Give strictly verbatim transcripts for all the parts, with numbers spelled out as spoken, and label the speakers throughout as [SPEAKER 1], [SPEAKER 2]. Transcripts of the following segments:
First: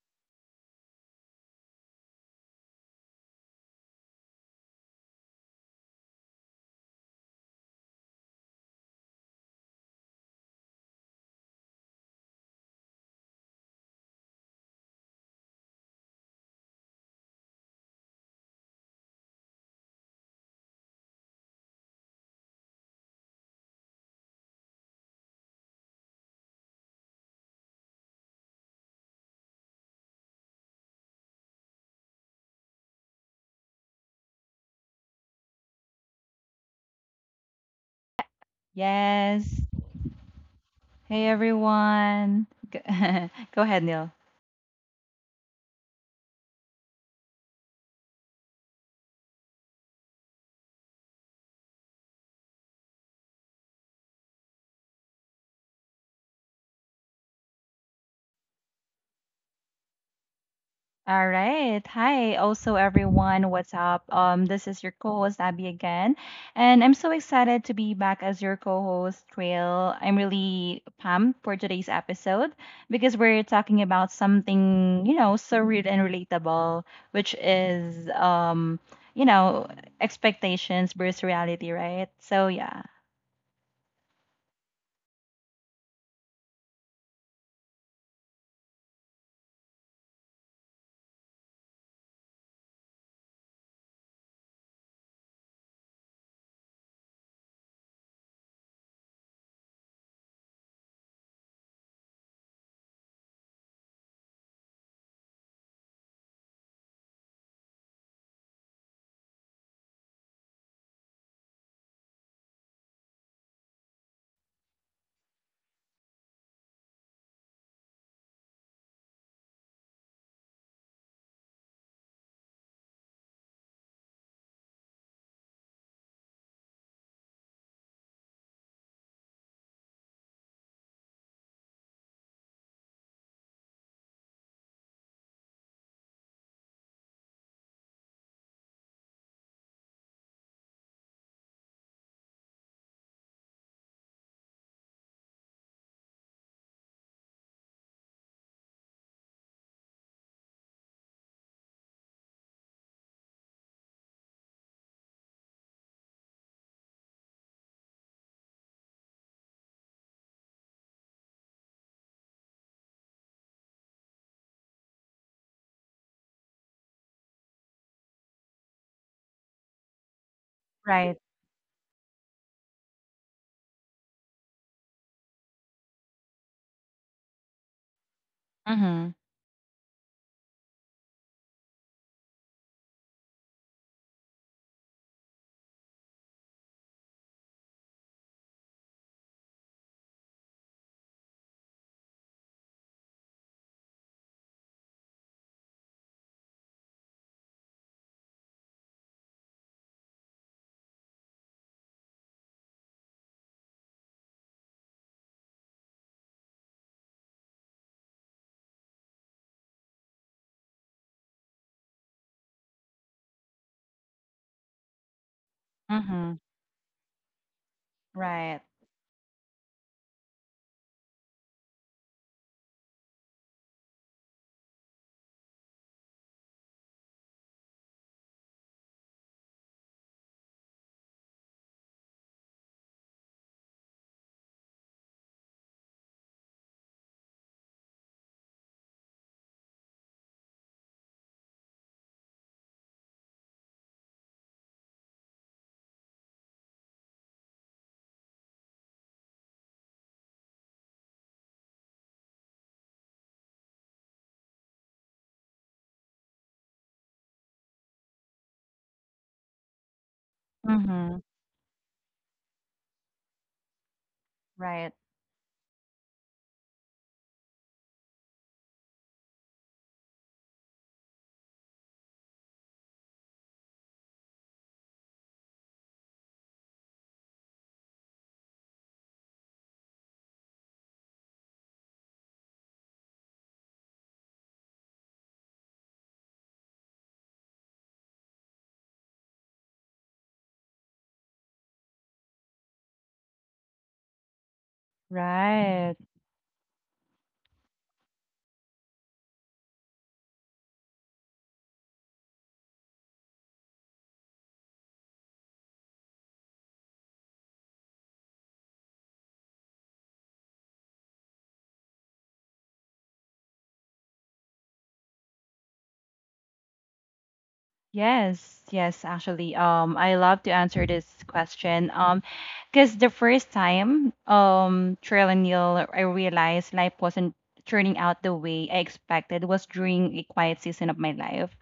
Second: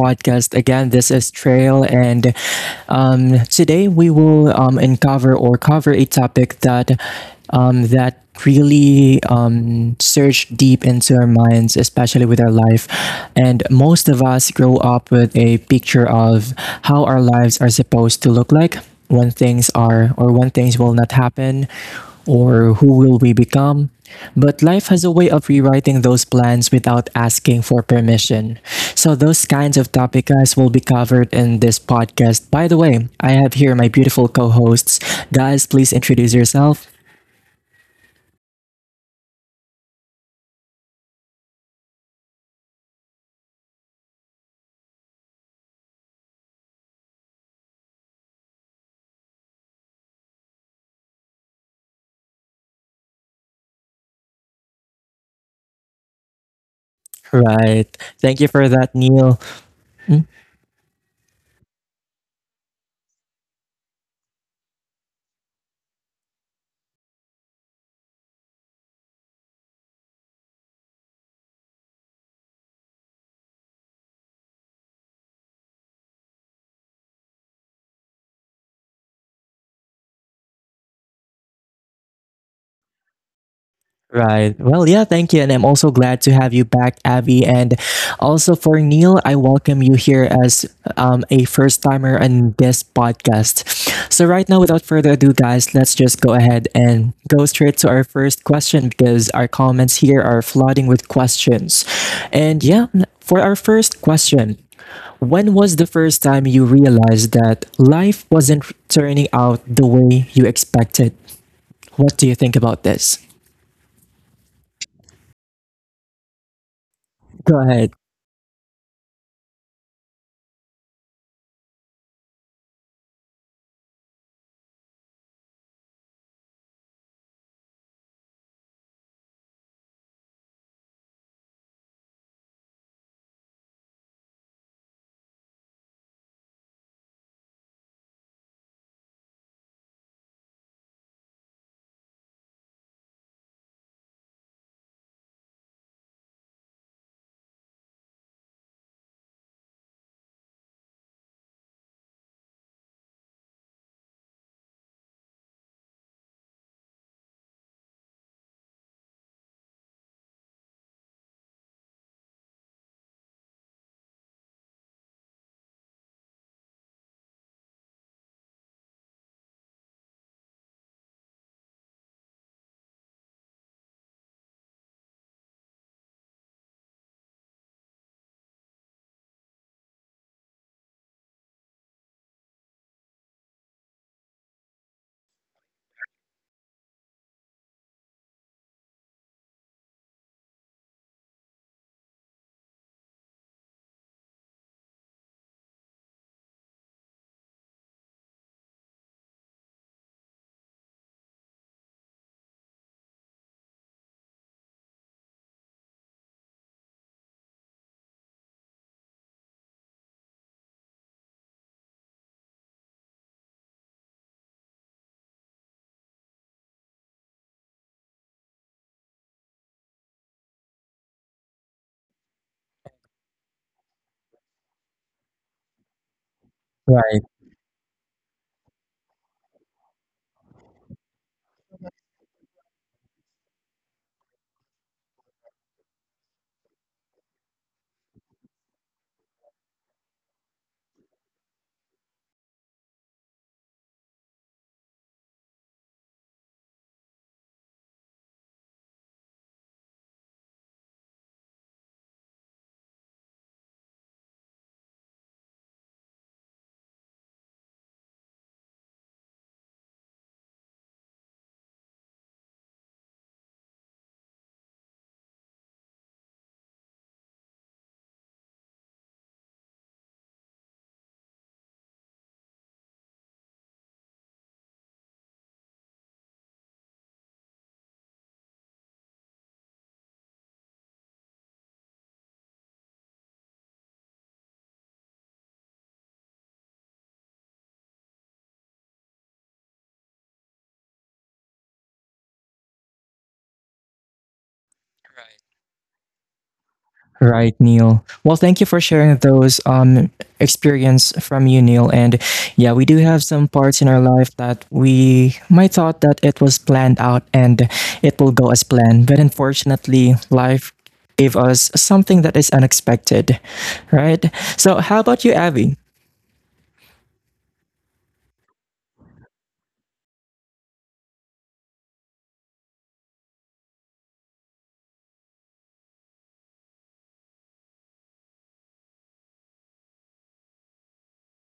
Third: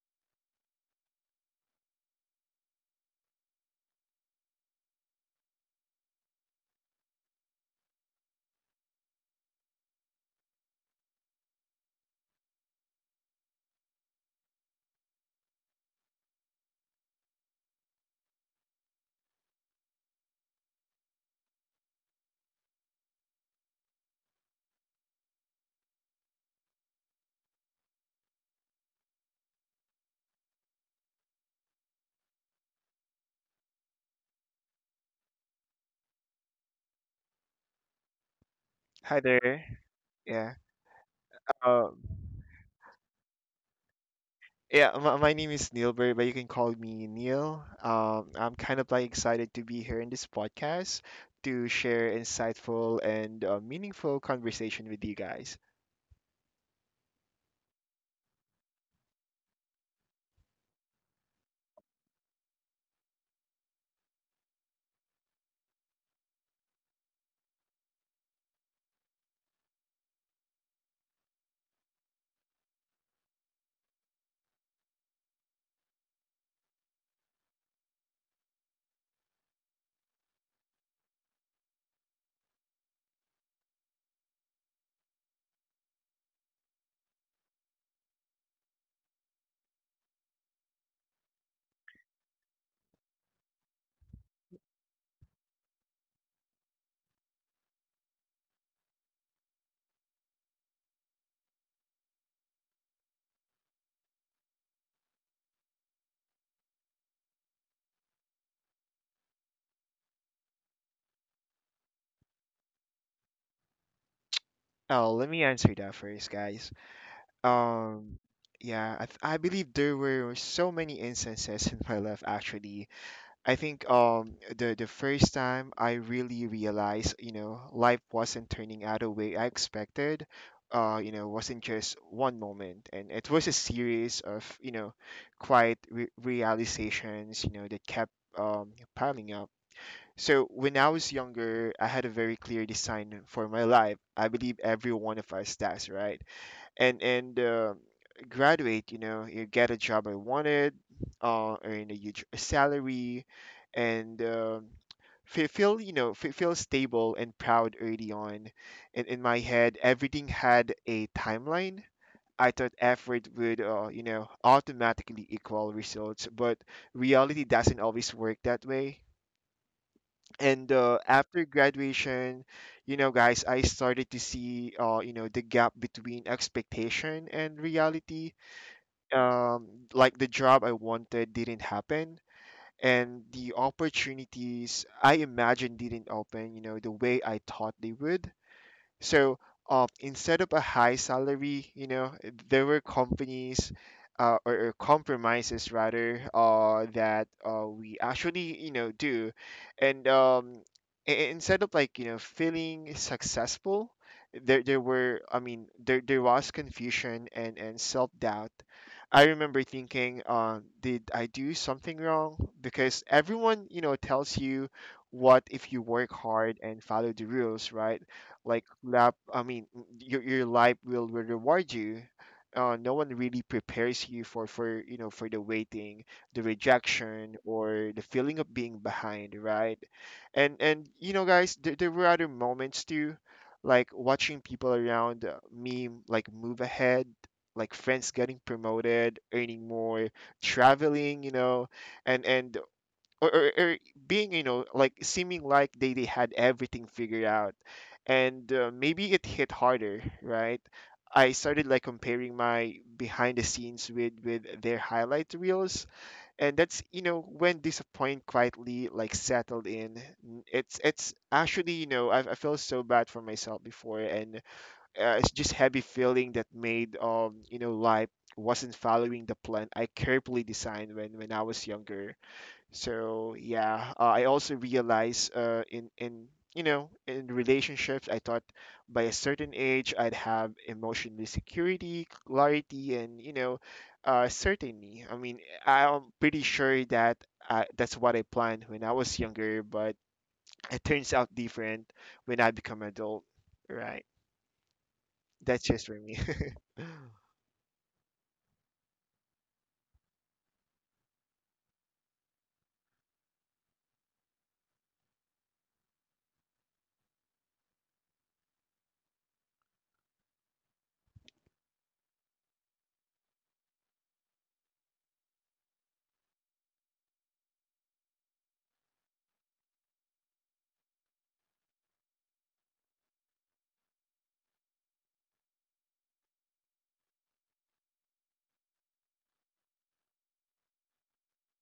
[SPEAKER 1] podcast. Again, this is Trail, and um, today we will um, uncover or cover a topic that um, that really um, searched deep into our minds, especially with our life. And most of us grow up with a picture of how our lives are supposed to look like when things are or when things will not happen or who will we become. But life has a way of rewriting those plans without asking for permission. So those kinds of topics will be covered in this podcast. By the way, I have here my beautiful co-hosts. Guys, please introduce yourself.
[SPEAKER 2] Hi
[SPEAKER 3] Yes.
[SPEAKER 2] there. Yeah.
[SPEAKER 3] Hey
[SPEAKER 2] Um,
[SPEAKER 3] everyone. G- Go ahead, Neil.
[SPEAKER 2] yeah, my, my name is Neil but you can call me Neil. Um, I'm kind of like excited to be here in this podcast to share insightful and uh, meaningful conversation with you guys.
[SPEAKER 1] Right. Thank you for that, Neil. Hmm?
[SPEAKER 3] All right. Hi, also everyone. What's up? Um, this is your co-host Abby again, and I'm so excited to be back as your co-host Trail. I'm really pumped for today's episode because we're talking about something you know so real and relatable, which is um you know expectations versus reality, right? So yeah.
[SPEAKER 1] Right. Well, yeah, thank you. And I'm also glad to have you back, Abby. And also for Neil, I welcome you here as um, a first timer on this podcast. So, right now, without further ado, guys, let's just go ahead and go straight to our first question because our comments here are flooding with questions. And yeah, for our first question, when was the first time you realized that life wasn't turning out the way you expected? What do you think about this?
[SPEAKER 2] Oh, let me answer that first, guys.
[SPEAKER 1] Go ahead.
[SPEAKER 2] Um, yeah, I, th- I believe there were so many instances in my life actually. I think um the the first time I really realized, you know, life wasn't turning out the way I expected, uh, you know, wasn't just one moment, and it was a series of, you know, quiet re realizations, you know, that kept um piling up. So when I was younger, I had a very clear design for my life. I believe every one of us does, right? and and uh, Graduate, you know, you get a job. I wanted uh earn a huge salary, and um fe- feel you know fe- feel stable and proud early on. And in my head, everything had a timeline. I thought effort would, uh, you know, automatically equal results, but reality doesn't always work that way. And uh,
[SPEAKER 3] Right.
[SPEAKER 2] after graduation, you know, guys, I started to see, uh, you know, the gap between expectation and reality.
[SPEAKER 3] Mm-hmm.
[SPEAKER 2] um, like, the job I wanted didn't happen, and the opportunities I imagined didn't open, you know, the way I thought they would. So, um, instead of a high salary, you know, there were companies, uh, or, or compromises rather, uh, that, uh, we actually, you know, do. And um, i- i- instead of, like, you know, feeling successful, there, there were, I mean, there, there was confusion and, and self doubt. I remember thinking, uh, did I do something wrong? Because everyone, you know, tells you what if you work
[SPEAKER 3] Mm-hmm.
[SPEAKER 2] hard and follow the rules, right?
[SPEAKER 3] Right.
[SPEAKER 2] like lap I mean, your, your life will, will reward you. Uh, no one really prepares you for for you know, for the waiting, the
[SPEAKER 1] Right.
[SPEAKER 2] rejection, or the feeling of being behind, right? and and You know, guys, there, there were other moments too, like watching people around, uh, me, like, move ahead. Like friends getting promoted, earning more, traveling, you know. And and or, or, or being, you know, like, seeming like they, they had everything figured out. And uh, maybe it hit harder, right? I started, like, comparing my behind the scenes with with their highlight reels. And that's, you know, when disappointment quietly, like, settled in. N- it's
[SPEAKER 3] Mm-hmm.
[SPEAKER 2] it's actually, you know, i, I felt so bad for myself before. And
[SPEAKER 3] Right,
[SPEAKER 2] uh, it's just heavy feeling that made, um you know, life wasn't following the plan I carefully designed when when I was younger. So yeah, uh, I also realized, uh, in in you know, in relationships, I thought by a certain age I'd have emotional security, clarity, and, you know, uh, certainty. I mean, I'm pretty sure that, uh, that's what I planned when I was younger, but it turns out different when I become adult. Right?
[SPEAKER 1] Right.
[SPEAKER 2] That's just
[SPEAKER 3] right.
[SPEAKER 2] for me.
[SPEAKER 1] Right, Neil. Well, thank you for sharing those um experience from you, Neil. And yeah, we do have some parts in our life that we might thought that it was planned out and it will go as planned, but unfortunately, life gave us something that is unexpected, right? So, how about you, Abby?
[SPEAKER 3] Yes, yes, actually. Um, I love to answer this question. Um, because the first time, um, Trail and Neil, I realized life wasn't turning out the way I expected was during a quiet season of my life.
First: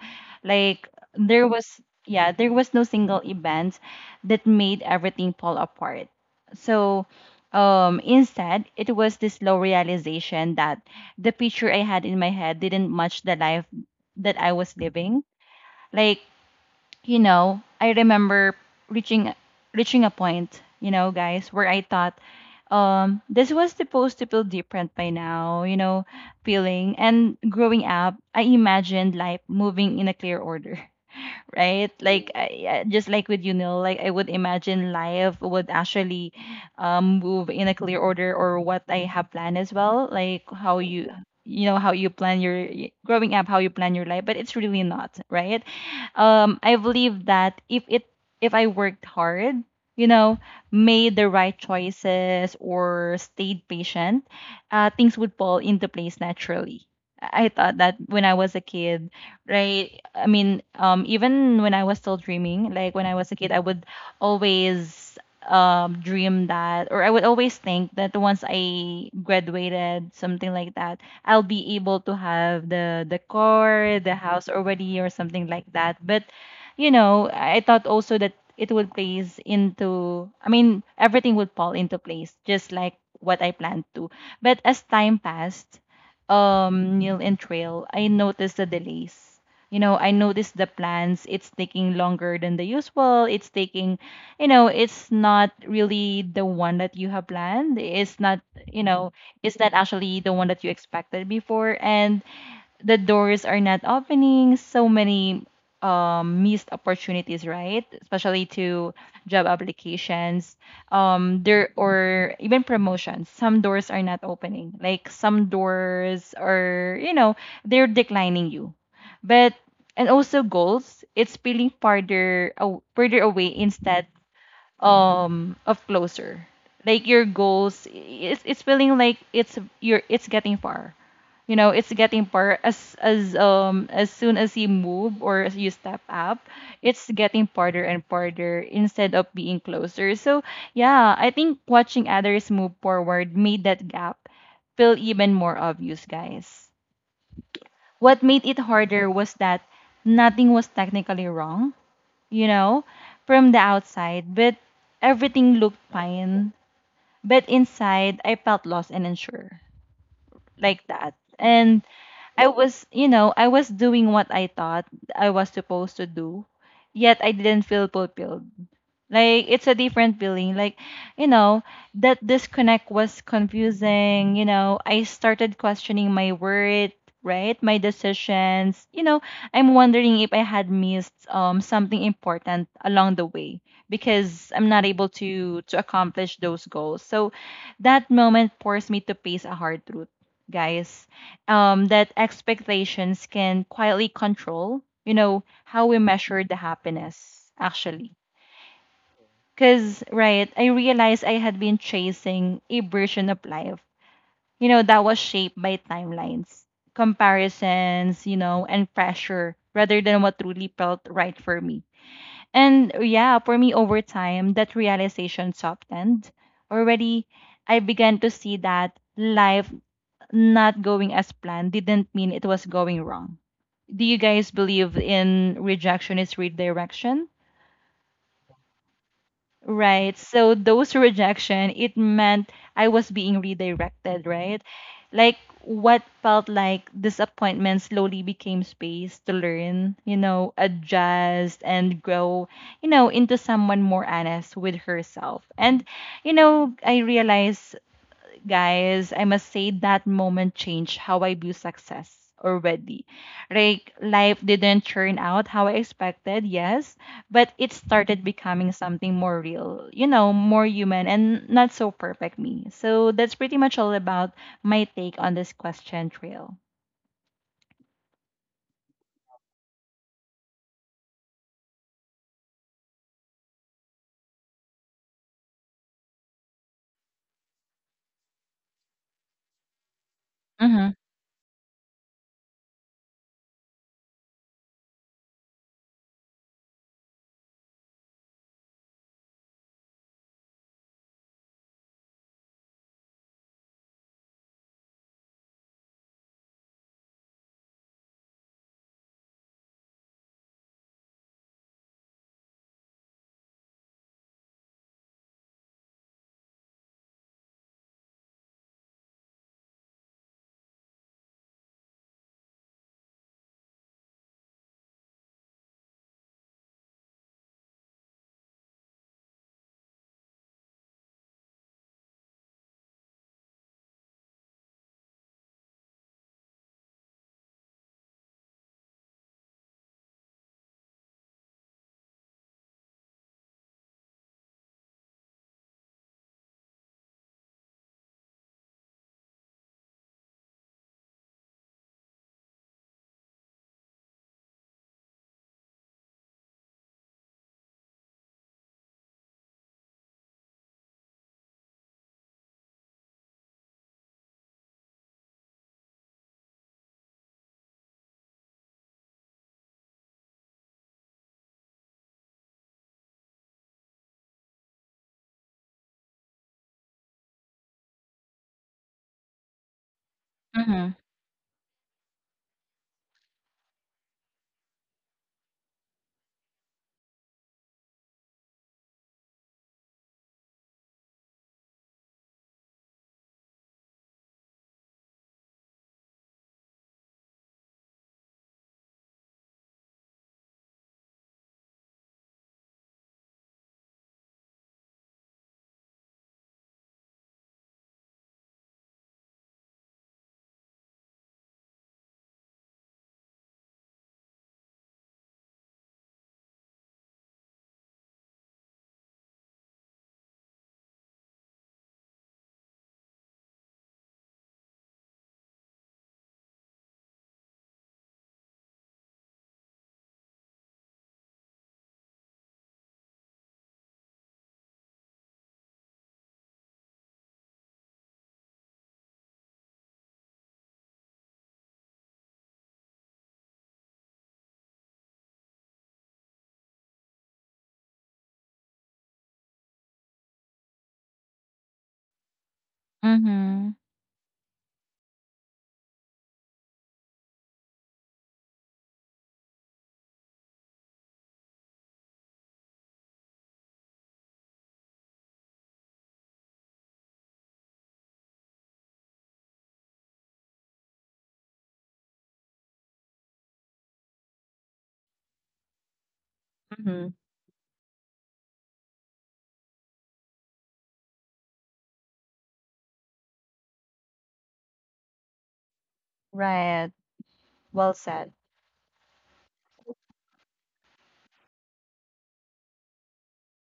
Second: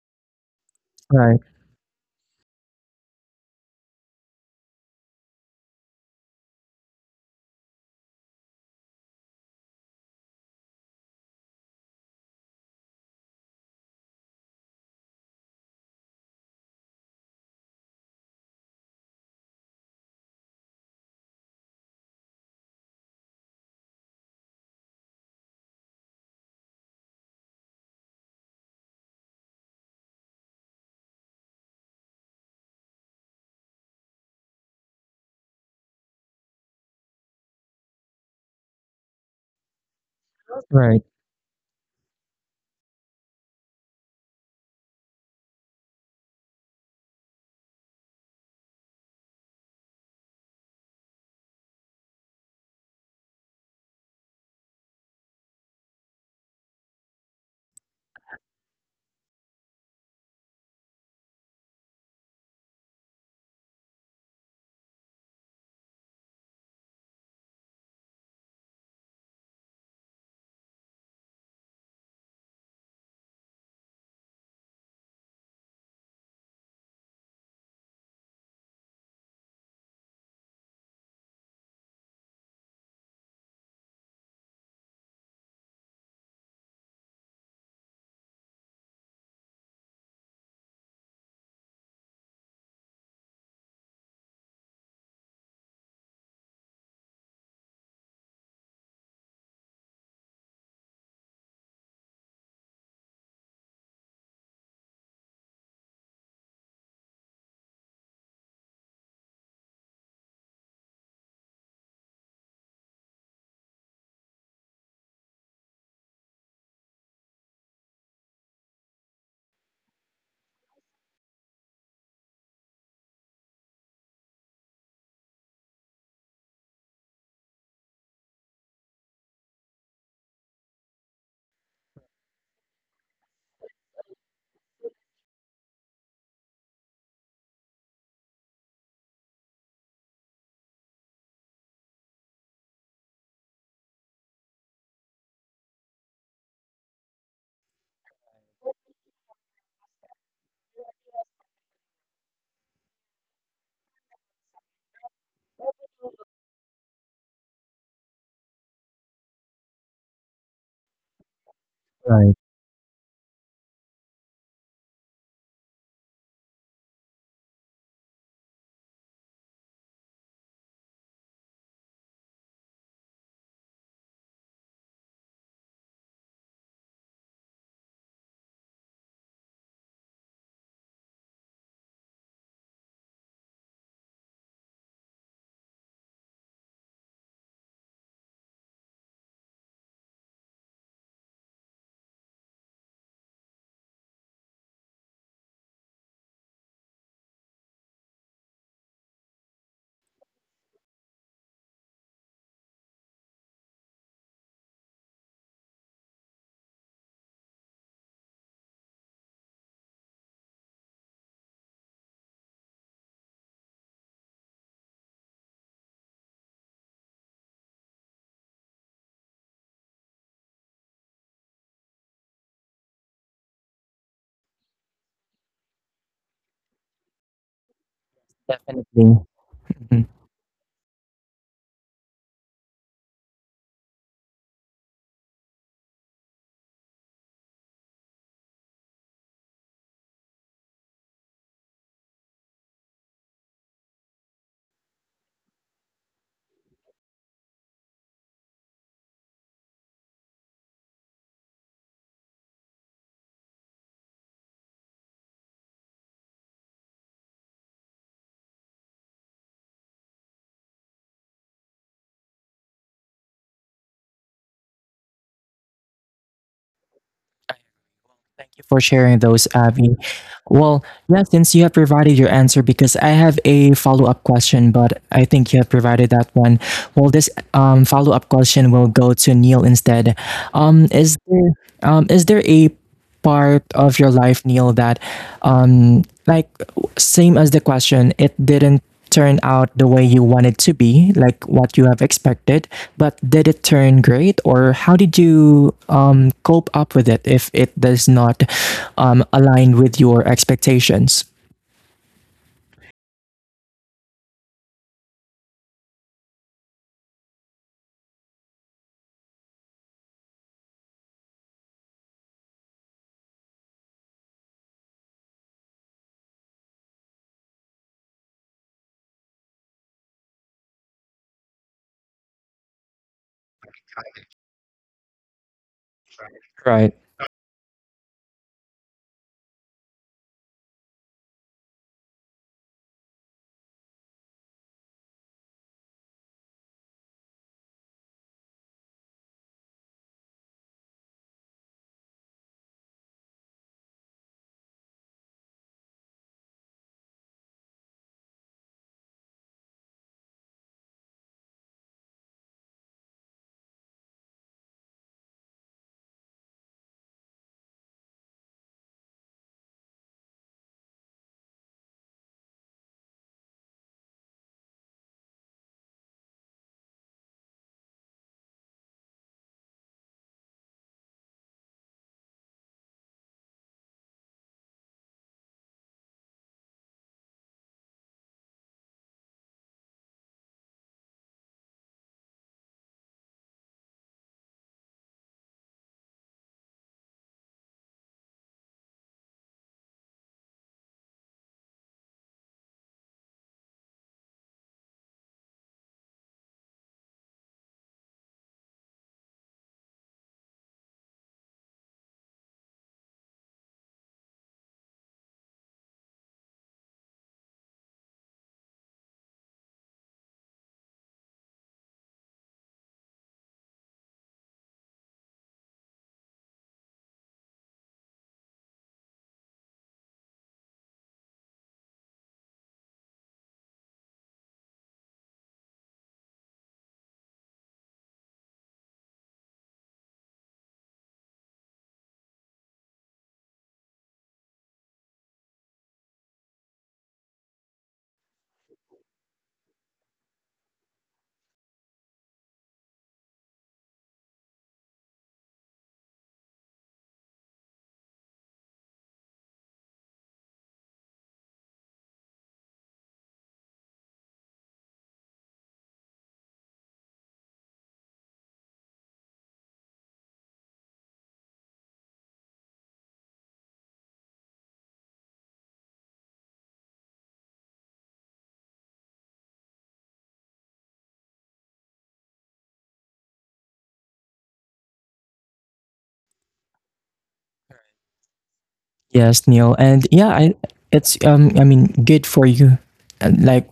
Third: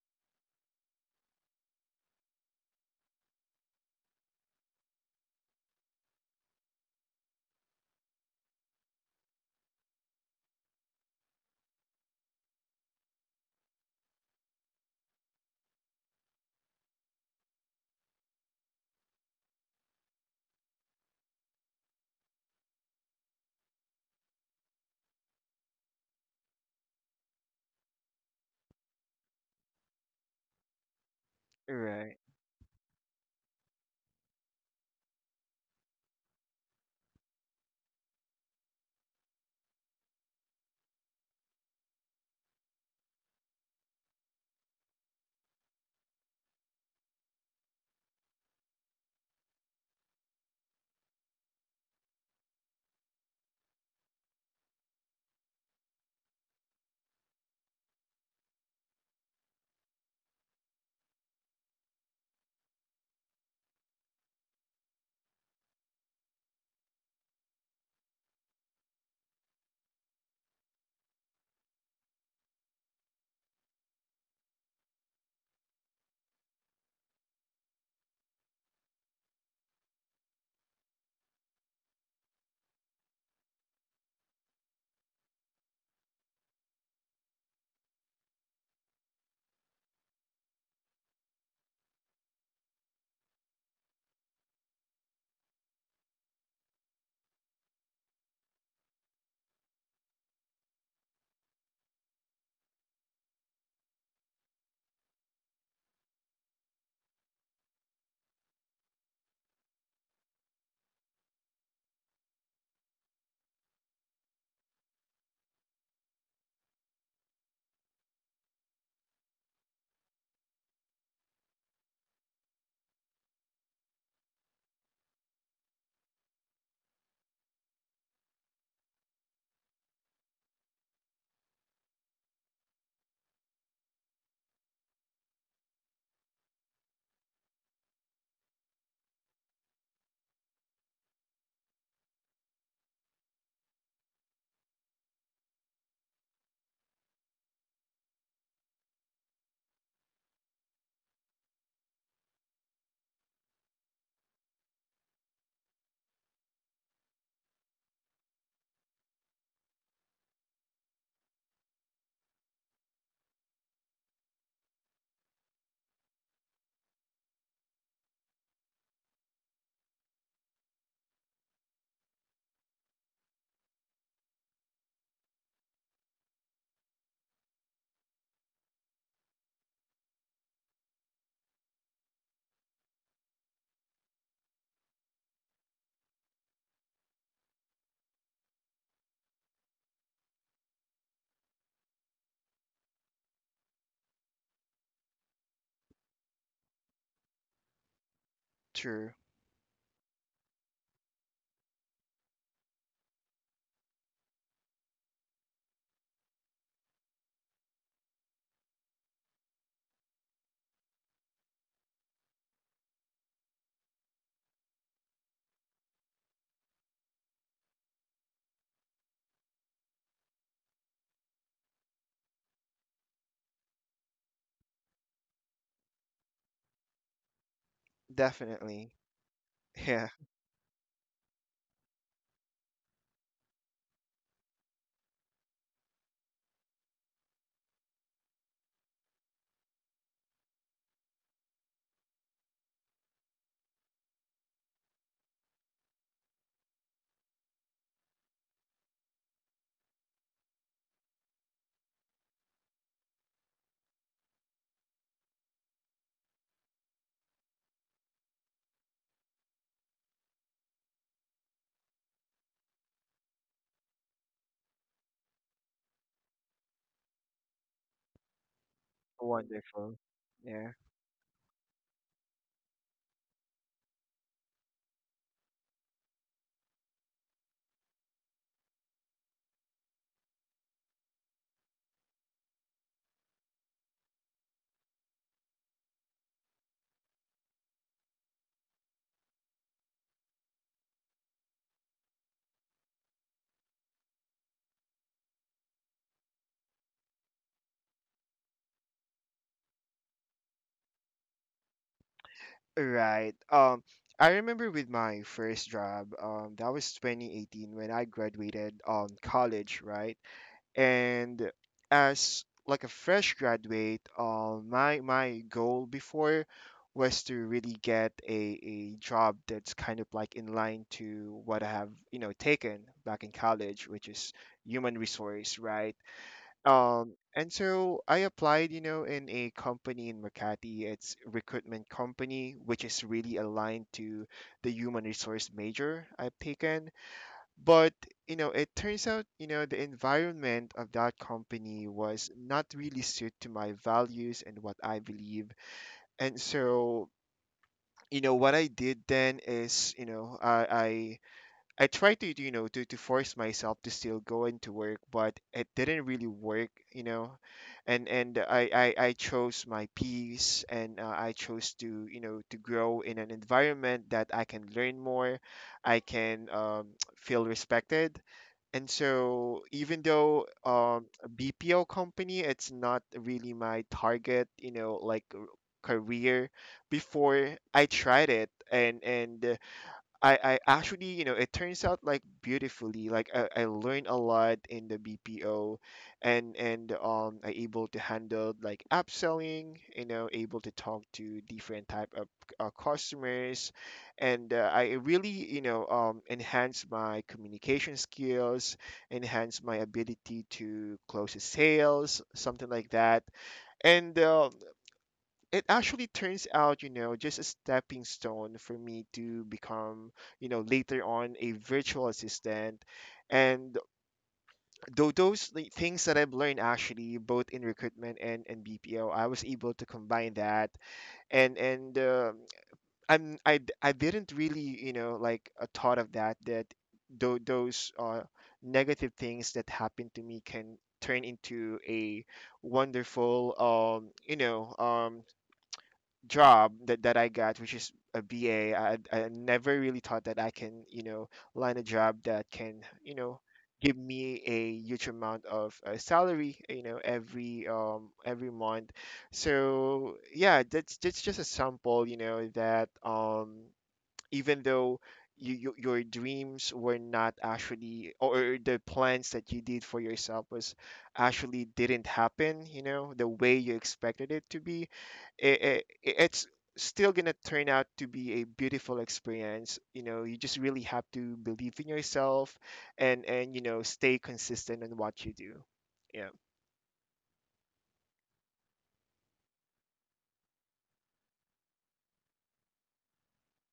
[SPEAKER 3] Like
[SPEAKER 1] Right,
[SPEAKER 3] there was, yeah, there was no single event that made everything fall apart. So, um, instead, it was this slow realization that the picture I had in my head didn't match the life that I was living like you know, I remember reaching reaching a point, you know, guys, where I thought um this was supposed to feel different by now, you know, feeling and growing up, I imagined life moving in a clear order, right?
[SPEAKER 2] Right.
[SPEAKER 3] Like I, I- just like with you know, like I would imagine life would actually um move in a clear order or what I have planned as well, like how
[SPEAKER 1] right,
[SPEAKER 3] you, you know, how you plan your y- growing up, how you plan your life, but it's really not, right? Um, I believe that if it if I worked hard, you know, made the right choices or stayed patient, uh, things would fall into place naturally. I I thought that when I was a kid, right? I mean, um, even when I was still dreaming, like when I was a kid, I would always um, dream that, or I would always think that once I graduated, something like that, I'll be able to have the the car, the house already, or something like that. But you know, I thought also that it would place into, I mean, everything would fall into place, just like what I planned to. But as time passed, um, Neil and Trail, I noticed the delays. You know, I noticed the plans. It's taking longer than the usual. It's taking, you know, it's not really the one that you have planned. It's not, you know, it's not actually the one that you expected before. And the doors are not opening. So many um, missed opportunities, right? Especially to job applications, um there, or even promotions. Some doors are not opening, like some doors are, you know, they're declining you. But and also goals, it's feeling farther aw- further away instead um of closer. Like your goals, it's it's feeling like it's you're it's getting far, you know, it's getting far as as um as soon as you move or as you step up, it's getting farther and farther instead of being closer. So yeah, I think watching others move forward made that gap feel even more obvious, guys. What made it harder was that nothing was technically wrong, you know, from the outside, but everything looked fine. But inside, I felt lost and unsure, like that. And
[SPEAKER 1] right.
[SPEAKER 3] I was, you know, I was doing what I thought I was supposed to do, yet I didn't feel fulfilled. Like it's a different feeling. Like, you know, that disconnect was confusing, you know. I started questioning my worth, right? My decisions. You know, I'm wondering if I had missed um something important along the way because I'm not able to to accomplish those goals. So that moment forced me to face a hard truth, guys. Um that expectations can quietly control, you know, how we measure the happiness actually,
[SPEAKER 2] True.
[SPEAKER 3] because, right, I realized I had been chasing a version of life, you know, that was shaped by timelines, comparisons, you know, and pressure rather than what truly felt right for me. And yeah, for me, over time, that realization softened. Already, I began to see that life not going as planned didn't mean it was going wrong. Do you guys believe in rejection is redirection?
[SPEAKER 2] Definitely.
[SPEAKER 1] Definitely. Mhm.
[SPEAKER 2] Yeah.
[SPEAKER 3] Right. So those rejection, it meant I was being redirected, right? Like what felt like disappointment slowly became space to learn, you know, adjust and grow, you know, into someone more honest with herself. And, you know, I realized, guys, I must say that moment changed how I view success already. Like life didn't turn out how I expected, yes, but it started becoming something more real, you know, more human and not so perfect me. So that's pretty much all about my take on this question, Trail.
[SPEAKER 1] Thank you for sharing those,
[SPEAKER 2] Wonderful.
[SPEAKER 1] Abby.
[SPEAKER 2] Yeah.
[SPEAKER 1] Well, yeah, since you have provided your answer, because I have a follow up question, but I think you have provided that one. Well, this um, follow up question will go to Neil instead. Um,
[SPEAKER 3] Mhm.
[SPEAKER 1] is there um, is there a part of your life, Neil, that um like same as the question, it didn't turn out the way you wanted to be, like what you have expected, but did it turn great or how did you um cope up with it if it does not um align with your expectations?
[SPEAKER 2] Right. Um, I remember with my first job, um, that was twenty eighteen when I graduated um college, right? And as, like, a fresh graduate, um, my my goal before was to really get a, a job that's kind of like in line to what I have, you know, taken back in college, which is human resource, right?
[SPEAKER 1] Right.
[SPEAKER 2] Um, and so I applied, you know, in a company in Makati. It's recruitment company, which is really aligned to the human resource major I've taken. But, you know, it turns out, you know, the environment of that company was not really suited to my values and what I believe. And so, you know, what I did then is, you know, I, I tried to, you know, to, to force myself to still go into work, but it didn't really work, you know. And and I, I, I chose my peace and, uh, I chose to, you know, to grow in an environment that I can learn more, I can, um, feel respected. And so even though,
[SPEAKER 3] Mhm.
[SPEAKER 2] um, a B P O company, it's not really my target, you know, like r- career before, I tried it. And and uh, I, I actually, you know, it turns out, like, beautifully. Like I, I learned a lot in the B P O, and and um I able to handle, like, upselling, you know, able to talk to different type of, uh, customers. And, uh, I really, you know, um enhance my communication skills, enhance my ability to close sales, something like that. And, uh, it actually turns out, you know, just a stepping stone for me to become, you know, later on a virtual assistant. And though those, like, things that I've learned actually, both in recruitment and, and B P O, I was able to combine that. And and uh, I'm I, d- I didn't really, you know, like, uh, thought of that that tho- those uh, negative things that happened to me can turn into a wonderful, um you know, um job that, that I got, which is a B A. I, I never really thought that I can, you know, land a job that can, you know,
[SPEAKER 3] Mhm.
[SPEAKER 2] give me a huge amount of, uh, salary, you know, every, um every month. So yeah, that's that's just a sample, you know, that, um even though you, you, your dreams were not actually or the plans that you did for yourself was actually didn't happen, you know, the way you expected it to be, it, it, it's still going
[SPEAKER 3] Mhm.
[SPEAKER 2] to turn out to be a beautiful experience. You know, you just really have to believe in yourself and and you know, stay consistent in what you do. Yeah.
[SPEAKER 3] Right. Well said.
[SPEAKER 1] Yes, Neil. And yeah, I it's um I mean, good for you. And, like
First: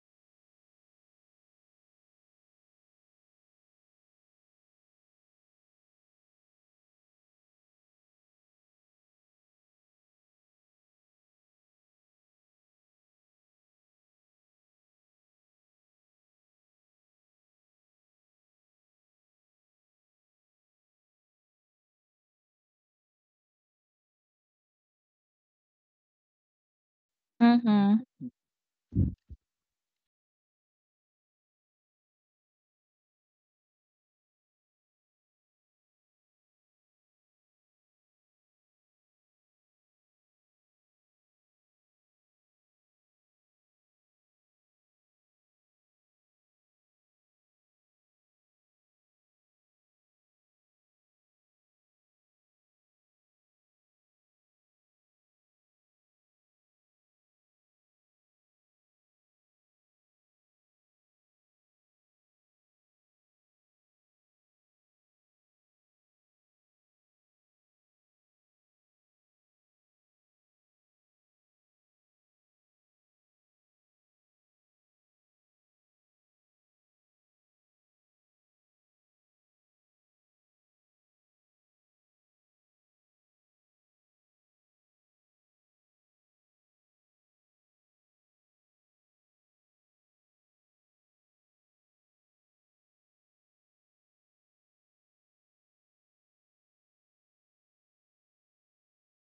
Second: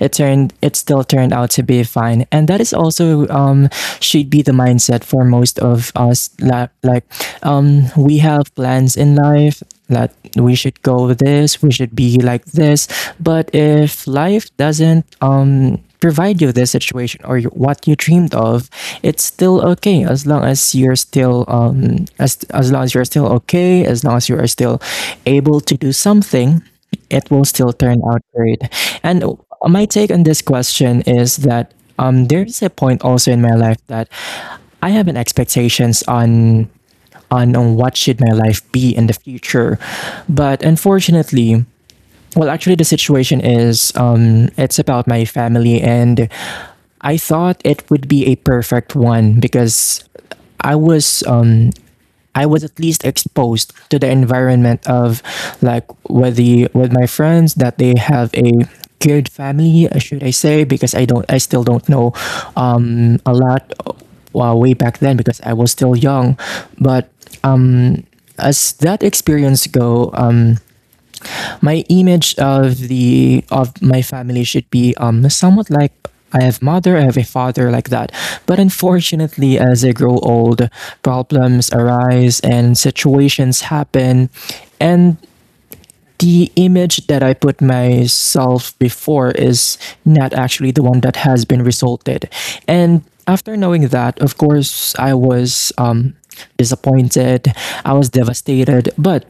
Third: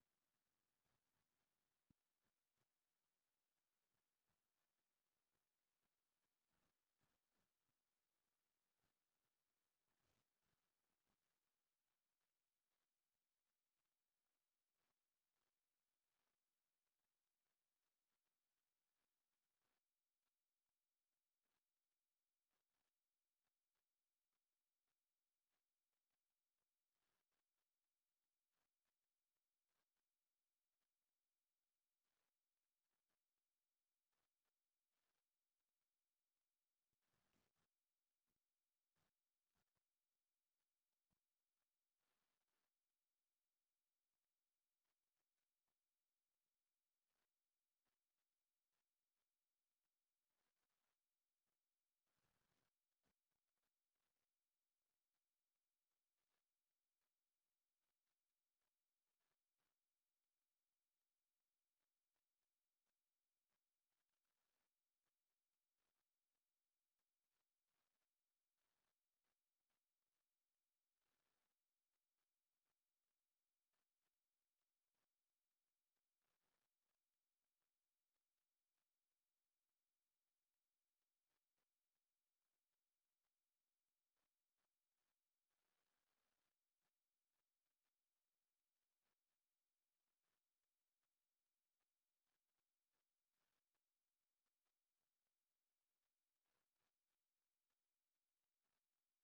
[SPEAKER 1] it turned it still turned out to be fine, and that is also um should be the mindset for most of us la- like um we have plans in life that we should go this, we should be like this. But if life doesn't um provide you this situation or you- what you dreamed of, it's still okay, as long as you're still um as as long as you're still okay, as long as you are still able to do something, it will still turn
[SPEAKER 3] Mhm.
[SPEAKER 1] out great. And uh, my take on this question is that um, there's a point also in my life that I have an expectations on on on what should my life be in the future, but unfortunately, well, actually, the situation is um, it's about my family, and I thought it would be a perfect one because I was um, I was at least exposed to the environment of like with the with my friends that they have a geared family, uh, should I say? Because I don't, I still don't know um, a lot uh, way back then because I was still young. But um, as that experience go, um, my image of the of my family should be um somewhat like I have mother, I have a father like that. But unfortunately, as I grow old, problems arise and situations happen, and the image that I put myself before is not actually the one that has been resulted. And after knowing that, of course, I was um, disappointed, I was devastated, but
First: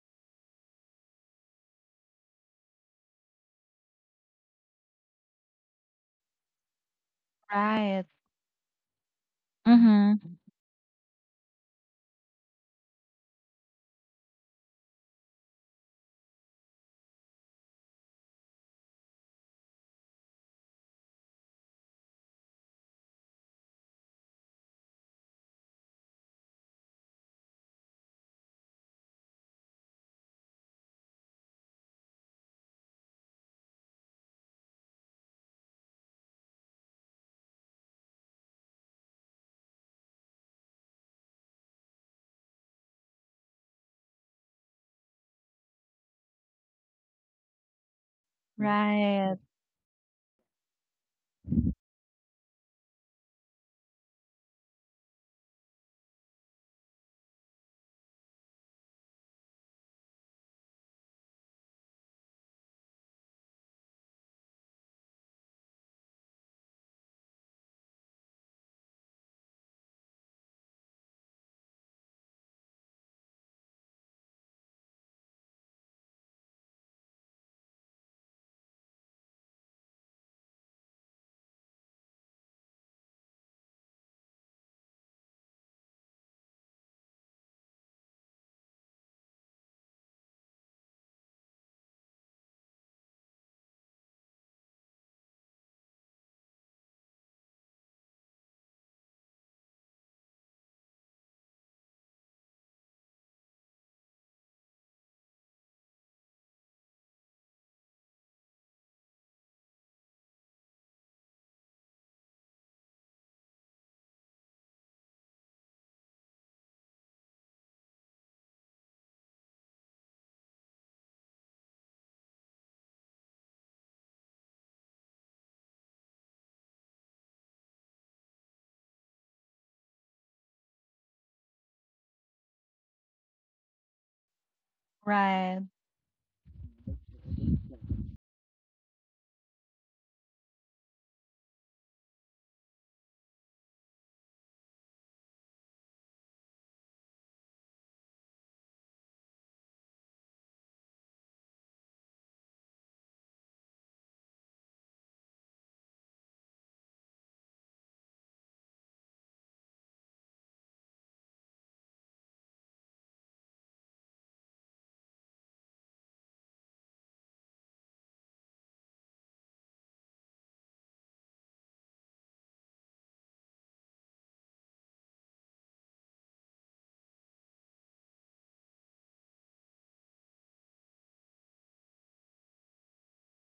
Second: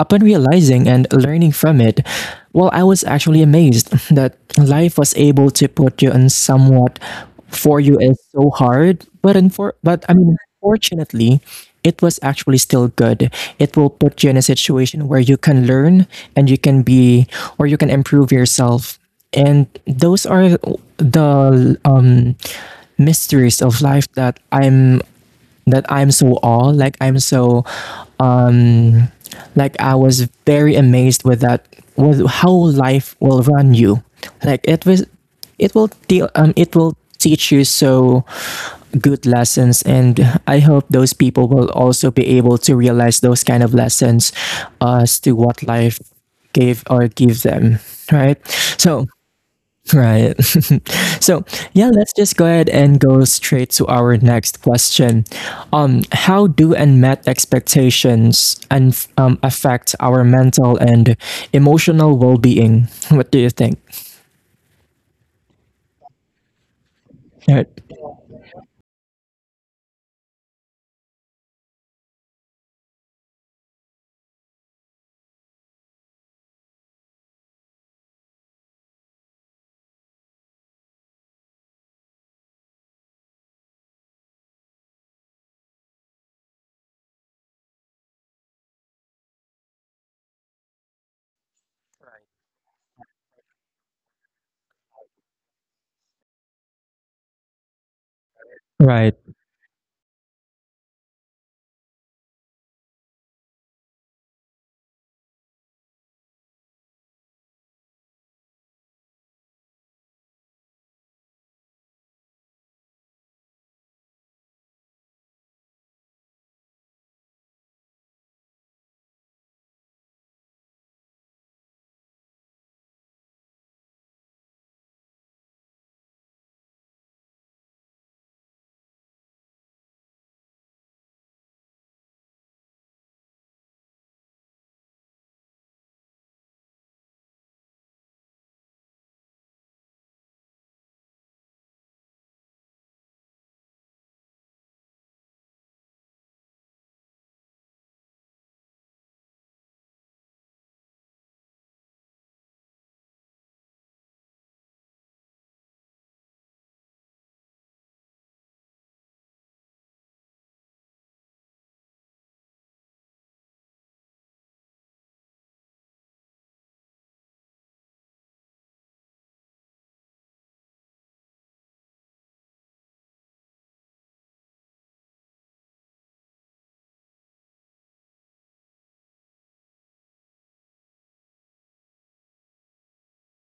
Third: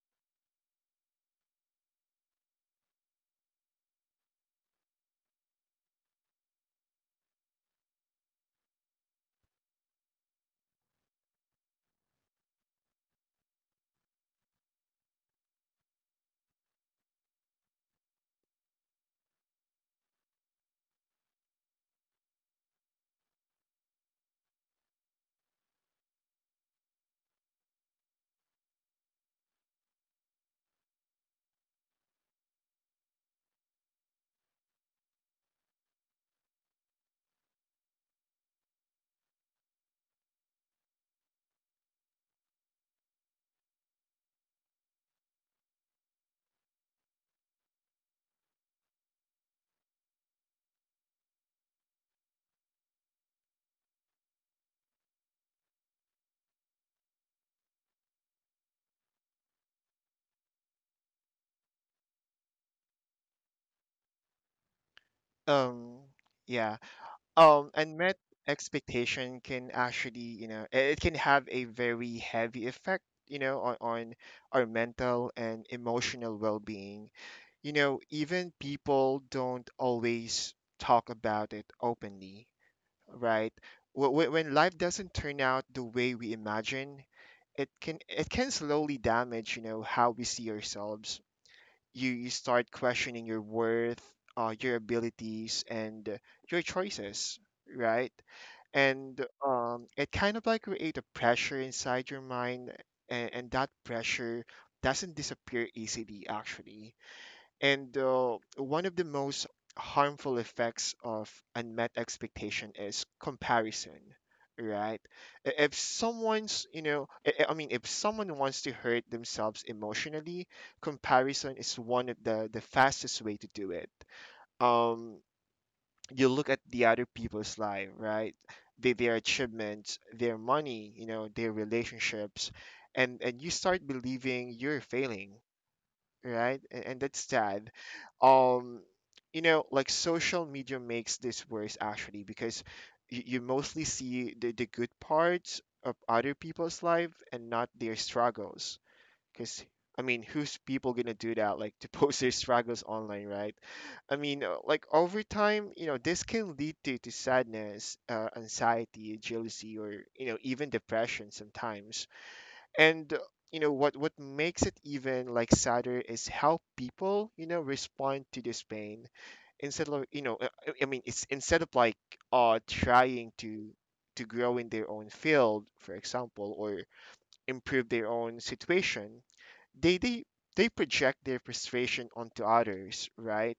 [SPEAKER 1] upon realizing and learning from it, well, I was actually amazed that life was able to put you on somewhat for you
[SPEAKER 3] Right.
[SPEAKER 1] is so hard, but unfor- but I
[SPEAKER 3] Mhm.
[SPEAKER 1] mean, fortunately, it was actually still good. It will put you in a situation where you can learn and you can be or you can improve yourself. And those are the um, mysteries of life that I'm that I'm so awed, like I'm so, um, like I was very amazed with that, with how life will run you, like it was, it will deal, um, it will teach you so good lessons, and I hope those people will also be able to realize those kind of lessons, uh, as to what life gave or give them, right? So
[SPEAKER 3] Right.
[SPEAKER 1] right. So, yeah, let's just go ahead and go straight to our next question. Um, how do unmet expectations and um, affect our mental and emotional well-being? What do you think?
[SPEAKER 2] um yeah um
[SPEAKER 1] Right.
[SPEAKER 2] Unmet expectation can actually, you know, it can have a very heavy effect, you know, on, on our mental and emotional well-being, you know, even people don't always talk about it openly, right? Wh- wh- when life doesn't turn out the way we imagine, it can it can slowly damage, you know, how we see ourselves. you you start questioning your worth, uh, your abilities, and your choices, right? And,
[SPEAKER 1] Right.
[SPEAKER 2] um, it kind of like create a pressure inside your mind. And, and That pressure doesn't disappear easily, actually. And, uh, one of the most harmful effects of unmet expectation is comparison, right? I- if someone's you know I I- I mean, if someone wants to hurt themselves emotionally, comparison is one of the the fastest way to do it. um you look at the other people's life, right? They, their achievements, their money, you know, their relationships, and and you start believing you're failing,
[SPEAKER 3] Right.
[SPEAKER 2] right? And, and That's sad. Um, you know, like, social media makes this worse actually because you, you mostly see the, the good parts of other people's life and not their struggles, because, I mean, who's people gonna do that? Like, to post their struggles online, right? I mean, uh, like, over time, you know, this can lead to, to sadness, uh, anxiety, jealousy, or, you know, even depression sometimes. And, uh, you know, what, what makes it even, like, sadder is how people, you know, respond to this pain instead of, you know, uh, I I mean, it's instead of like, uh, trying to, to grow in their own field, for example, or improve their own situation. they they they project their frustration onto others, right?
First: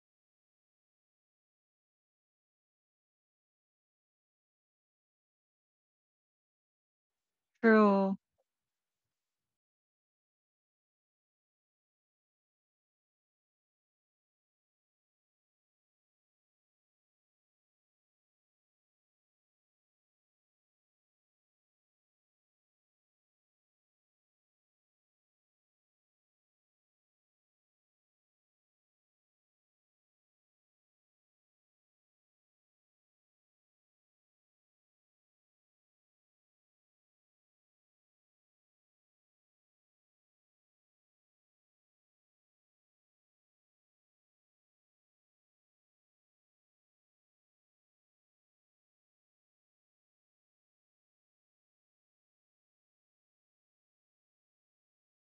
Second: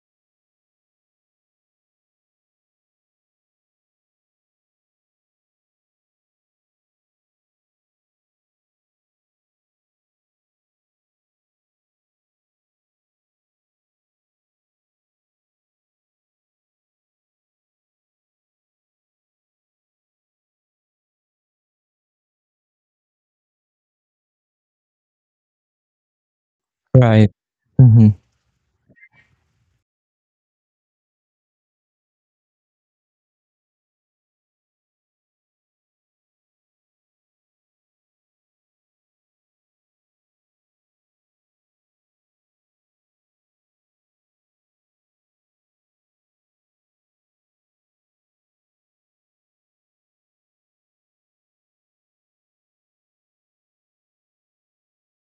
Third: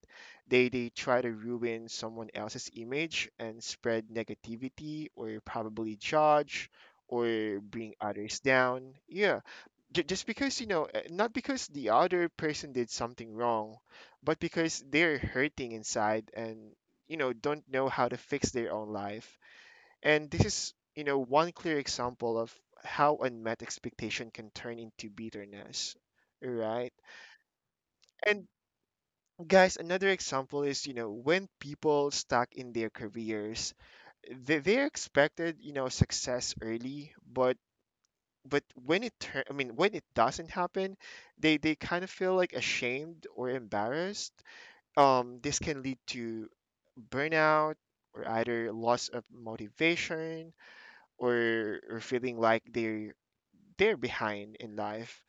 [SPEAKER 2] they they try to ruin someone else's image and spread negativity, or probably judge or bring
[SPEAKER 3] True.
[SPEAKER 2] others down. Yeah. J- just because, you know, uh, not because the other person did something wrong, but because they're hurting inside and, you know, don't know how to fix their own life. And this is, you know, one clear example of how unmet expectation can turn into bitterness, right?
[SPEAKER 1] Right. Mm-hmm.
[SPEAKER 2] And guys, another example is, you know, when people stuck in their careers, they, they're expected, you know, success early, but but when it turn, I mean, when it doesn't happen, they they kind of feel like ashamed or embarrassed. Um, this can lead to burnout, or either loss of motivation, or, or feeling like they're they're behind in life.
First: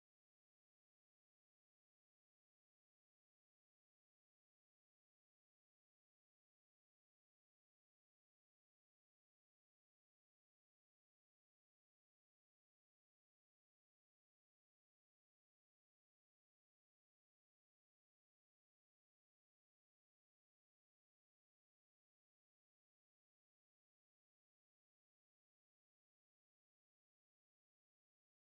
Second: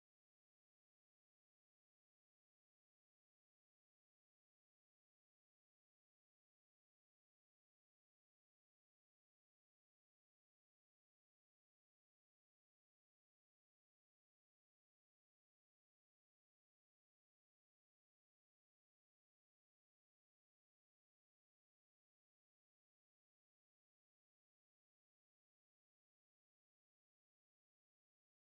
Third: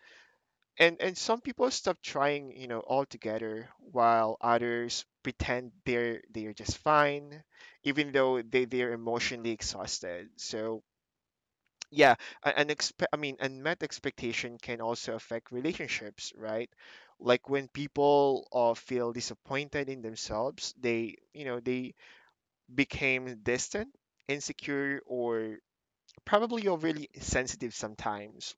[SPEAKER 2] And and Some people stop trying, you know, altogether, while others pretend they're they're just fine, even though they they're emotionally exhausted. So yeah, a- an expe- I mean, unmet expectation can also affect relationships, right? Like when people, uh, feel disappointed in themselves, they, you know, they became distant, insecure, or probably overly sensitive sometimes.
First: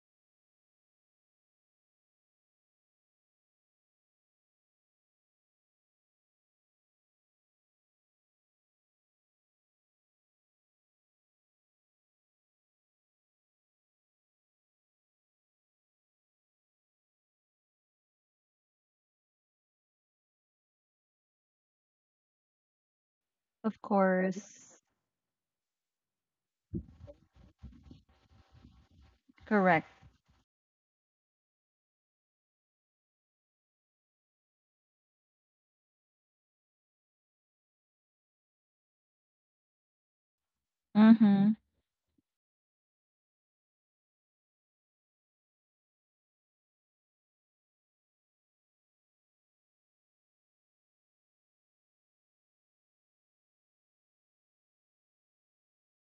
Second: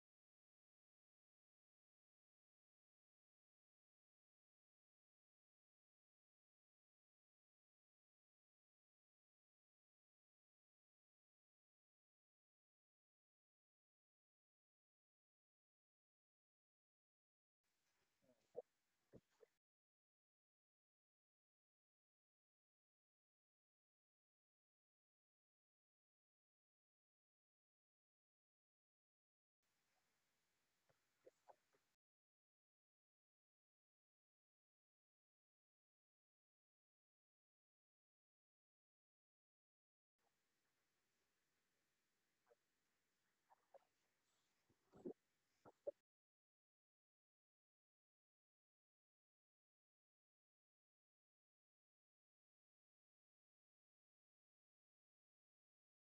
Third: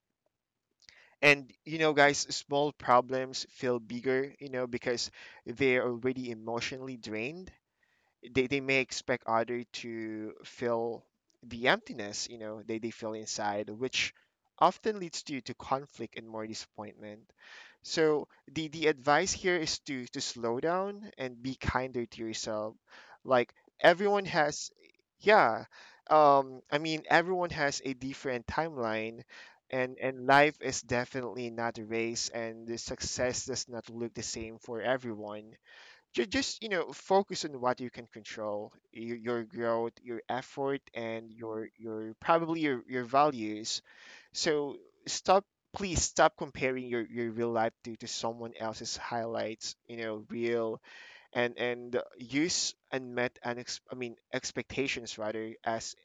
[SPEAKER 2] And you know, guys, small problems feel bigger, you know, because they're already emotionally drained. They, they may expect other to fill the emptiness you know they, they feel inside, which often leads to to conflict and more disappointment. So the the advice here is to to slow down and be kinder to yourself. Like
[SPEAKER 3] Of
[SPEAKER 2] everyone has,
[SPEAKER 3] course.
[SPEAKER 2] yeah, um i mean everyone has a different timeline.
[SPEAKER 3] Correct.
[SPEAKER 2] And and life is definitely not a race, and the success does not look the same for everyone. Ju- just you know focus on what you can control, your, your growth, your effort, and
[SPEAKER 3] Mm-hmm.
[SPEAKER 2] your your probably your, your values. So stop, please stop comparing your, your real life to, to someone else's highlights, you know, real. And and use unmet and ex- i mean expectations rather as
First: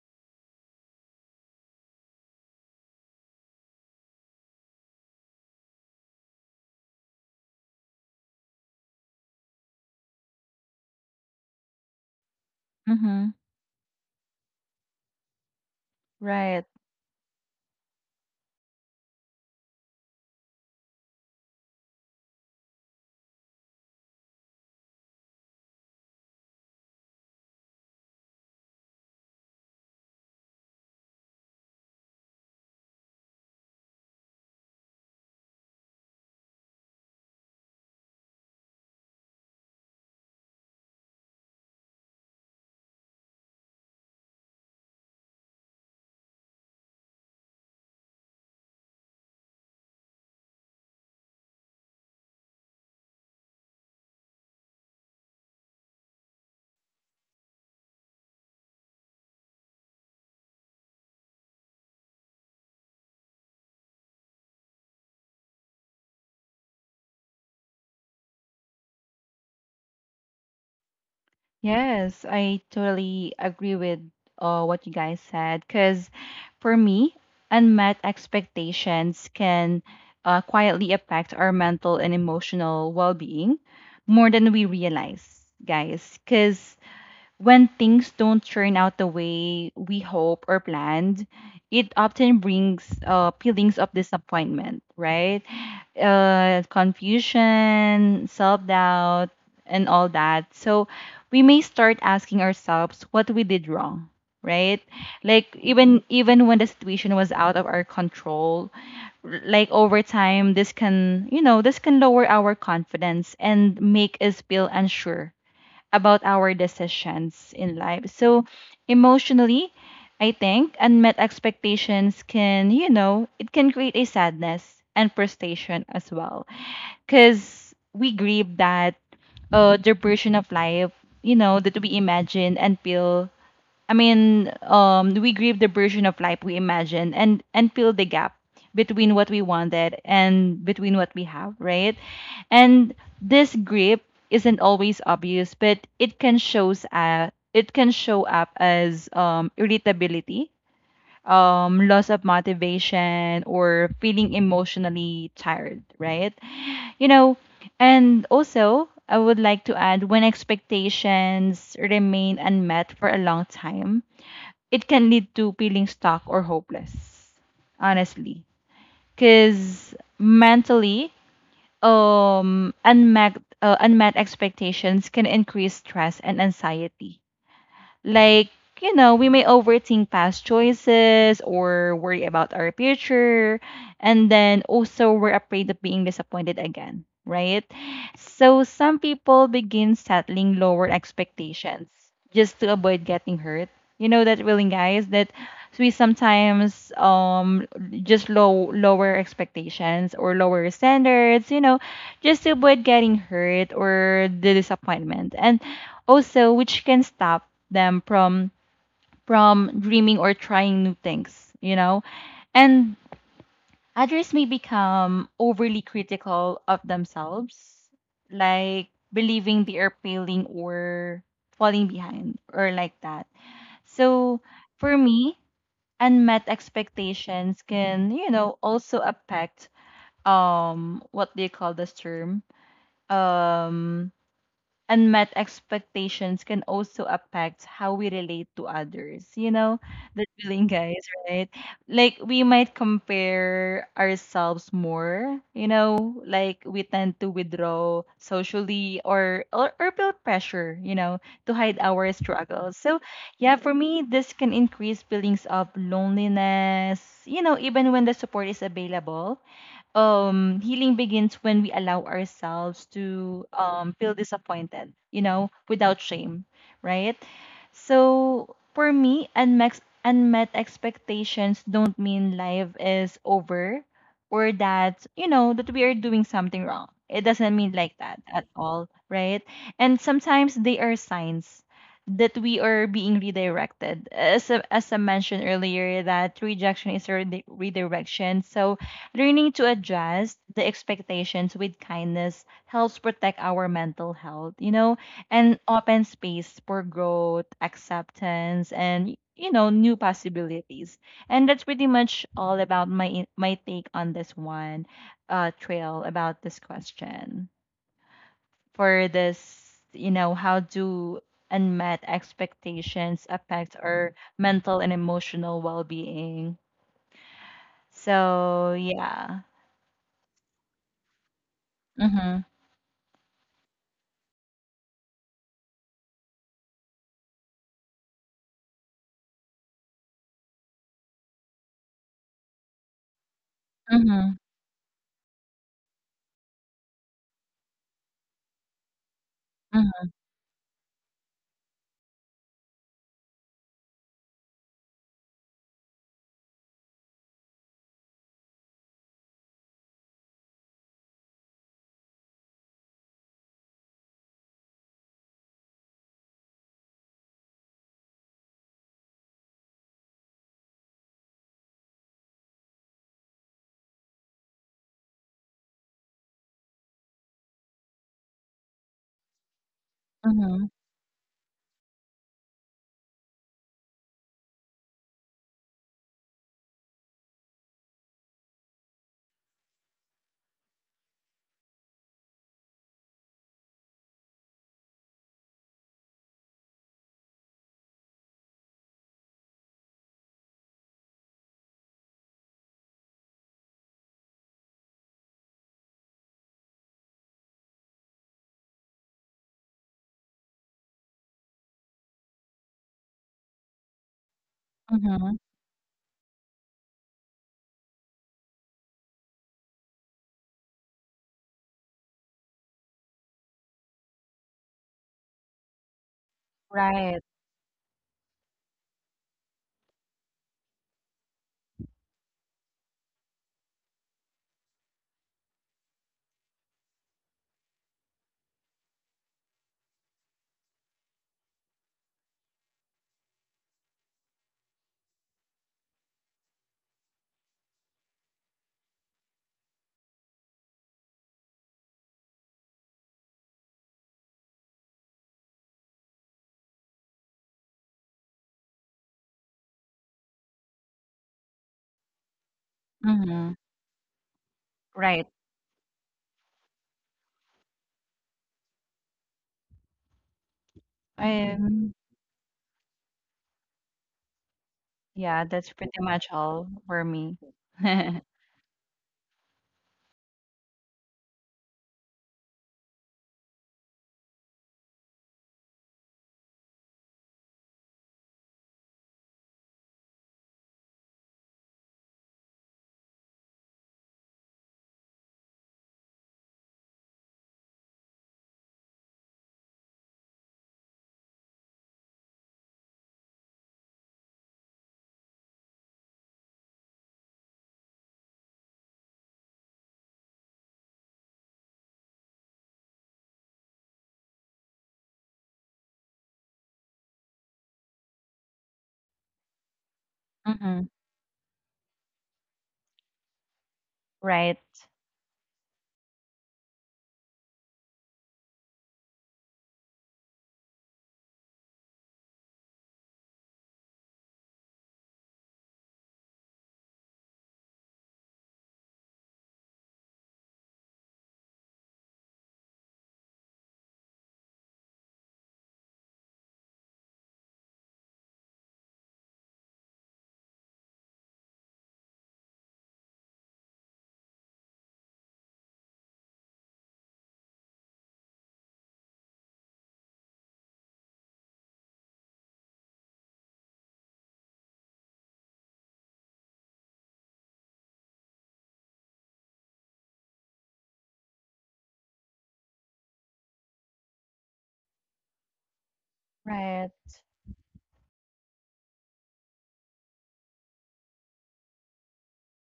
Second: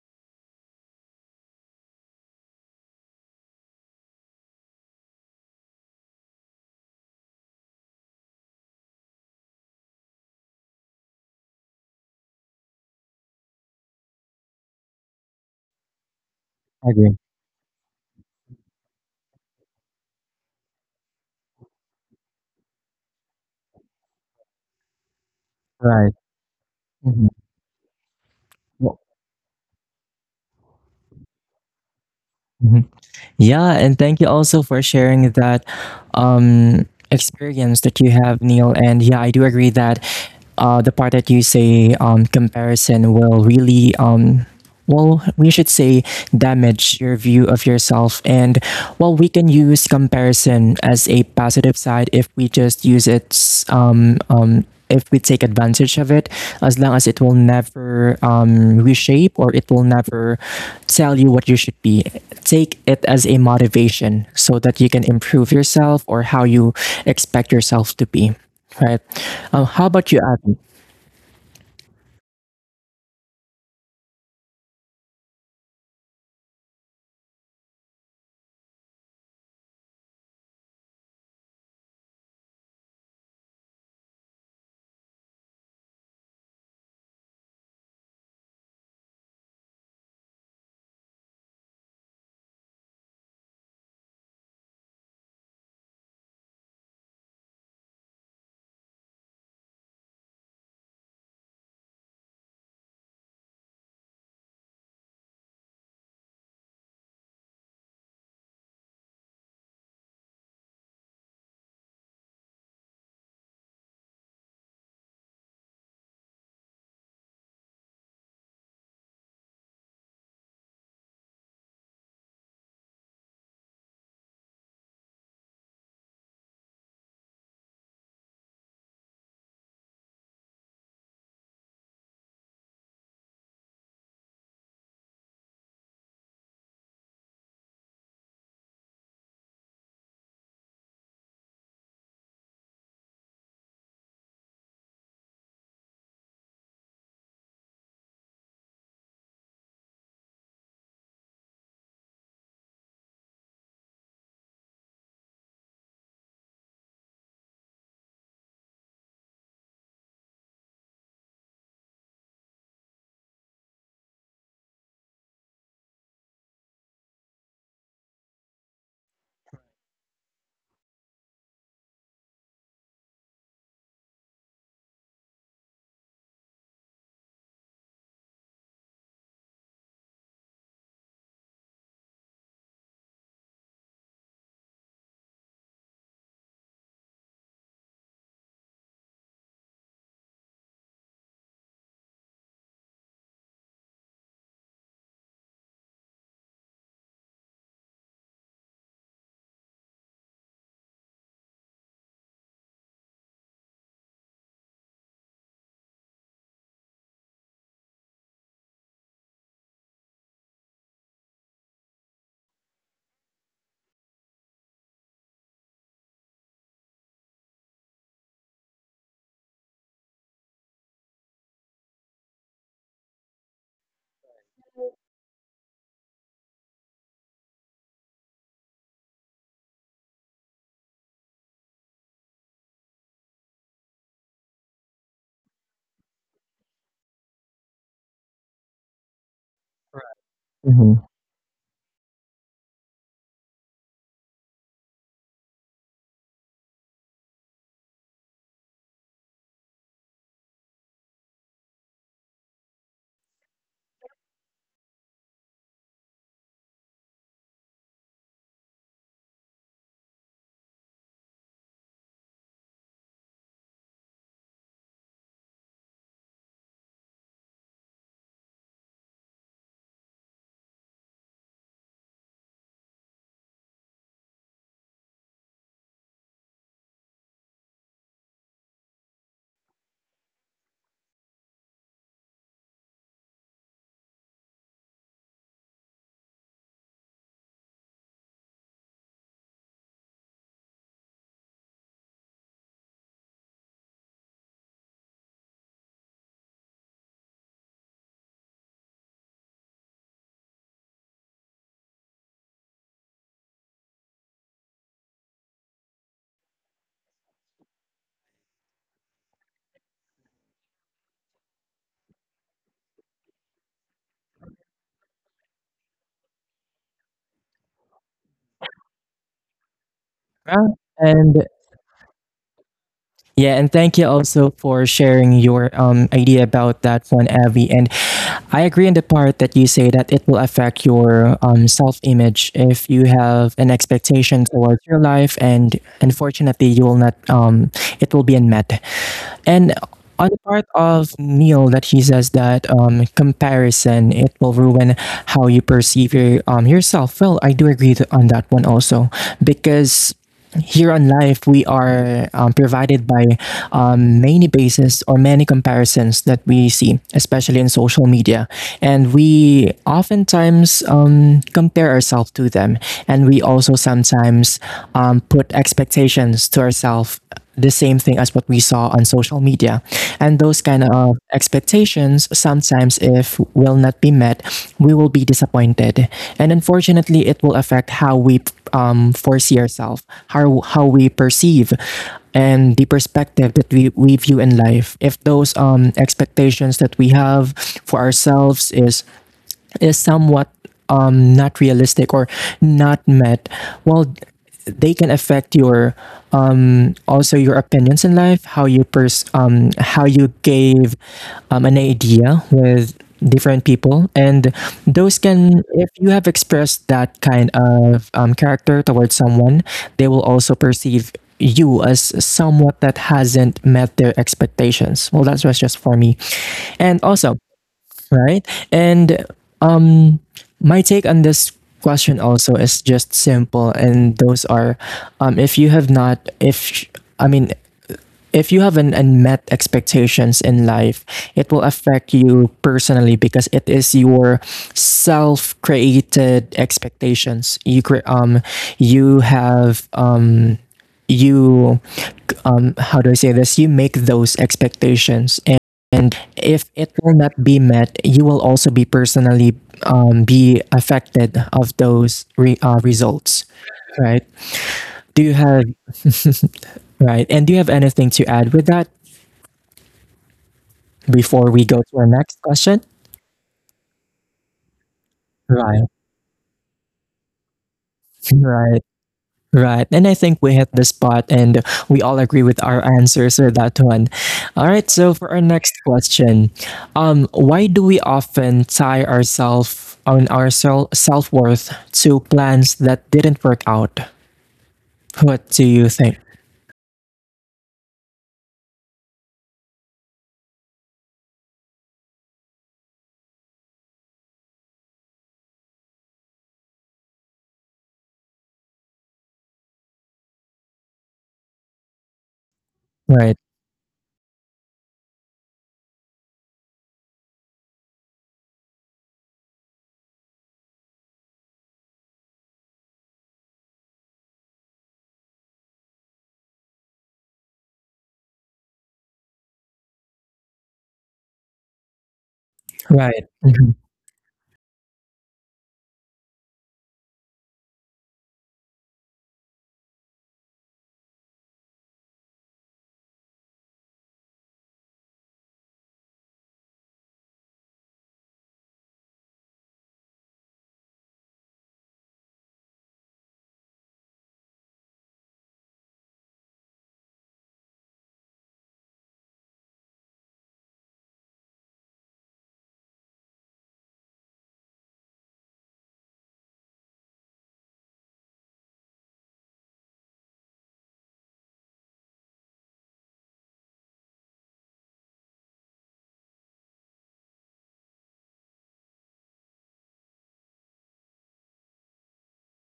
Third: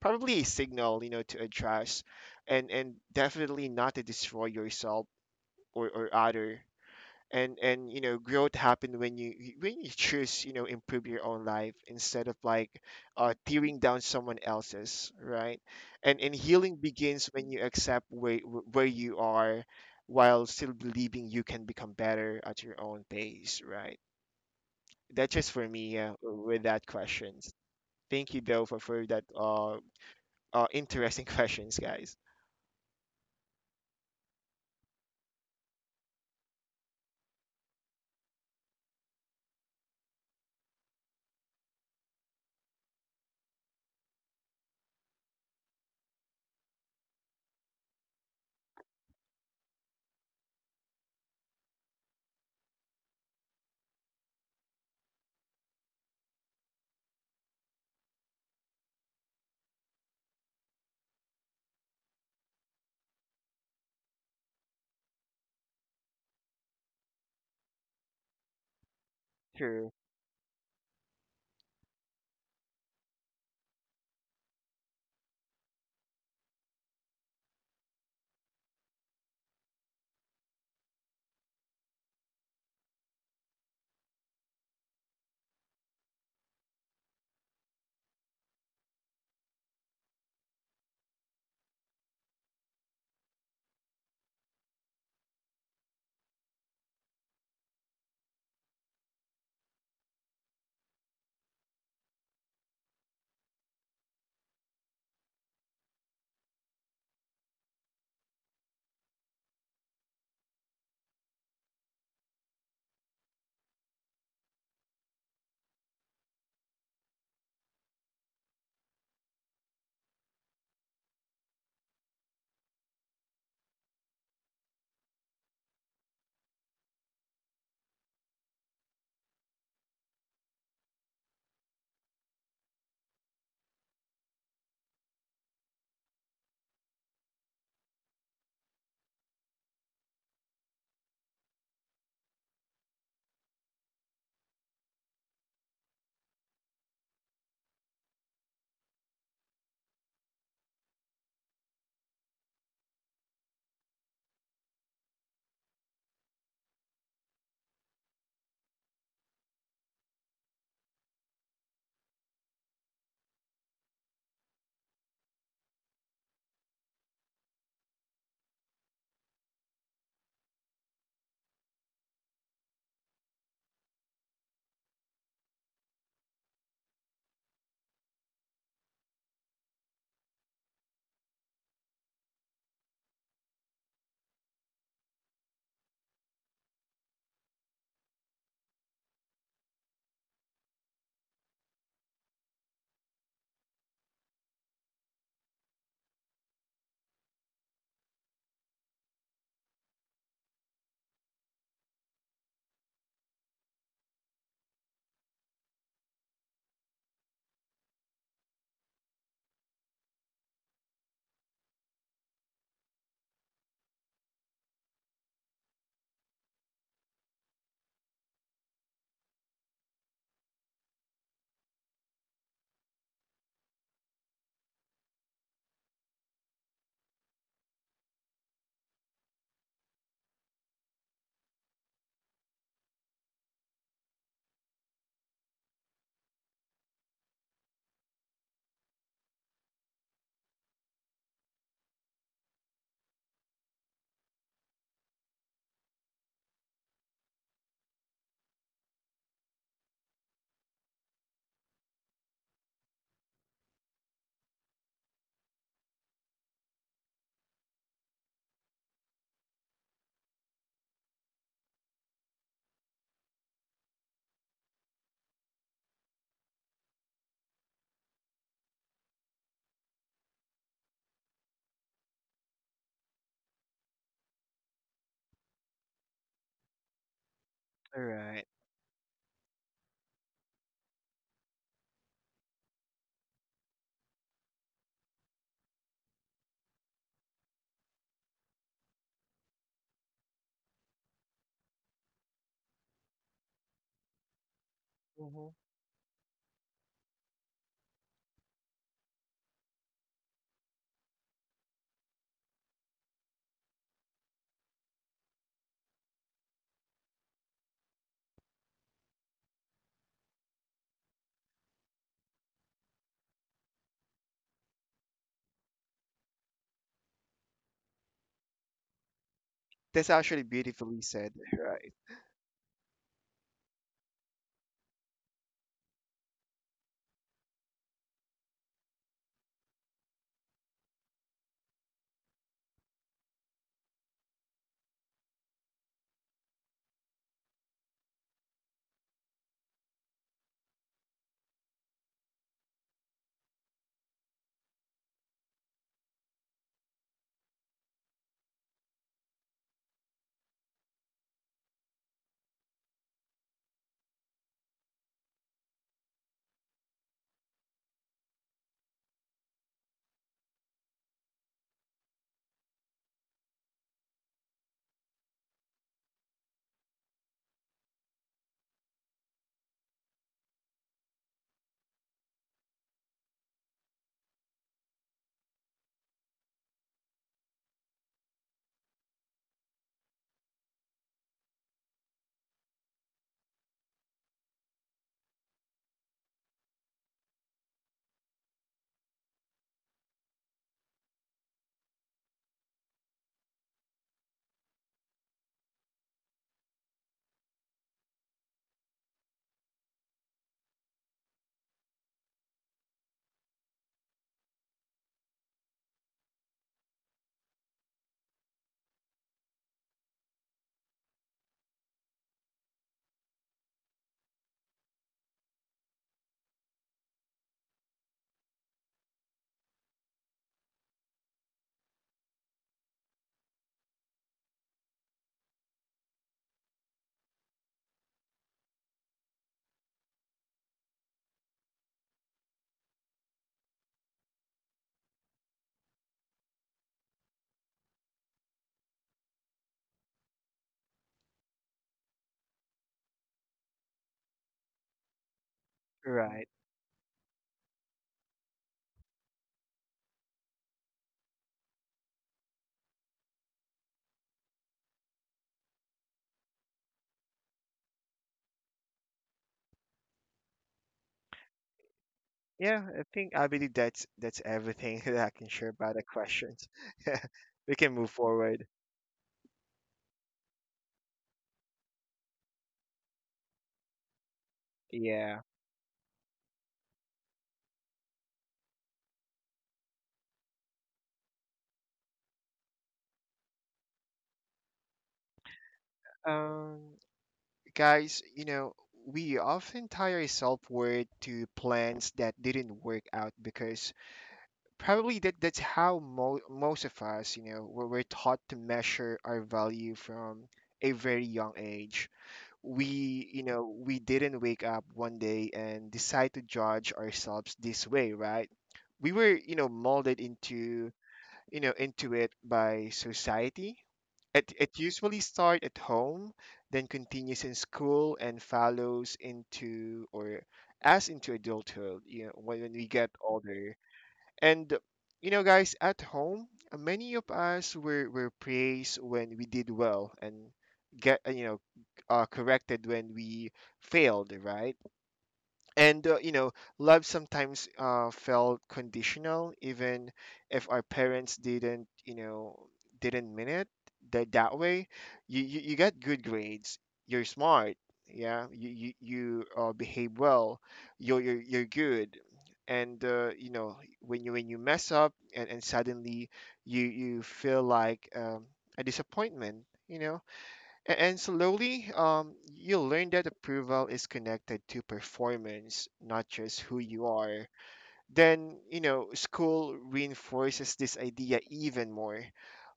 [SPEAKER 2] probably a signal, you know, to address, and and definitely not to destroy yourself or, or other. And and you know, growth happen when you you- when you choose, you know, improve your own life instead of like
[SPEAKER 3] Mm-hmm.
[SPEAKER 2] uh, tearing down someone else's, right? And and
[SPEAKER 3] Right.
[SPEAKER 2] healing
[SPEAKER 1] I agree.
[SPEAKER 2] begins when you accept where where you are, while still believing you can become better at your own pace, right? That's just for me, uh,
[SPEAKER 1] Right.
[SPEAKER 2] with that questions. Thank you though for,
[SPEAKER 1] Mm-hmm.
[SPEAKER 2] for that uh, uh interesting questions, guys.
[SPEAKER 1] Yeah, and thank you also for sharing that um, experience that you have, Neil. And yeah, I do agree that uh, the part that you say um, comparison will really, um, well, we should say damage your view of yourself. And well, we can use comparison as a positive side if we just use it, um, um, if we take advantage of it, as long as it will never um, reshape or it will never tell you what you should be, take it as a motivation so that you can improve yourself or how you expect yourself to be, right? Um, how
[SPEAKER 2] True.
[SPEAKER 1] about you, Abby?
[SPEAKER 3] Yes, I totally agree with uh, what you guys said. Because for me, unmet expectations can uh, quietly affect our mental and emotional well being more than we realize, guys. Because when things don't turn out the way we hope or planned, it often brings uh, feelings of disappointment, right? Uh, confusion, self doubt, and all that. So we may start asking ourselves what we did wrong, right? Like even even when the situation was out of our control, r- like over time, this can, you know, this can lower our confidence and make us feel unsure about our decisions in life. So emotionally, I think unmet expectations can, you know, it can create a sadness and frustration as well. Because we grieve that uh, the version of life, you know, that we imagine and feel, I mean, um, we grieve the version of life we imagine and and fill the gap between what we wanted and between what we have, right? And this grief isn't always obvious, but it can shows uh, it can show up as um, irritability, um, loss of motivation, or feeling emotionally tired, right? You know, and also I would like to add, when expectations remain unmet for a long time, it can lead to feeling stuck or hopeless, honestly. Because mentally, um, unmet, uh, unmet expectations can increase stress and anxiety. Like, you know, we may overthink past choices or worry about our future. And then also, we're afraid of being disappointed again, right? So some people begin settling lower expectations just to avoid getting hurt. You know that feeling, guys, that we sometimes um just low lower expectations or lower standards, you know, just to avoid getting hurt or the disappointment. And also which can stop them from from dreaming or trying new things, you know. And others may become overly critical of themselves, like believing they are failing or falling behind or like that. So for me, unmet expectations can, you know, also affect um what do you call this term, um unmet expectations can also affect how we relate to others. You know, the feeling, guys,
[SPEAKER 1] Mhm.
[SPEAKER 3] right? Like, we might compare ourselves more, you know, like we tend to withdraw socially or, or, or feel pressure, you know, to hide our struggles. So, yeah, for me, this can increase feelings of loneliness, you know, even when the support is available. Um healing begins when we allow ourselves to um feel disappointed, you know, without shame, right? So for me, unmet unmet expectations don't mean life is over, or that, you know, that we are doing something wrong. It doesn't mean like
[SPEAKER 2] All
[SPEAKER 3] that at
[SPEAKER 2] right.
[SPEAKER 3] all, right? And sometimes they are signs that we are being redirected, as I- as I mentioned earlier, that rejection is a redi- redirection. So learning to adjust the expectations with kindness helps protect our mental health, you know,
[SPEAKER 2] Mhm.
[SPEAKER 3] and open space for growth, acceptance, and, you know, new possibilities. And that's pretty much all about my in- my take on this one, uh, Trail, about this question for this, you know, how do unmet expectations affect our mental and emotional well-being? So yeah.
[SPEAKER 2] That's actually
[SPEAKER 1] Yeah,
[SPEAKER 2] beautifully
[SPEAKER 1] and
[SPEAKER 2] said, right?
[SPEAKER 3] Mm-hmm.
[SPEAKER 1] yeah and thank you also for sharing your um, idea about that one, Abby. And I agree in the part that you say that it will affect your um, self image if you have an
[SPEAKER 3] Mm-hmm.
[SPEAKER 1] expectation towards your life, and unfortunately, you will not, um, it will be unmet. And
[SPEAKER 3] Mhm,
[SPEAKER 1] on the part of Neil, that he says that um, comparison it will ruin how you perceive your, um, yourself. Well, I do agree th- on that one also because here on Life, we are um, provided by um, many bases or many comparisons that we see, especially in social media. And we oftentimes um, compare ourselves to them. And we also sometimes um, put expectations to ourselves the same thing as what we saw on social media. And those
[SPEAKER 3] mhm,
[SPEAKER 1] kind of expectations, sometimes if will not be met, we will be disappointed. And unfortunately, it will affect how we um, foresee ourselves, how, how we perceive, and the perspective that we, we view in life. If those um, expectations that we have for ourselves is, is somewhat um, not realistic or not met, well, they can affect your also your opinions in life, how you pers- um, how you gave um, an idea with different people, and those
[SPEAKER 3] mhm.
[SPEAKER 1] can, if you have expressed that kind of um, character towards someone, they will also perceive you as somewhat that hasn't met their expectations. Well, that's was just for me, and
[SPEAKER 3] Right.
[SPEAKER 1] also right? And um, my take on this question also is just simple, and those are, um, if you have not, if, I mean, if you have an unmet expectations in life, it will affect you personally because it is your self-created expectations. You cre- um you have um you um how do I say this? You make those expectations and
[SPEAKER 2] Right.
[SPEAKER 1] if it will not be met, you will also be personally um, be affected of those re- uh,
[SPEAKER 3] Mhm.
[SPEAKER 1] results, right?
[SPEAKER 3] Right.
[SPEAKER 1] Do you have right? And do you have anything to add with that before
[SPEAKER 3] Um,
[SPEAKER 1] we go to our next
[SPEAKER 2] Yeah, I
[SPEAKER 1] question?
[SPEAKER 2] think I believe that's that's everything that I
[SPEAKER 3] yeah,
[SPEAKER 2] can
[SPEAKER 3] that's
[SPEAKER 2] share about
[SPEAKER 3] pretty
[SPEAKER 2] the
[SPEAKER 1] Right,
[SPEAKER 3] much all
[SPEAKER 2] questions.
[SPEAKER 3] for
[SPEAKER 2] Yeah,
[SPEAKER 3] me.
[SPEAKER 2] we can move forward.
[SPEAKER 1] right, right. And I think we hit the spot and we all agree with our answers with that one. All right, so
[SPEAKER 2] Yeah.
[SPEAKER 1] for our next question, um, why do we often tie ourselves on our self worth to plans that didn't work out? What do you think?
[SPEAKER 2] Um, guys, you know, we often tie our self-worth to plans that didn't work out because probably that that's how mo most of us, you know, we're, we're taught to measure our value from a very young age. We,
[SPEAKER 1] Right,
[SPEAKER 2] you know, we didn't wake up one day and decide to judge ourselves this way, right? We were, you know, molded
[SPEAKER 3] Mhm.
[SPEAKER 2] into you know into it by society. it,
[SPEAKER 3] Right.
[SPEAKER 2] it usually starts at home, then continues in school, and follows into or as into adulthood, you know, when, when we get
[SPEAKER 1] right, mhm,
[SPEAKER 2] older. And you know, guys, at home, uh, many of us were, were praised when we did well, and get uh, you know uh, corrected when we failed, right? And uh, you know, love sometimes uh, felt conditional, even if our parents didn't, you know, didn't mean it that that way. You, you, you get good grades, you're smart. Yeah, you, you, you uh, behave well, you're you're, you're good. And uh, you know, when you, when you mess up, and, and suddenly you, you feel like um, a disappointment, you know. a- And slowly, um, you'll learn that approval is connected to performance, not just who
[SPEAKER 3] Right.
[SPEAKER 2] you are. Then, you know, school reinforces this idea even more.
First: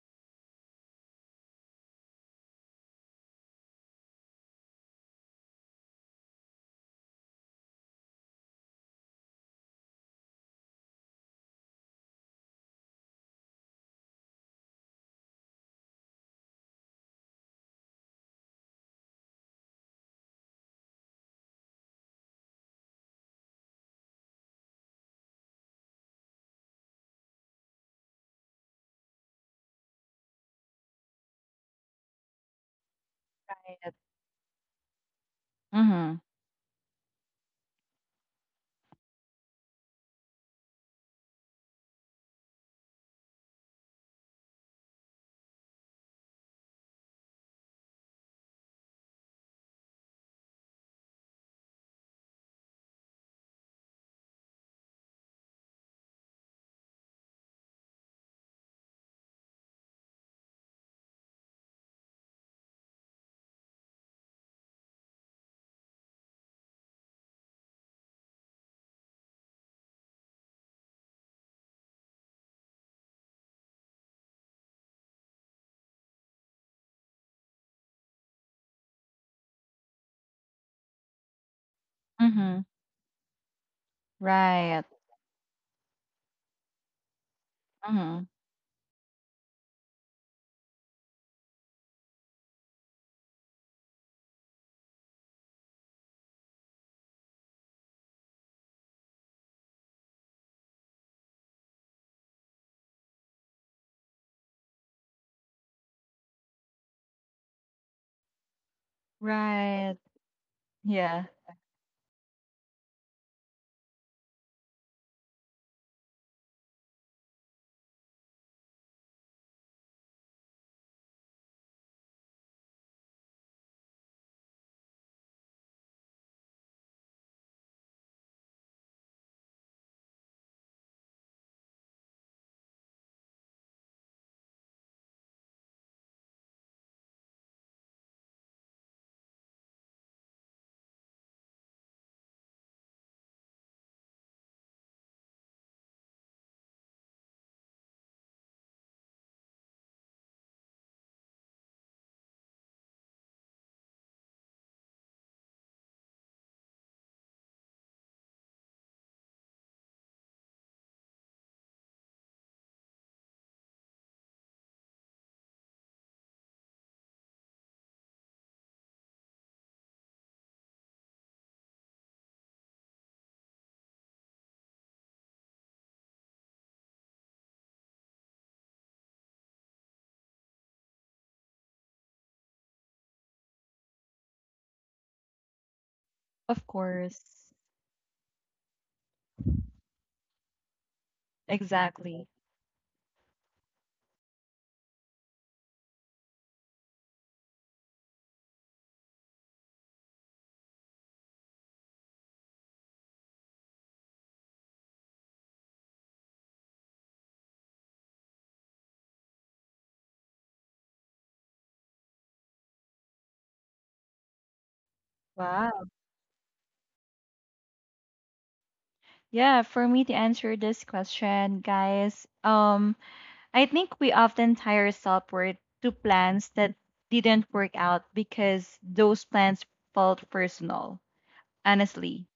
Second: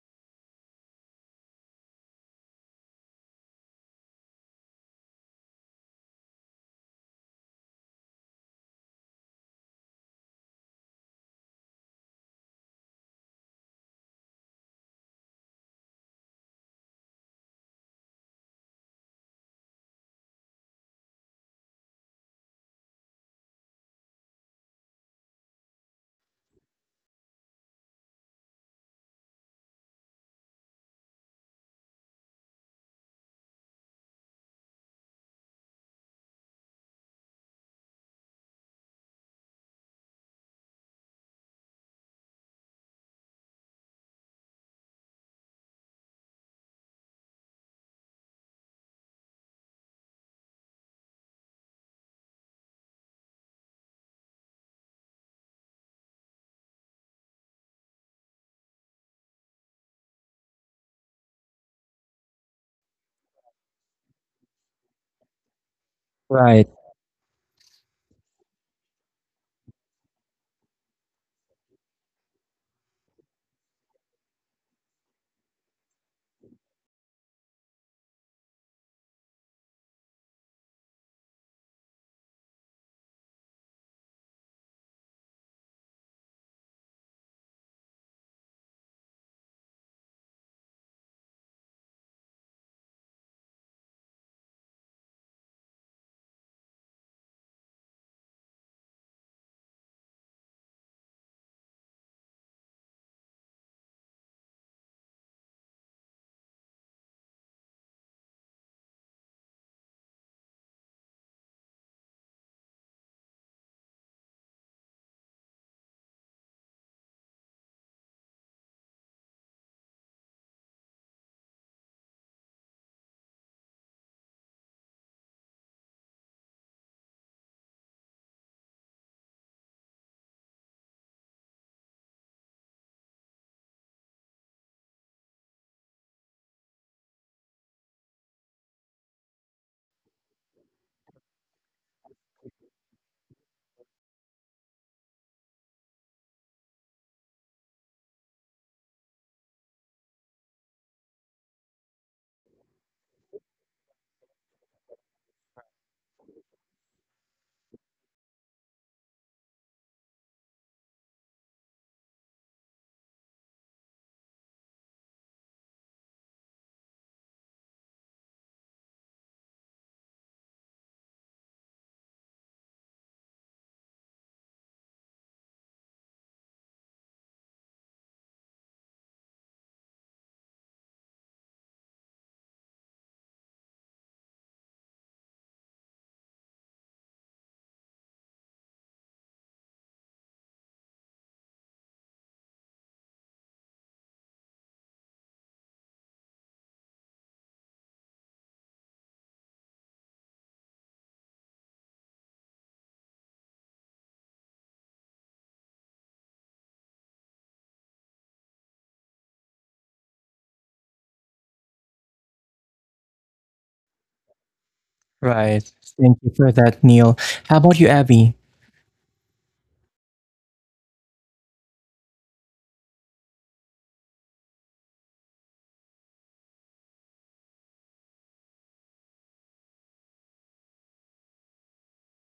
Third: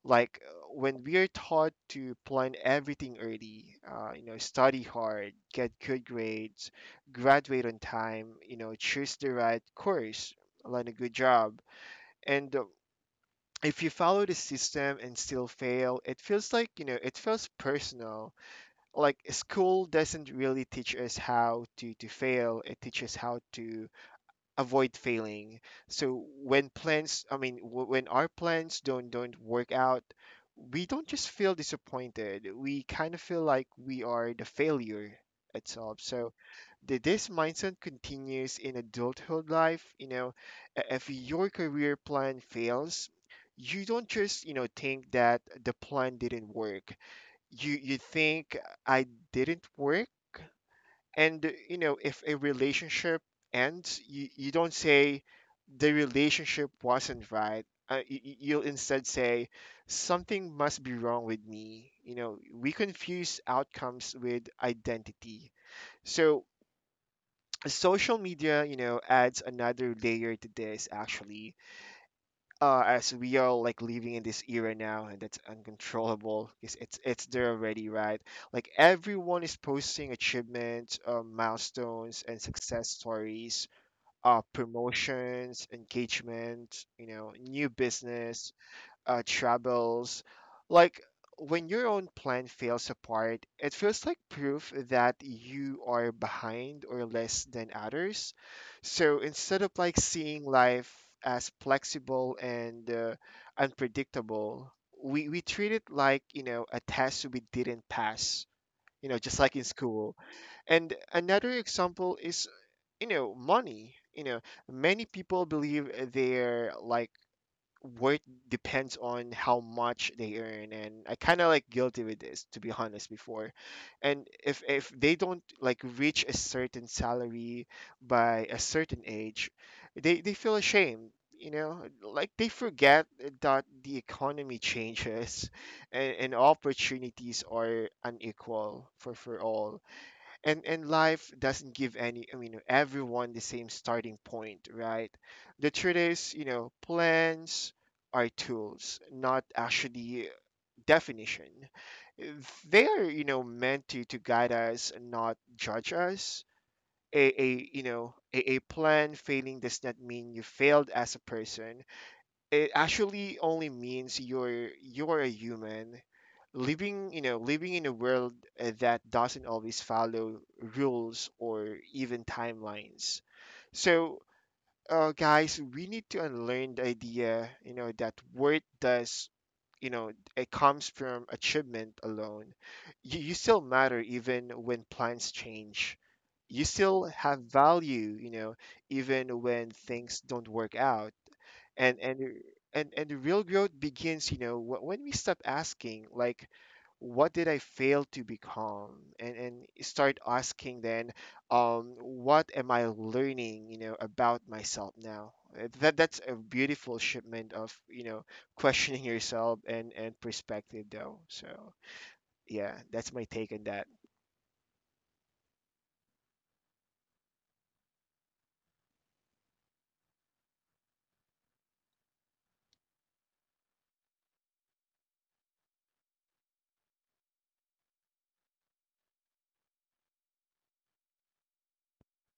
[SPEAKER 2] Like uh, when we are taught to plan everything early, uh, you know, study hard, get good grades, graduate on time, you know, choose the right course, land a good job, and uh, if you follow the system and still fail, it feels like, you know, it feels personal. Like school doesn't really teach us how to to fail. It teaches how to avoid failing. So when plans, i mean w- when our plans don't don't work out, we don't just feel disappointed, we kind of feel like
[SPEAKER 3] Right.
[SPEAKER 2] we are the failure itself.
[SPEAKER 3] Mhm.
[SPEAKER 2] So th- this mindset continues in adulthood life, you know. I- if your career plan fails, you don't just, you know, think that the plan didn't work, you you think I didn't work. And uh, you know, if a relationship ends, you, you don't say the relationship wasn't right. Uh, y- y- you'll instead say something must be wrong with me. You know, we confuse outcomes with identity. So
[SPEAKER 1] right,
[SPEAKER 2] social media, you know, adds another layer to this actually, uh, as we are like living in this era now, and that's uncontrollable. It's, it's it's there already, right? Like everyone is posting achievements, uh, milestones and
[SPEAKER 3] Mhm.
[SPEAKER 2] success stories, uh,
[SPEAKER 3] Right.
[SPEAKER 2] promotions, engagement, you know, new
[SPEAKER 3] Mhm.
[SPEAKER 2] business, uh, troubles. Like when your own plan fails apart, it feels like proof that you are behind or less than others. So instead of like seeing life as flexible and uh, unpredictable, we, we treat it like, you know, a test we didn't pass, you know, just like in
[SPEAKER 3] Right.
[SPEAKER 2] school. And
[SPEAKER 3] Yeah.
[SPEAKER 2] another example is, you know, money. You know, many people believe they're like worth depends on how much they earn, and I kind of like guilty with this, to be honest, before. And if if they don't like reach a certain salary by a certain age, they they feel ashamed. You know, like they forget that the economy changes, and, and opportunities are unequal for for all, and and life doesn't give any, i mean everyone the same starting point, right? The truth is, you know, plans are tools, not actually definition. They are, you know, meant to to guide us, not judge us. A, a You know, a, a plan failing does not mean you failed as a person. It actually only means you're you're a human living, you know, living in a world uh, that doesn't always follow rules or even timelines. So uh, guys, we need to unlearn the idea, you know, that worth does, you know, it comes from achievement alone. you, you still matter even when plans change. You
[SPEAKER 3] Of
[SPEAKER 2] still have
[SPEAKER 3] course.
[SPEAKER 2] value, you know, even when things don't work out. and and
[SPEAKER 3] Exactly.
[SPEAKER 2] y- and and the real growth begins, you know, wh- when we stop asking like, what did I fail to become? And and start asking then, um, what am I learning, you know, about myself now? Uh, that that's a beautiful shipment of, you know, questioning yourself and and perspective though. So yeah, that's my take on that.
[SPEAKER 1] right.
[SPEAKER 3] Wow.
[SPEAKER 1] Thank you for that, Neil. How about you, Abby?
[SPEAKER 3] Yeah, for me to answer this question, guys, um I think we often tie our self worth to plans that didn't work out because those plans felt personal, honestly.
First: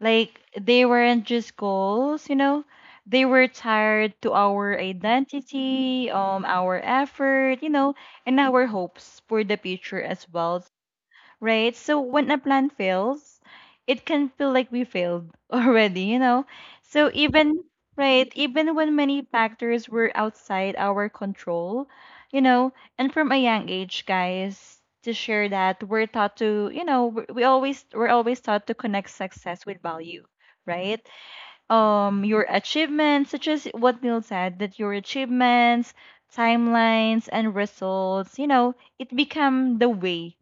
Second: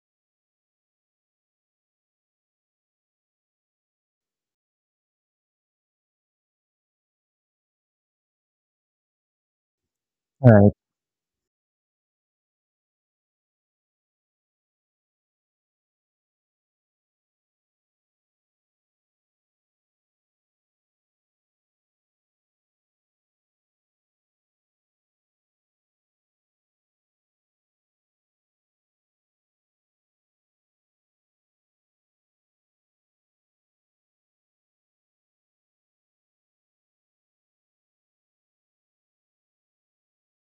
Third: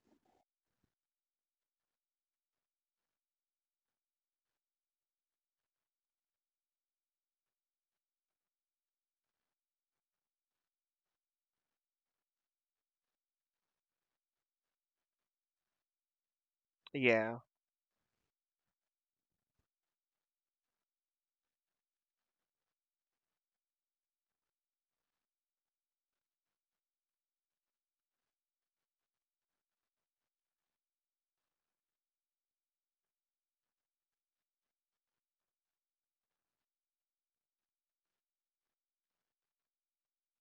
[SPEAKER 3] Like they weren't just goals, you know, they were tied to our identity, um, our effort, you know, and our hopes for the future as well,
[SPEAKER 1] Right.
[SPEAKER 3] right? So when a plan fails, it can feel like we failed already, you know? So
[SPEAKER 2] Yeah.
[SPEAKER 3] even, right, even when many factors were outside our control, you know, and from a young age, guys, to share that we're taught to, you know, we we always we're always taught to connect success with value, right? Um your achievements, such as what Neil said, that your achievements, timelines, and results, you know it become the way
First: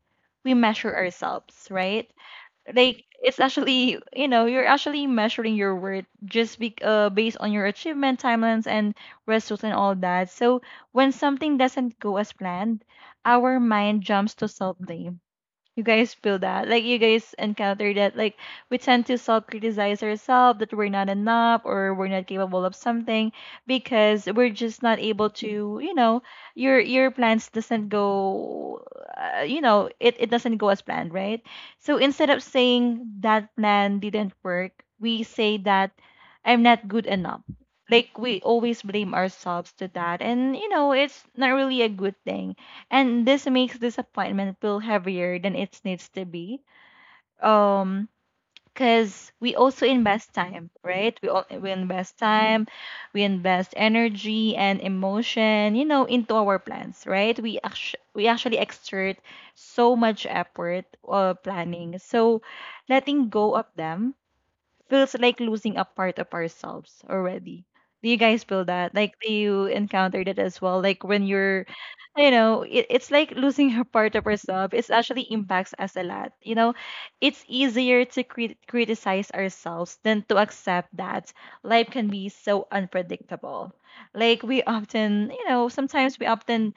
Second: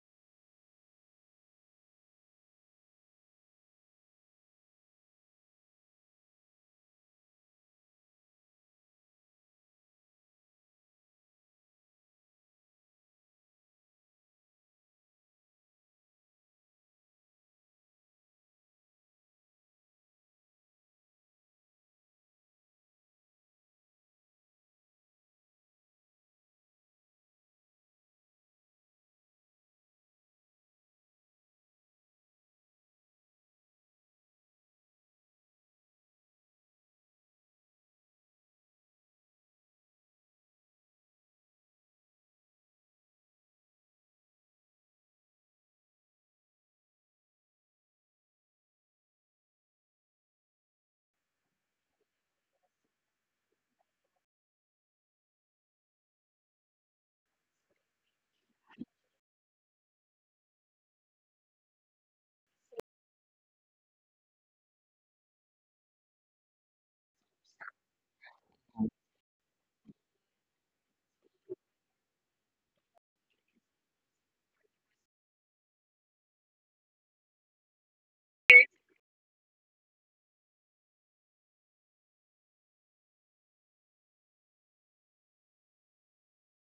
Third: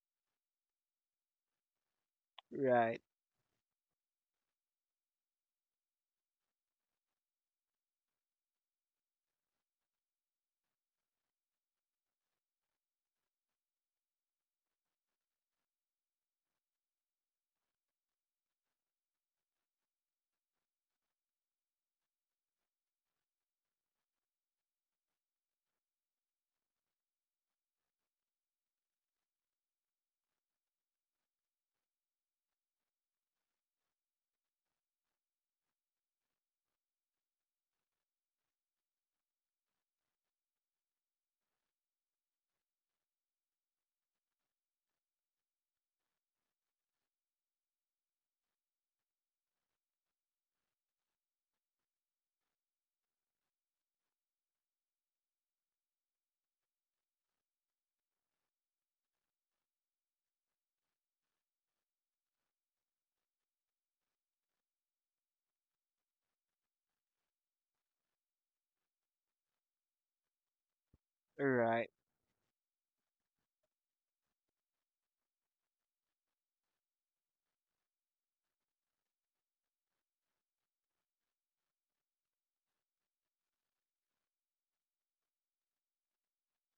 [SPEAKER 3] we measure ourselves, right?
[SPEAKER 2] Right.
[SPEAKER 3] Like it's actually, you know you're actually measuring your worth just be, uh, based on your achievement timelines and results and all that. So when something doesn't go as planned, our mind jumps to self blame. You guys feel that? Like you guys encounter that? Like we tend to self-criticize ourselves that we're not enough or we're not capable of something because we're just not able to, you know, your your plans doesn't go, uh, you know, it it doesn't go as planned, right? So instead of saying that plan didn't work, we say that I'm not good enough. Like we always blame ourselves to that, and you know, it's not really a good thing, and this makes this appointment feel heavier than it needs to be. um because we also invest time, right? We all we invest time, we invest energy and emotion, you know into our plans, right? We actually we actually exert so much effort uh, planning. So letting go of them feels like losing a part of ourselves already. Do you guys feel that? Like, do you encounter that as well? Like, when you're,
[SPEAKER 2] Right.
[SPEAKER 3] you know, it, it's like losing a part of ourselves. It actually impacts us a lot. You know, it's easier to crit- criticize ourselves than to accept that life can be so unpredictable. Like, we often, you know, sometimes we often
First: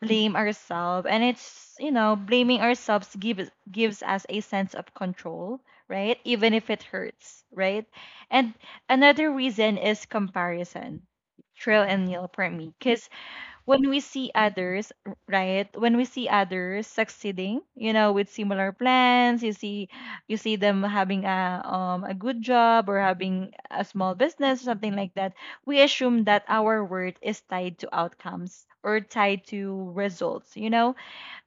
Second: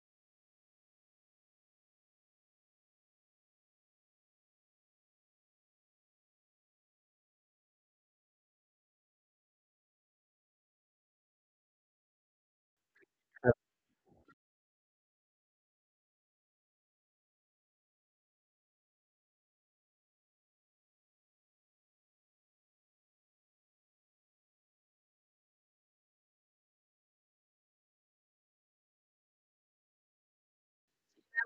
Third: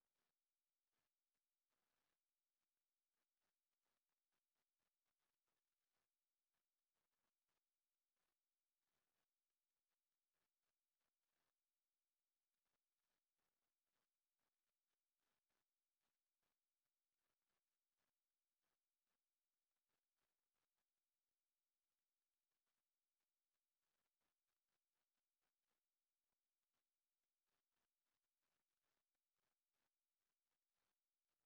[SPEAKER 3] blame ourselves, and it's, you know blaming ourselves gives gives us a sense of control, right? Even if it hurts, right? And another reason is comparison. Trill and Neil for me. Because when we see others, right? When we see others succeeding, you know, with similar plans, you see you see them having a um a good job or having a small business or something like that, we assume that our worth is tied to outcomes or tied to results, you know?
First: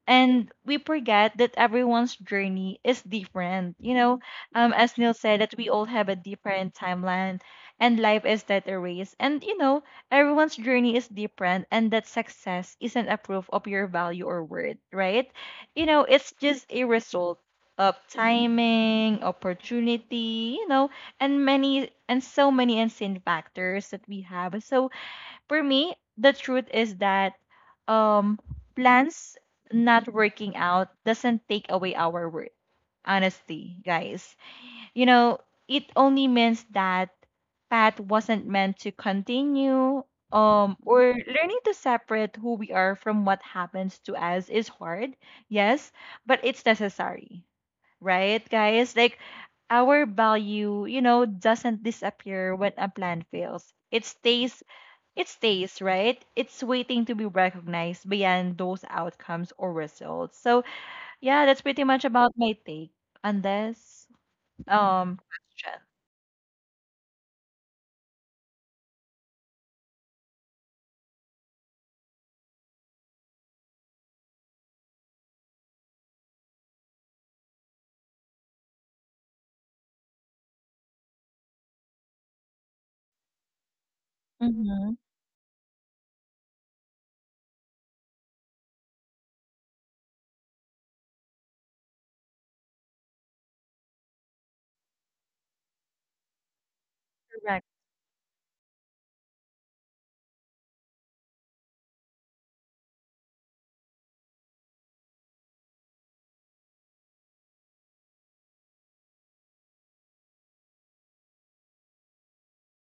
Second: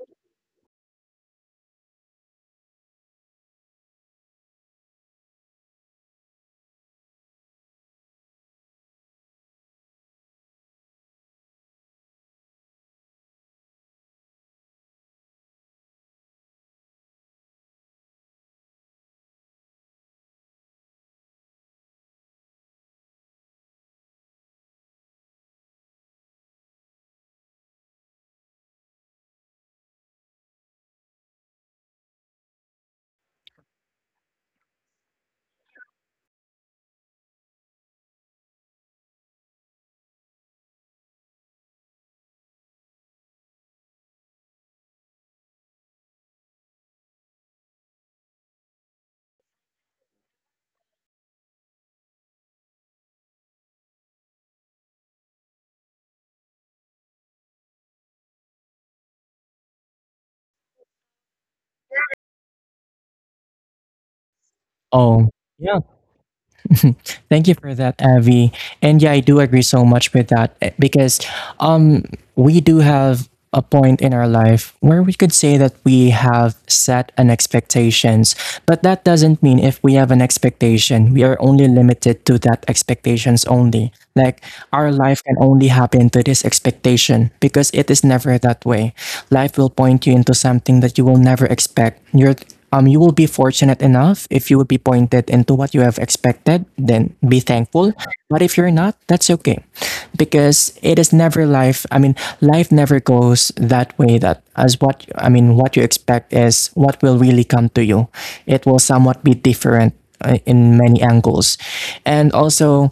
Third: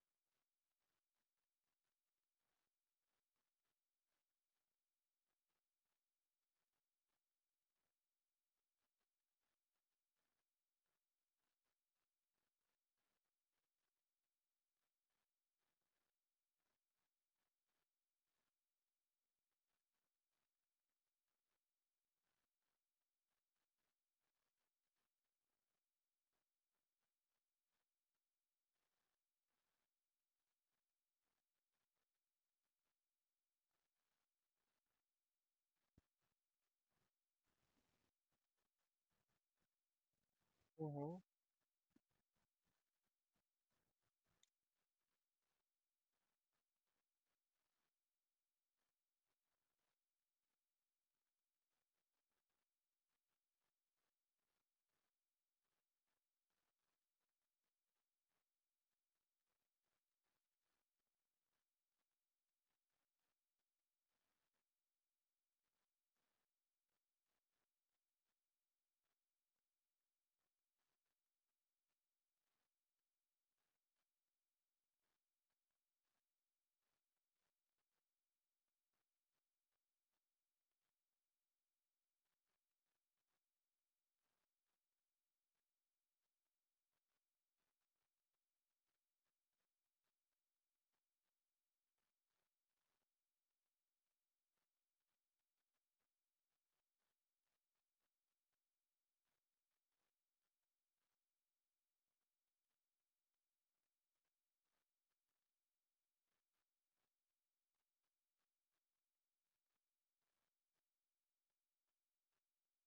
[SPEAKER 3] And we forget that everyone's journey is different. You know, um, as Neil said, that we all have a different timeline, and life is that a race. And you know, everyone's journey is different, and that success isn't a proof of your value or worth, right? You know, it's just a result of timing, opportunity, you know, and many and so many unseen factors that we have. So for me, the truth is that um plans not working out doesn't take away our worth. Honestly, guys. You know, it only means that path wasn't meant to continue. Um, or
[SPEAKER 2] Hmm.
[SPEAKER 3] learning to separate who we are from what happens to us is hard, yes, but it's necessary, right, guys? Like our value, you know, doesn't disappear when a plan fails. It stays it stays, right? It's waiting to be recognized beyond those outcomes or results. So, yeah, that's pretty much about my take on this um
[SPEAKER 1] Oh, yeah.
[SPEAKER 3] question.
[SPEAKER 1] Thank you for that, Avi. And yeah, I do agree so much with that, eh, because um, we do have a point in our life where we could say that we have set an expectations, but that doesn't mean if we have an expectation, we are only limited to that expectations only. Like our
[SPEAKER 3] Mm-hmm.
[SPEAKER 1] life can only happen to this expectation because it is never that way. Life will point you into something that you will never expect. You're um, you will be fortunate enough if you will be pointed into what you have expected, then be
[SPEAKER 3] Correct.
[SPEAKER 1] thankful. But if you're not, that's okay. Because it is never life. I mean, life never goes that way, that as what I mean, what you expect is what will really come to you. It will somewhat be different uh, in many angles. And also,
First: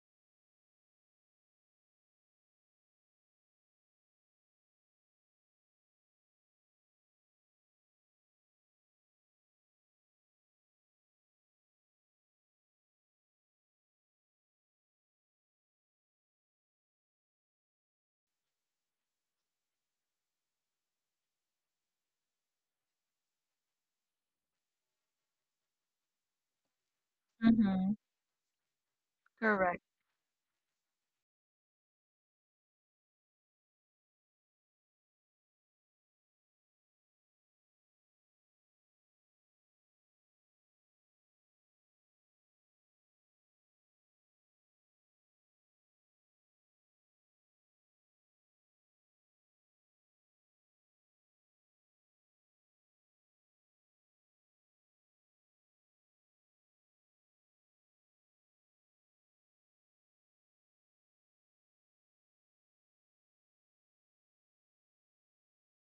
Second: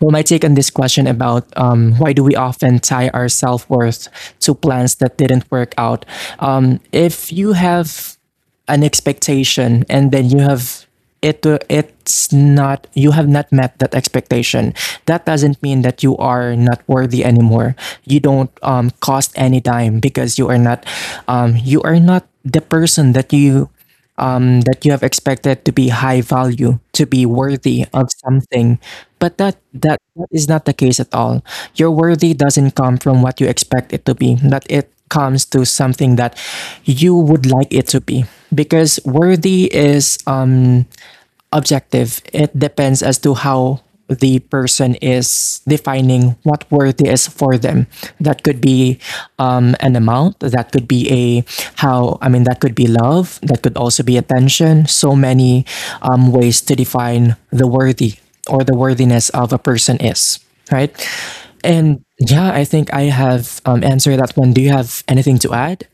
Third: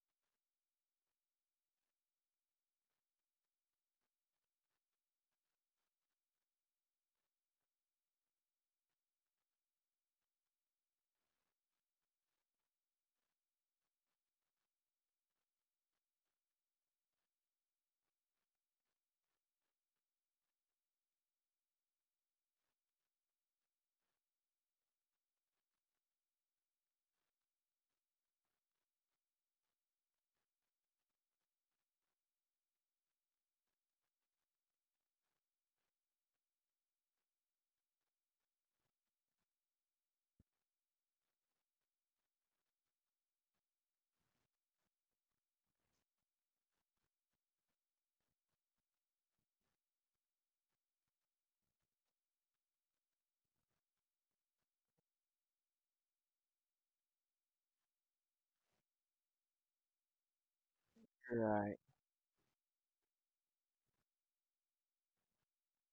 [SPEAKER 1] well, my take on this question about um, why do we often tie our self worth to plans that didn't work out? Um, if you have an expectation and then you have it, it's not you have not met that expectation. That doesn't mean that you are not worthy anymore. You don't um, cost any dime because you are not um, you are not the person that you um, that you have expected to be high value, to be worthy
[SPEAKER 3] Mm-hmm.
[SPEAKER 1] of something. But that,
[SPEAKER 3] Correct.
[SPEAKER 1] that that is not the case at all. Your worthy doesn't come from what you expect it to be, but it comes to something that you would like it to be. Because worthy is um objective. It depends as to how the person is defining what worthy is for them. That could be um, an amount, that could be a how, I mean, that could be love, that could also be attention. So many um, ways to define the worthy or the worthiness of a person is, right?
[SPEAKER 2] Right.
[SPEAKER 1] And yeah, I think I have um, answered that one. Do you have anything to add?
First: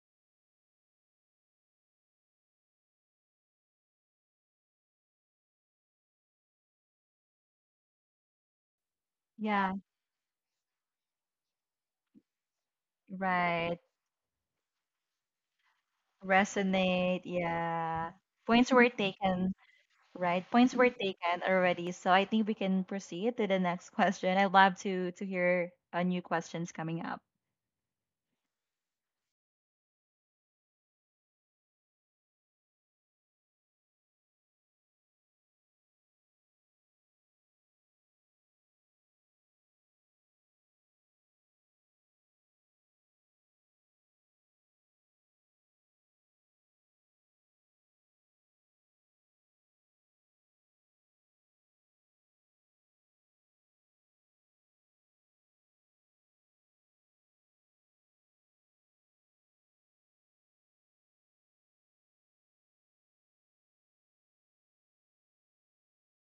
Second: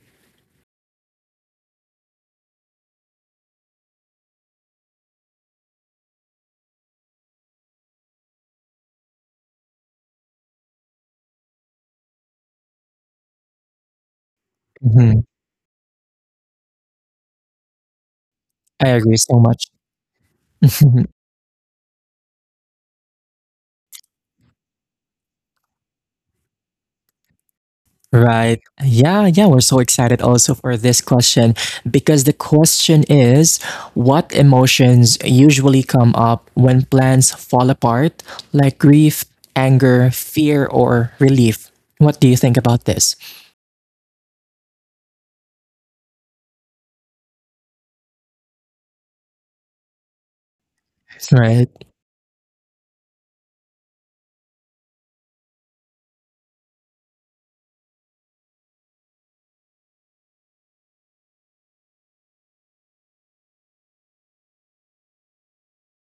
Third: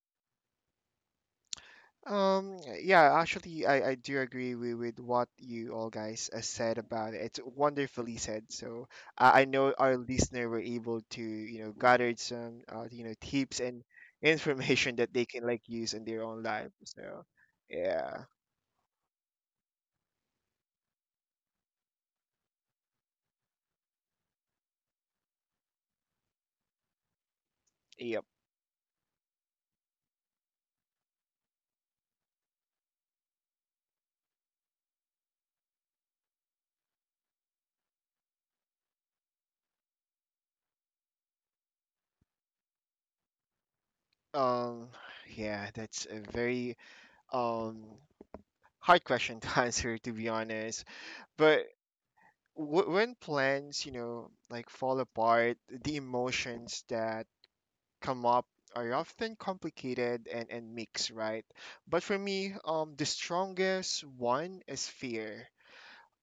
[SPEAKER 2] Um, yeah, actually, I, I do agree with, with what you all guys uh, said about it. It's wonderfully said. So I I
[SPEAKER 3] Yeah,
[SPEAKER 2] know our listener were able to, you know, gather some, uh, you know, tips
[SPEAKER 3] right.
[SPEAKER 2] and information that
[SPEAKER 1] Mhm.
[SPEAKER 2] they can like use in their own life.
[SPEAKER 3] Resonate.
[SPEAKER 2] So
[SPEAKER 3] Yeah.
[SPEAKER 2] yeah.
[SPEAKER 3] Points were
[SPEAKER 1] I agree so
[SPEAKER 3] taken,
[SPEAKER 1] much.
[SPEAKER 3] right? Points were taken already. So I think we can proceed to the next question. I'd love to to hear uh, new questions coming up.
[SPEAKER 2] Yep.
[SPEAKER 1] Right. Yeah, yeah, we're so excited also for this question because the question is, what emotions usually come up when plans fall apart, like grief, anger, fear, or relief? What do you think about this?
[SPEAKER 2] Um, yeah, that's a very um, hard question to answer, to be honest. But
[SPEAKER 1] Right,
[SPEAKER 2] w- when plans, you know, like fall apart, the emotions that come up are often complicated and, and mixed, right? But for me, um, the strongest one is fear.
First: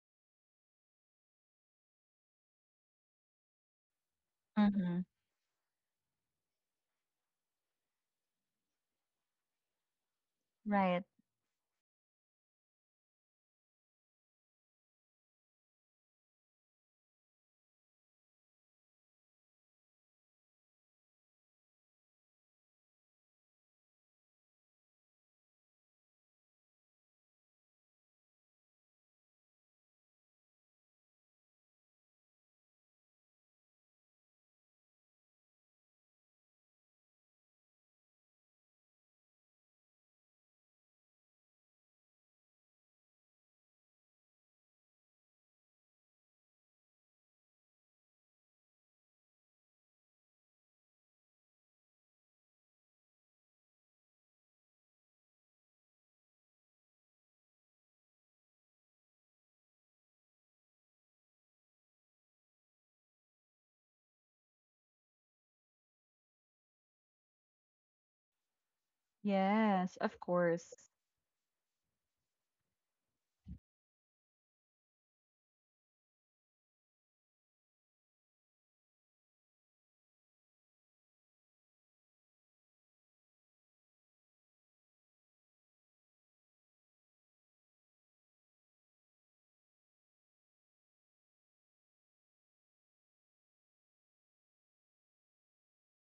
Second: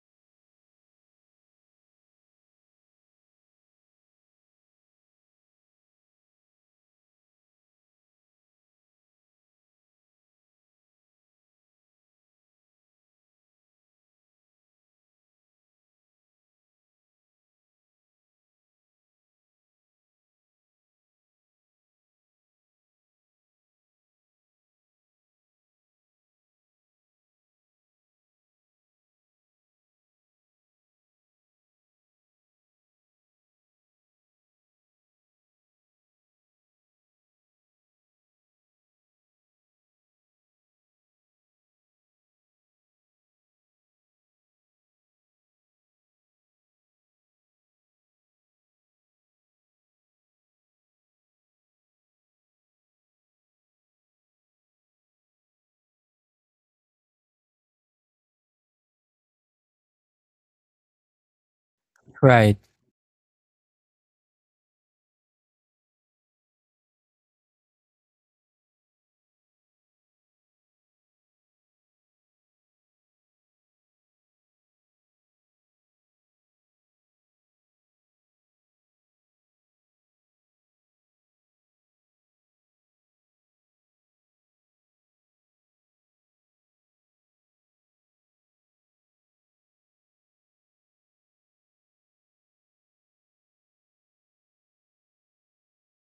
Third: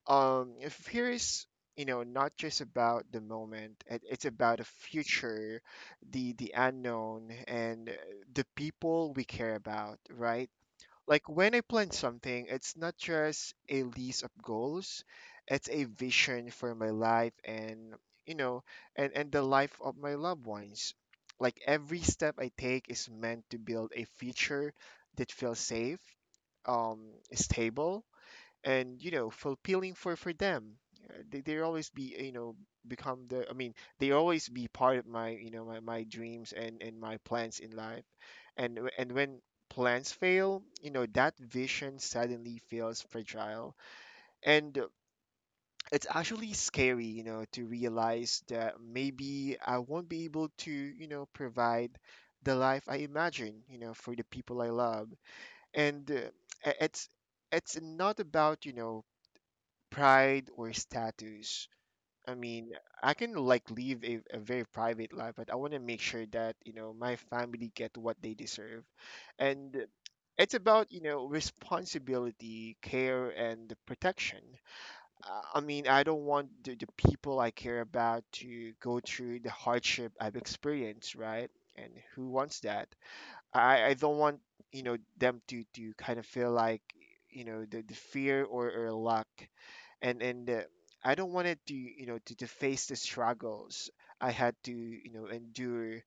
[SPEAKER 2] Um, fear is, you know, not just about the moment, it, it's about the
[SPEAKER 3] Mm-hmm.
[SPEAKER 2] future, the the unknown, and uh, the people we care about, right?
[SPEAKER 3] Right.
[SPEAKER 2] Like when I plan something, it's not just a list of goals, it's a vision for my life and, you know, and, and the life of my loved ones. Like every step I take is meant to build a future that feels safe, um, stable, and, you know, fulfilling for for them. Uh, they, they always be, uh, you know become the I mean they always be part of my, you know, my, my dreams and and my plans in life. And w- and when plans fail, you know, that vision suddenly feels fragile. And uh, it's actually scary, you know, to realize that maybe I won't be able to, you know, provide the life I imagine, you know, for the people I love. And uh, it's it's not about, you know, pride or status. I
[SPEAKER 1] right.
[SPEAKER 2] mean, I can like live a, a very private life, but I want to make sure that, you know, my family get what they deserve. And
[SPEAKER 3] Yes, of
[SPEAKER 2] it's about,
[SPEAKER 3] course.
[SPEAKER 2] you know, responsibility, care, and protection. Uh, I mean, I don't want the, the people I care about to go through the hardship I've experienced, right? And who wants that? I, I don't want, you know, them to, to kind of feel like, you know, the, the fear or, or lack, and and uh, I don't want it to, you know, to, to face the struggles I had to, you know, endure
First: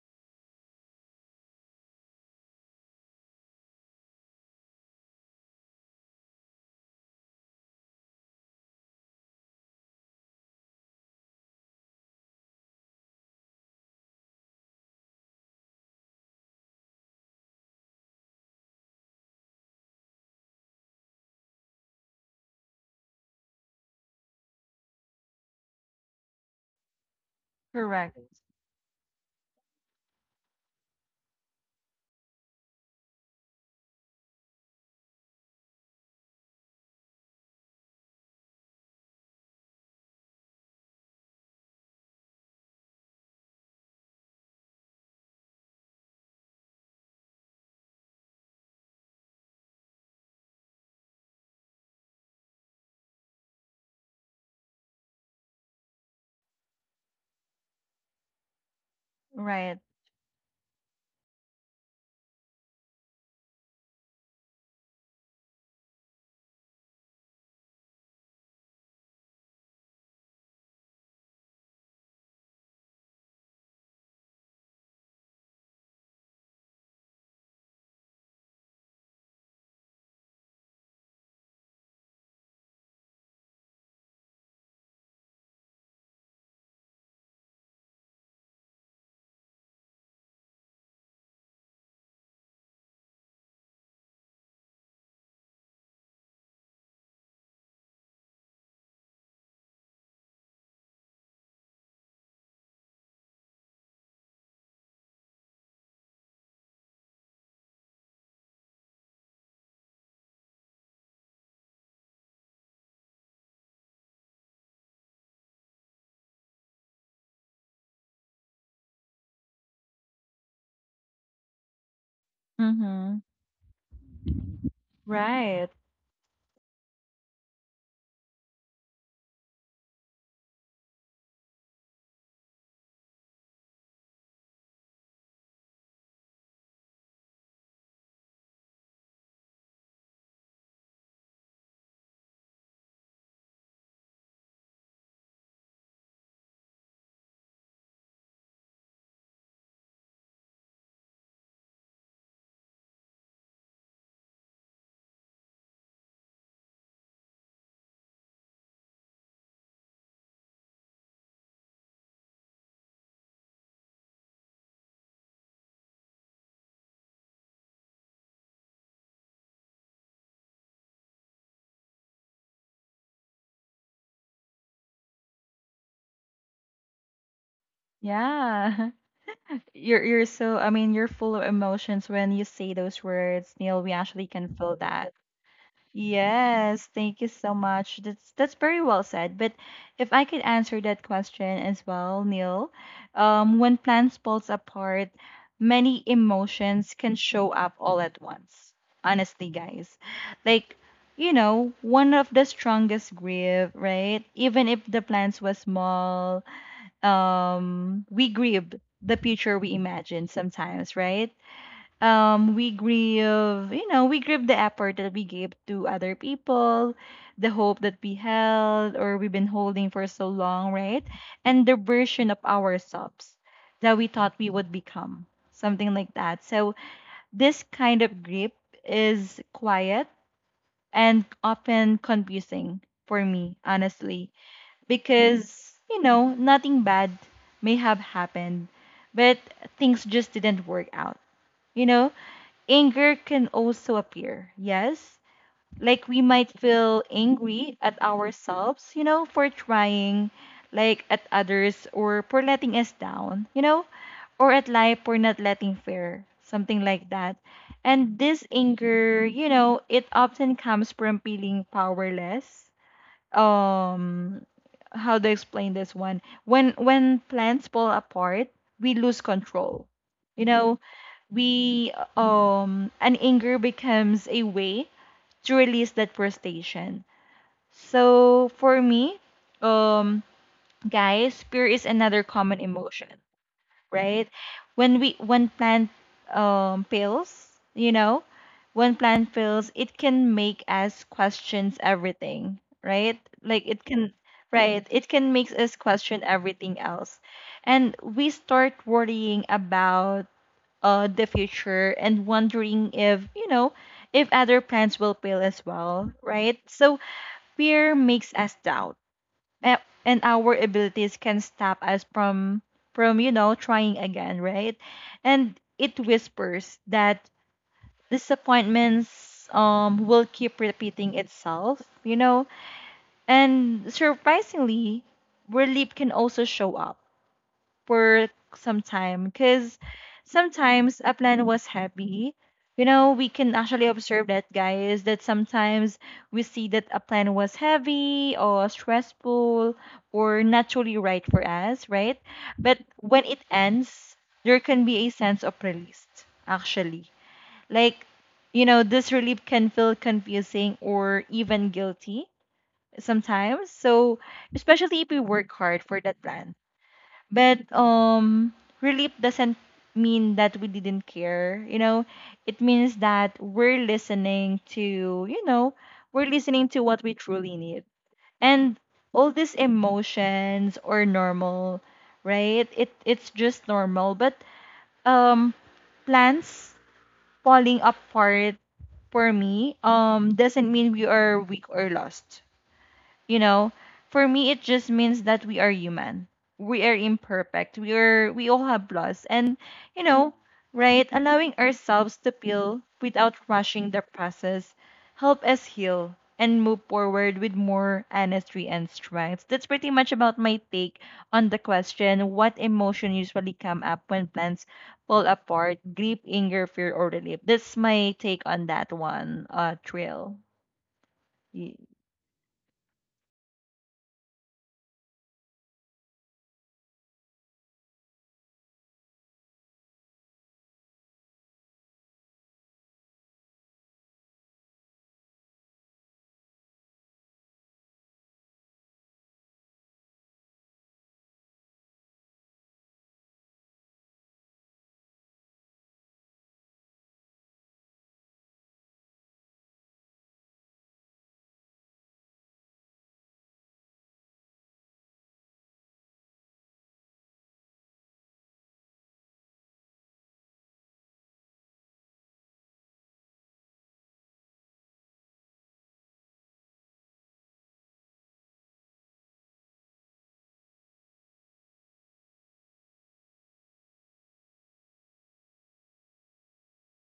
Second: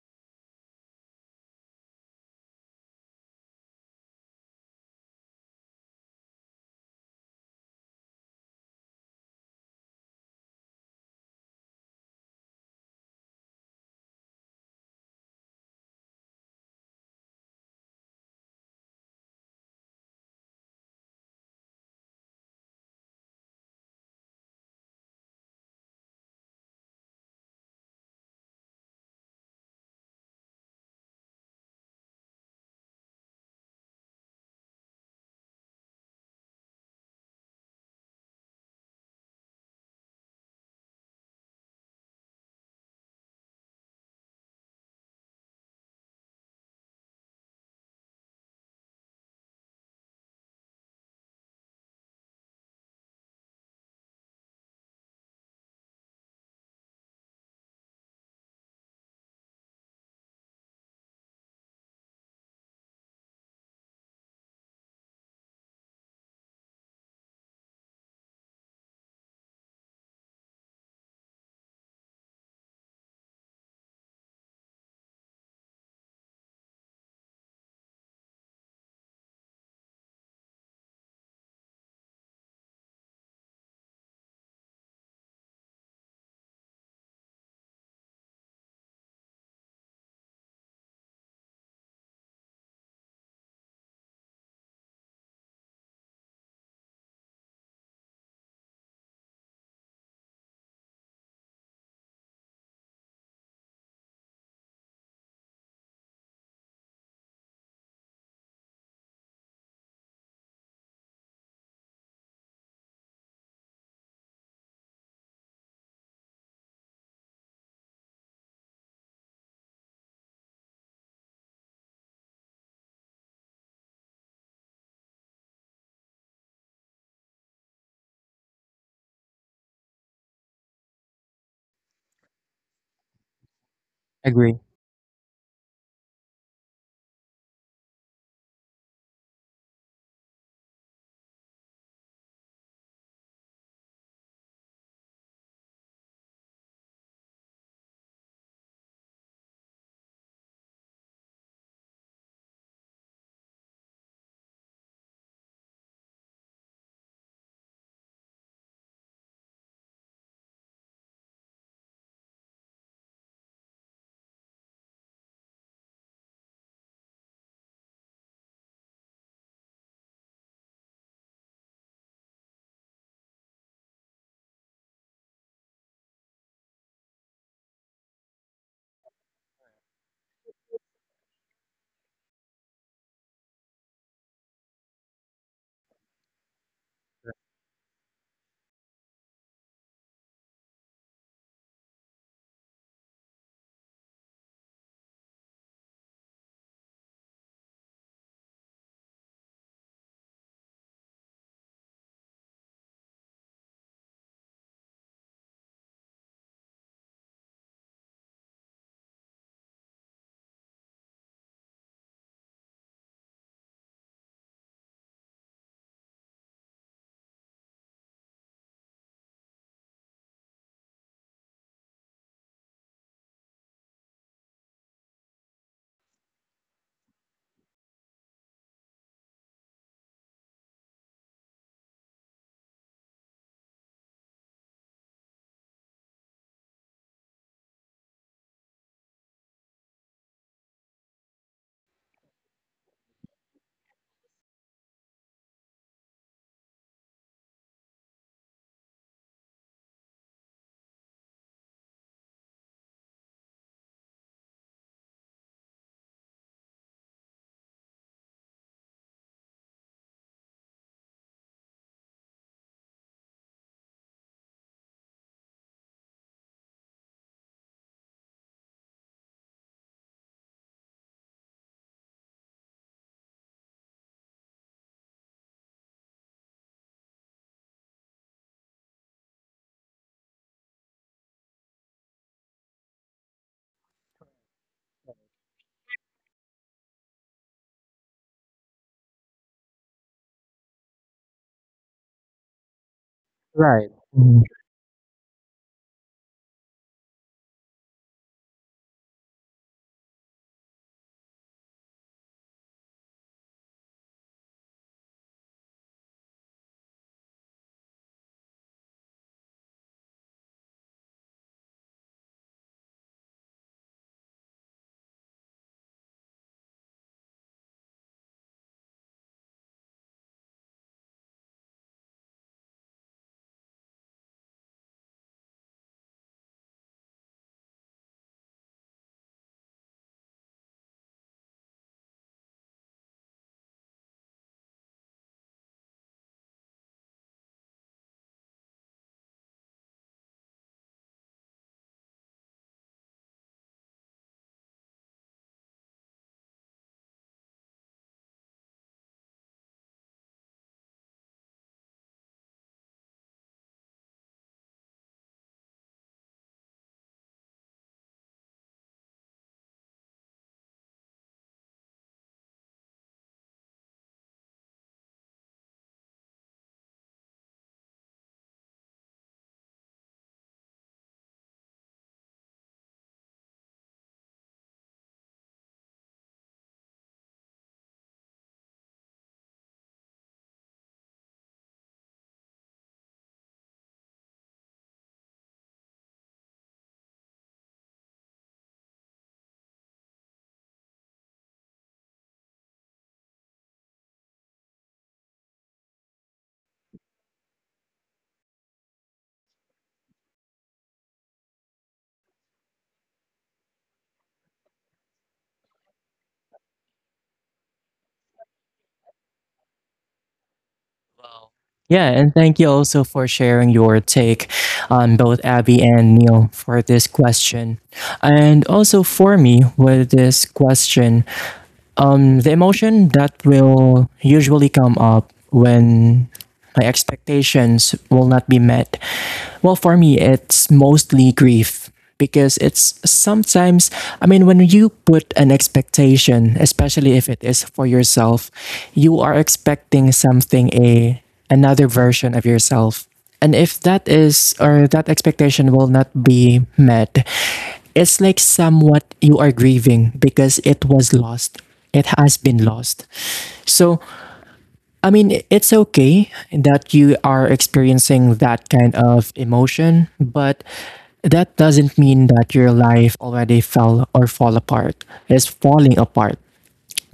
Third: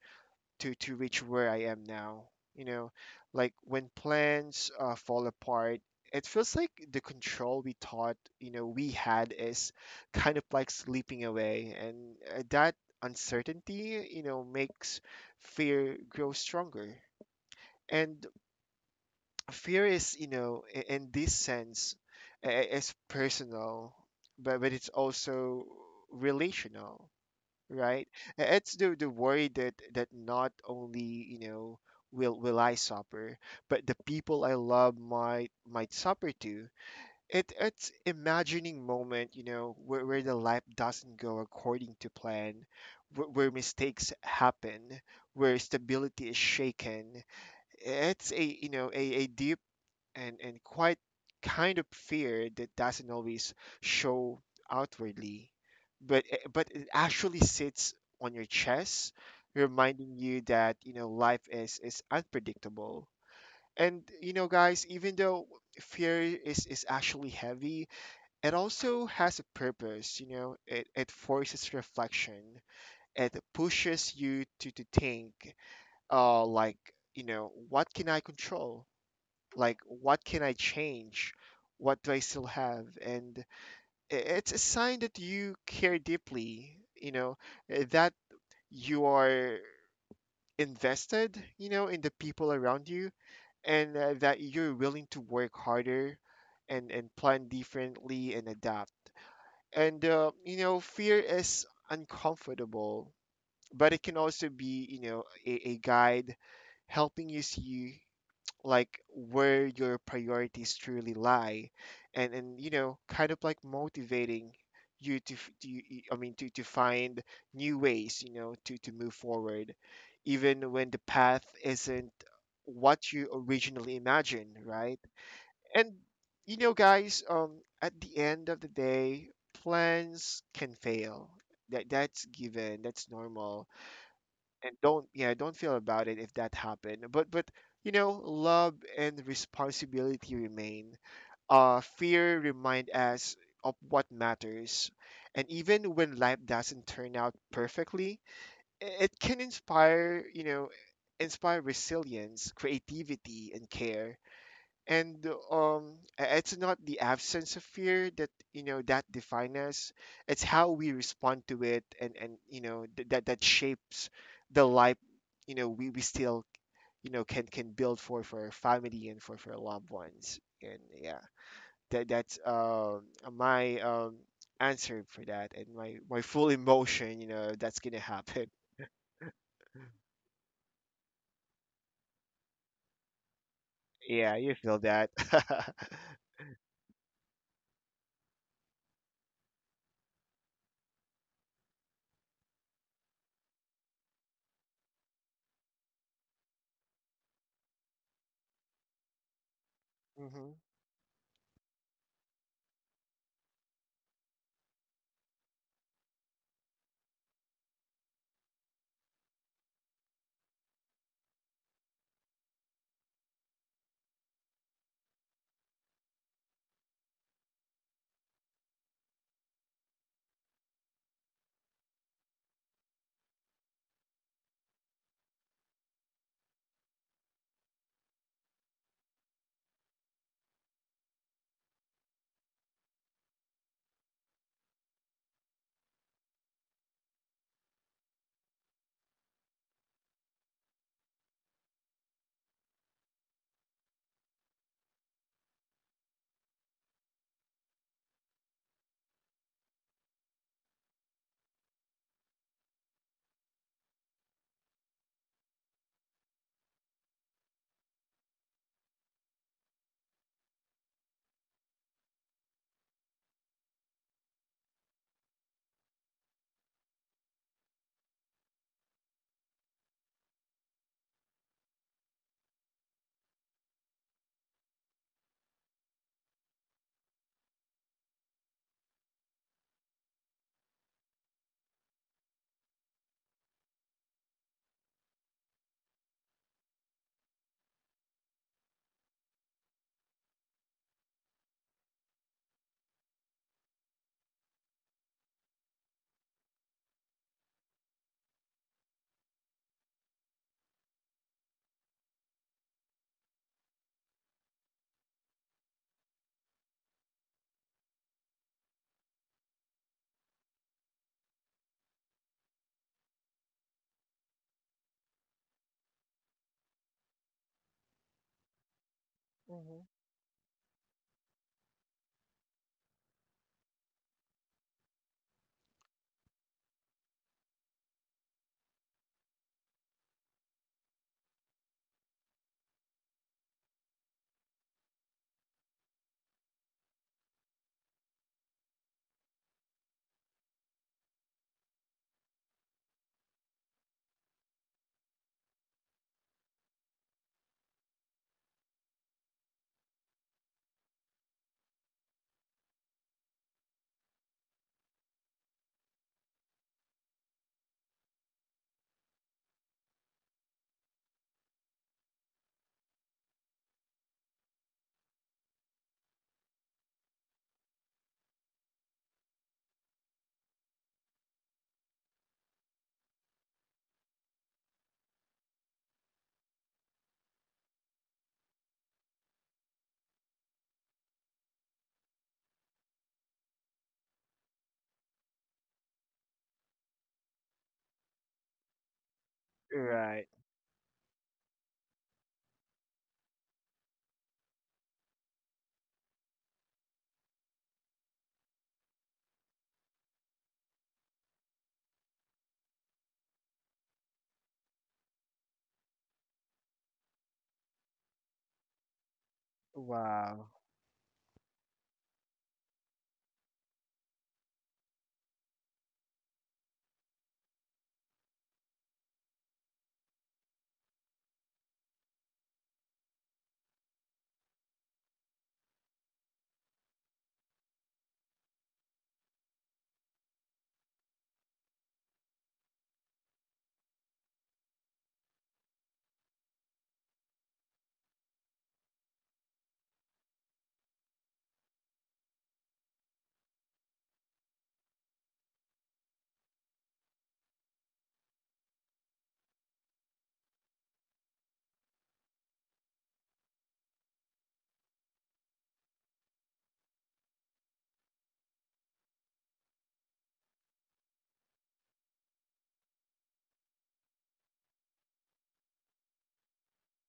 [SPEAKER 2] to to reach where I am now. You know, like when plans uh, fall apart, it feels like the control we thought, you know, we had is kind of like sleeping away, and uh, that uncertainty, you know, makes fear grow stronger. And fear is, you know, i- in this sense, i- i- is personal, but but it's also relational, right?
[SPEAKER 3] Correct.
[SPEAKER 2] I- it's the the worry that that not only, you know, will will I suffer, but the people I love might might suffer too. It, it's imagining moment, you know, where, where the life doesn't go according to plan, where, where mistakes happen, where stability is shaken. It's, a you know, a, a deep and and quite kind of fear that doesn't always show outwardly, but i- but it actually sits on your chest,
[SPEAKER 3] Right.
[SPEAKER 2] reminding you that, you know, life is is unpredictable. And you know, guys, even though fear is is actually heavy, it also has a purpose. You know, it it forces reflection. It pushes you to to think, uh, like, you know, what can I control? Like what can I change? What do I still have? And i- it's a sign that you care deeply, you know eh, that you are invested you know in the people around you, and uh, that you're willing to work harder, and and plan differently, and adapt. And uh, you know fear is uncomfortable, but it can also be, you know a, a guide, helping you see like where your priorities truly lie. And and you know kind of like motivating you to, f- to you- i mean to, to find new ways, you know to to move forward, even when the path isn't
[SPEAKER 3] Mm.
[SPEAKER 2] what
[SPEAKER 3] Mhm.
[SPEAKER 2] you originally imagined, right?
[SPEAKER 3] Right.
[SPEAKER 2] And you know guys, um at the end of the day, plans can fail. That that's given, that's normal.
[SPEAKER 1] Agree.
[SPEAKER 2] And don't, yeah, don't feel about it if that happened, but but you know love and responsibility remain. Uh fear remind us of what matters. And even when life doesn't turn out perfectly, i- it can inspire, you know inspire resilience, creativity, and care. And um i- it's not the absence of fear that, you know that define us. It's how we respond to it, and and you know th- that that shapes the life you know we, we still you know can can build for for our family and for for our loved ones. And yeah, that that's um my um answer for that, and my my full emotion, you know that's gonna happen.
[SPEAKER 3] Yeah. You're you're so, I mean, you're full of emotions when you say those words, Neil. We actually
[SPEAKER 2] Yeah,
[SPEAKER 3] can
[SPEAKER 2] you
[SPEAKER 3] feel
[SPEAKER 2] feel
[SPEAKER 3] that.
[SPEAKER 2] that.
[SPEAKER 3] Yes, thank you so much. That's that's very well said. But if I could answer that question as well, Neil, um, when plans falls apart, many emotions can show up all at once. Honestly, guys.
[SPEAKER 2] Hmm.
[SPEAKER 3] Like, you know, one of the strongest grief, right? Even if the plans was small, um we grieve the future we imagine sometimes, right? Um we grieve you know we grieve the effort that we gave to other people, the hope that we held or we've been holding for so long, right? And the version of ourselves that we thought we would become, something like that. So this kind of grief is quiet and often confusing for me, honestly, because you know nothing bad may have happened, but things just didn't work out, you know. Anger can also appear, yes. Like we might feel angry at ourselves, you know for trying, like at others or for letting us down, you know, or at life for not letting fair something like that. And this anger, you know it often comes from feeling powerless. um how to explain this one? When when plants fall apart, we lose control, you know. We um and anger becomes a way to release that frustration. So for me, um guys, fear is another common emotion, right? When we when plant um, fails, you know, when plant fails, it can make us questions everything, right? Like it
[SPEAKER 1] Right.
[SPEAKER 3] can,
[SPEAKER 1] Mhm.
[SPEAKER 3] right? It can make us question everything else, and we start worrying about uh the future and wondering if, you know if other plants will fail as well, right? So fear makes us doubt, a- and our abilities can stop us from from you know trying again, right? And it whispers that disappointments
[SPEAKER 2] Hmm.
[SPEAKER 3] um will keep repeating itself, you know. And surprisingly, relief can also show up for some time, because sometimes a plan was happy. You know, we can actually observe that, guys, that sometimes we see that a plan was heavy or stressful or not truly right for us, right? But when it ends, there can be a sense of release, actually. Like, you know, this relief can feel confusing or even guilty sometimes. So, especially if we work hard for that plan, but um, relief doesn't mean that we didn't care. You know, it means that we're listening to, you know, we're listening to what we truly need. And all these emotions are normal, right? It it's just normal. But um, plans falling apart, for me, um doesn't mean we are weak or lost. You know, for me, it just means that we are human. We are imperfect. We are we all have flaws and, you
[SPEAKER 2] Right.
[SPEAKER 3] know, right, allowing ourselves to feel without rushing the process help us heal and move forward with more honesty and strength. That's pretty much about my take on the question, what emotion usually come up when plans fall apart, grief, anger, fear, or relief. That's my take on that one, uh, Trill.
[SPEAKER 2] Wow.
[SPEAKER 1] Wow. Yeah, and thank you also for sharing your take on both Abby and Neil for this question. And also for me with this question, Um, the emotion that will usually come up when my expectations will not be met. Well, for me, it's mostly grief because it's sometimes, I mean, when you put an expectation, especially if it is for yourself, you are expecting something, a another version of yourself. And if that is, or that expectation will not be met, it's like somewhat you are grieving because it was lost. It has been lost. So, I mean, it's okay that you are experiencing that kind of emotion, but that doesn't mean that your life already fell or fall apart. It's falling apart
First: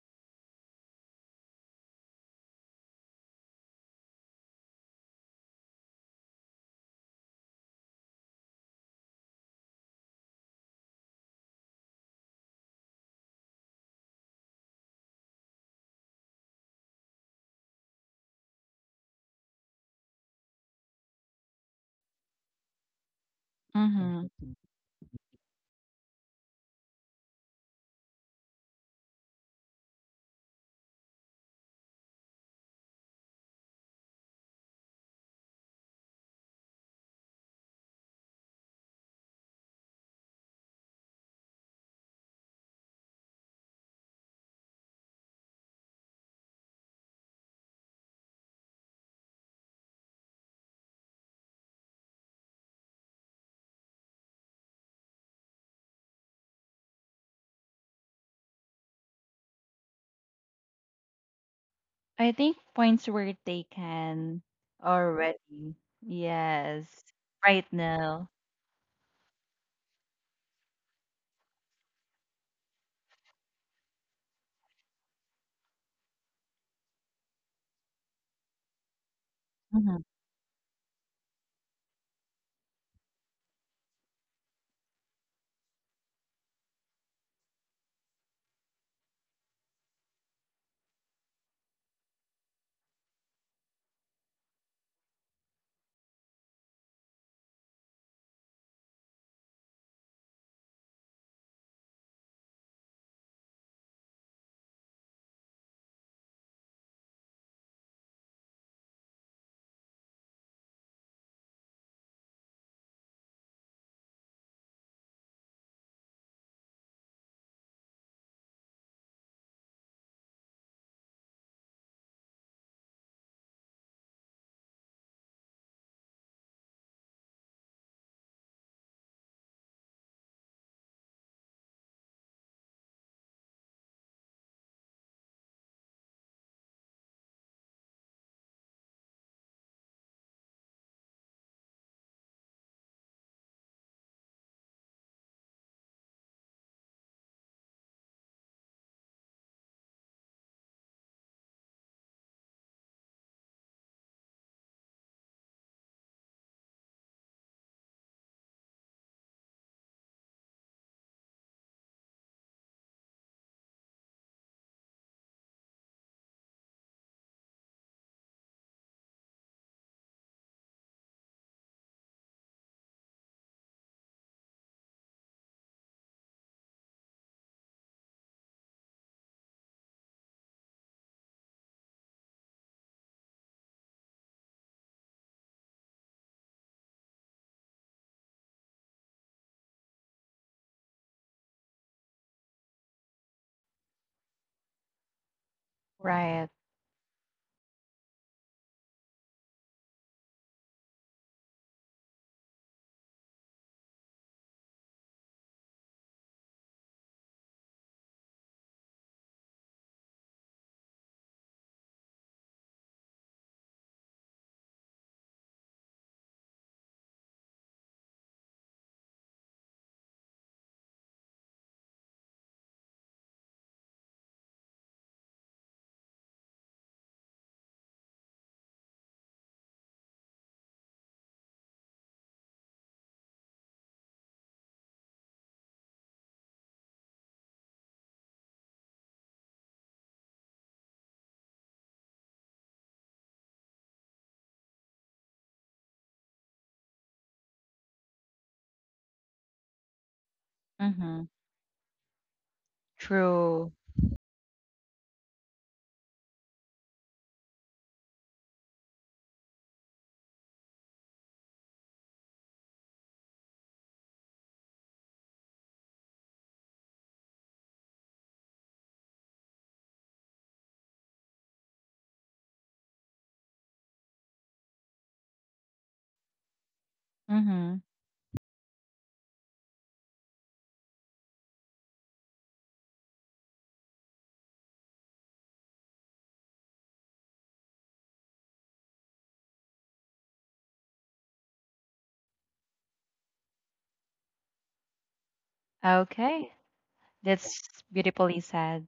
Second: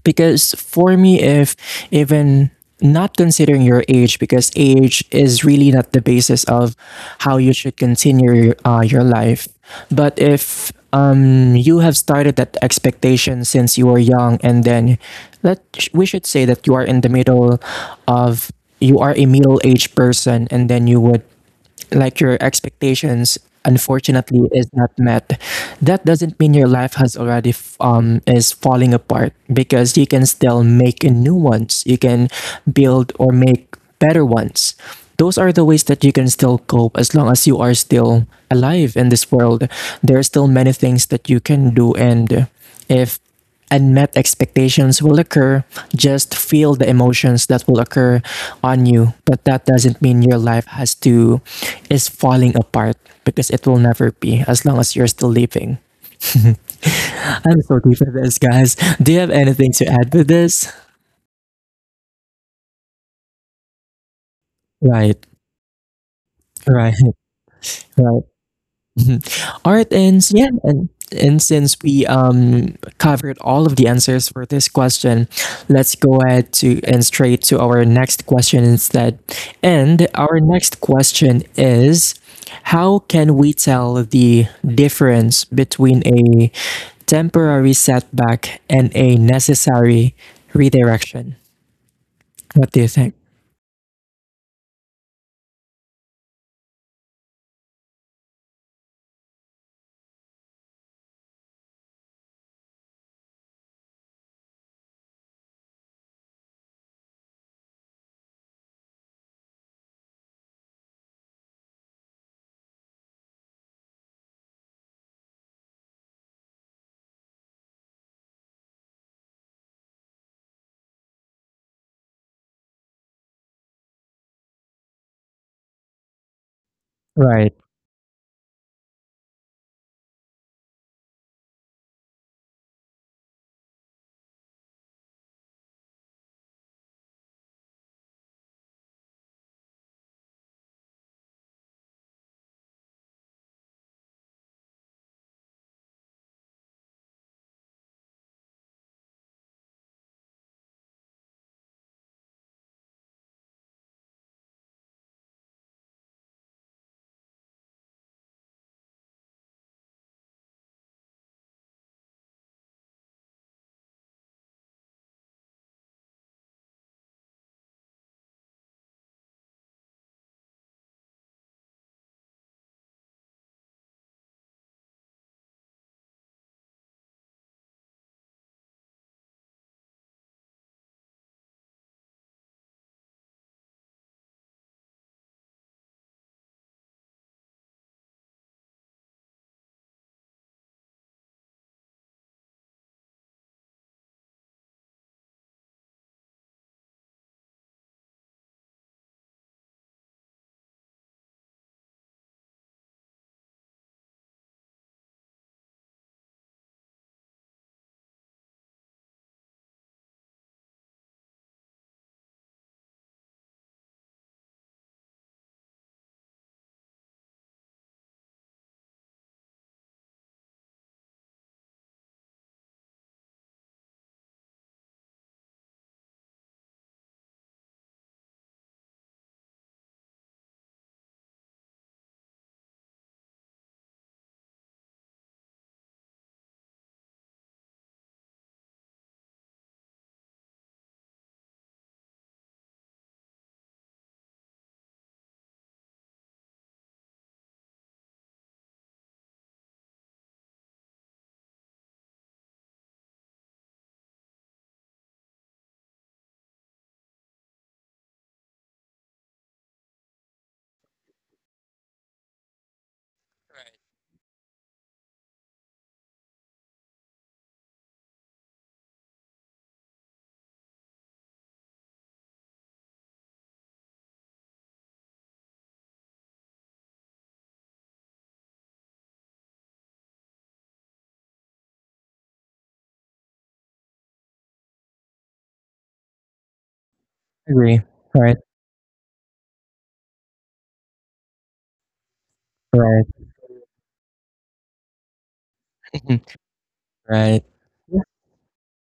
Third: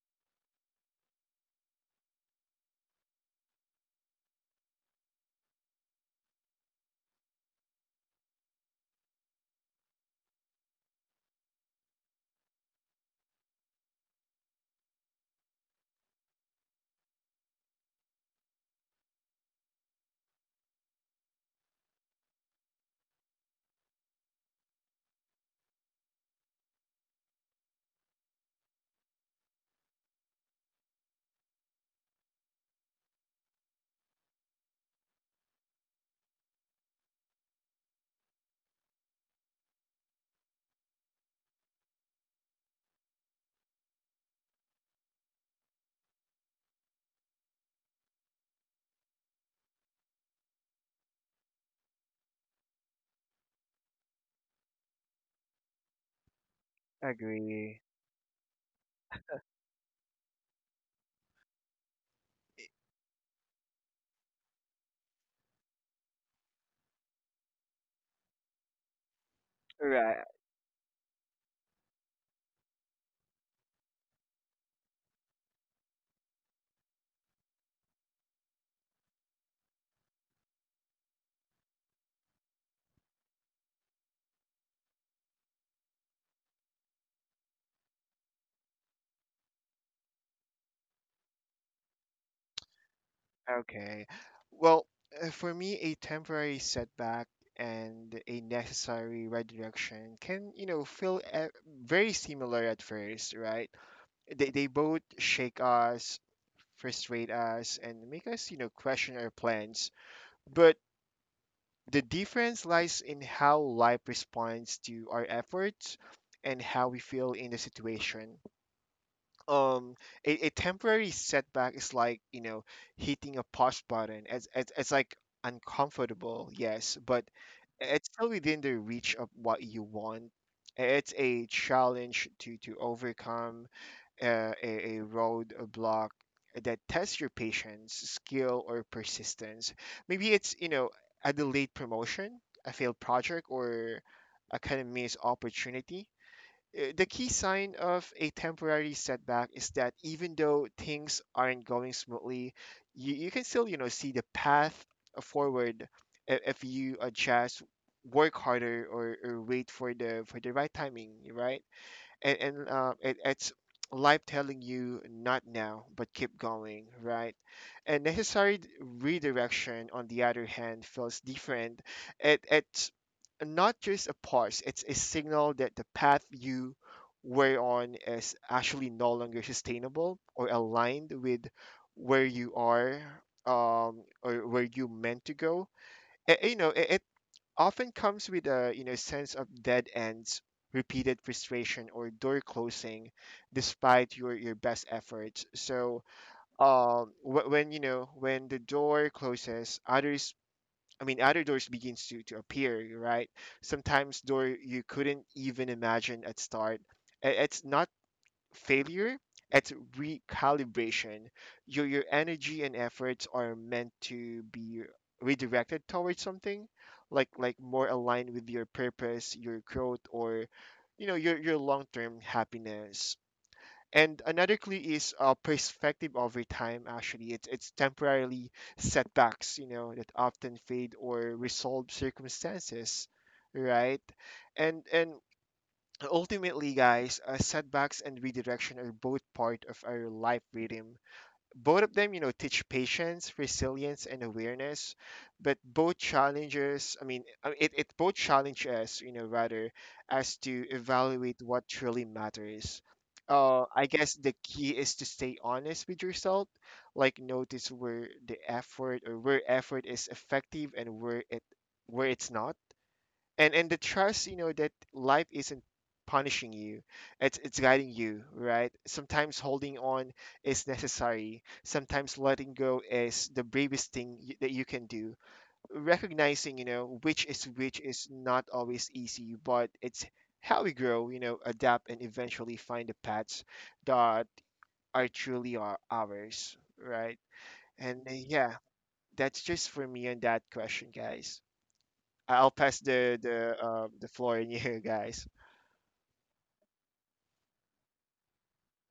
[SPEAKER 1] because for me, if even not considering your age, because age is really not the basis of how you should continue uh, your life, but if um, you have started that expectation since you were young and then, let we should say that you are in the middle of, you are a middle-aged person, and then you would like your expectations unfortunately
[SPEAKER 3] Mm-hmm.
[SPEAKER 1] is not met, that doesn't mean your life has already f- um is falling apart, because you can still make a new ones. You can build or make better ones. Those are the ways that you can still cope as long as you are still alive in this world. There are still many things that you can do. And if unmet expectations will occur, just feel the emotions that will occur on you, but that doesn't mean your life has to, is falling apart, because it will never be as long as you're still living. I'm so
[SPEAKER 2] Agree.
[SPEAKER 1] deep for this, guys. Do you have anything to add with this?
[SPEAKER 3] I think points were taken
[SPEAKER 1] Right.
[SPEAKER 3] already. Yes.
[SPEAKER 1] Right.
[SPEAKER 3] Right
[SPEAKER 1] Right.
[SPEAKER 3] now.
[SPEAKER 1] Mhm. All right, and
[SPEAKER 2] Right.
[SPEAKER 1] s- yeah, and, and since we um covered all of the answers for this question, let's go ahead to and straight to our next question instead.
[SPEAKER 3] Hmm.
[SPEAKER 1] And our next question is, how can we tell the difference between a temporary setback and a necessary redirection? What do you think?
[SPEAKER 2] Okay. Well, uh, for me, a temporary setback and a necessary redirection can, you know, feel uh, very similar at first, right? They, they both shake us, frustrate us, and make us, you know, question our plans. But the difference lies in how life responds to our efforts and how we feel in the situation. um a, a temporary setback is like, you know hitting a pause button. It's, it's, it's like uncomfortable, yes, but
[SPEAKER 1] Right.
[SPEAKER 2] it's still within the reach of what you want. It's a challenge to to overcome, uh, a, a roadblock that tests your patience, skill, or persistence. Maybe it's, you know a delayed promotion, a failed project, or a kind of missed opportunity. Uh, the key sign of a temporary setback is that, even though things aren't going smoothly, you, you can still, you know, see the path forward i- if you adjust, work harder, or, or wait for the for the right timing, right? and, and uh, it, it's life telling you not now but keep going, right? And necessary d- redirection, on the other hand, feels different. It, it's not just a pause, it's a signal that the path you were on is actually no longer sustainable or aligned with where you are, um, or where you meant to go. Eh, you know it often comes with, a you know sense of dead ends, repeated frustration, or door closing, despite your your best efforts. So
[SPEAKER 3] Right.
[SPEAKER 2] um, wh- when you know when the door closes, others. I mean, other doors begins to, to appear, right? Sometimes door you couldn't even imagine at start. I- It's not failure, it's recalibration. Your your energy and efforts are meant to be redirected towards something like like more aligned with your purpose, your growth, or, you know your your long term happiness. And another clue is, uh, perspective over time. Actually, it's it's temporarily setbacks, you know, that often fade or resolve circumstances, right? And and ultimately, guys, uh, setbacks and redirection are both part of our life rhythm. Both of them, you know, teach patience, resilience, and awareness. But both challenges, I mean, I- it, it both challenge us, you know, rather, as to
[SPEAKER 3] Hmm.
[SPEAKER 2] evaluate what truly matters. Uh,
[SPEAKER 3] True.
[SPEAKER 2] I guess the key is to stay honest with yourself, like notice where the effort or where effort is effective and where it where it's not, and and the trust, you know that life isn't punishing you, it's it's guiding you, right? Sometimes holding on is necessary, sometimes letting go is the bravest thing y- that you can do. Recognizing, you know which is which
[SPEAKER 3] Hmm.
[SPEAKER 2] is not always easy, but it's how we grow, you know adapt, and eventually find the paths that are truly are ours, right?
[SPEAKER 1] Agree.
[SPEAKER 2] And uh,
[SPEAKER 1] Right.
[SPEAKER 2] yeah, that's just for me on that question, guys. I'll pass
[SPEAKER 1] Right.
[SPEAKER 2] the the um the floor in here, guys.
[SPEAKER 1] Mhm.
[SPEAKER 3] Okay.
[SPEAKER 1] Right.
[SPEAKER 3] That's beautifully said.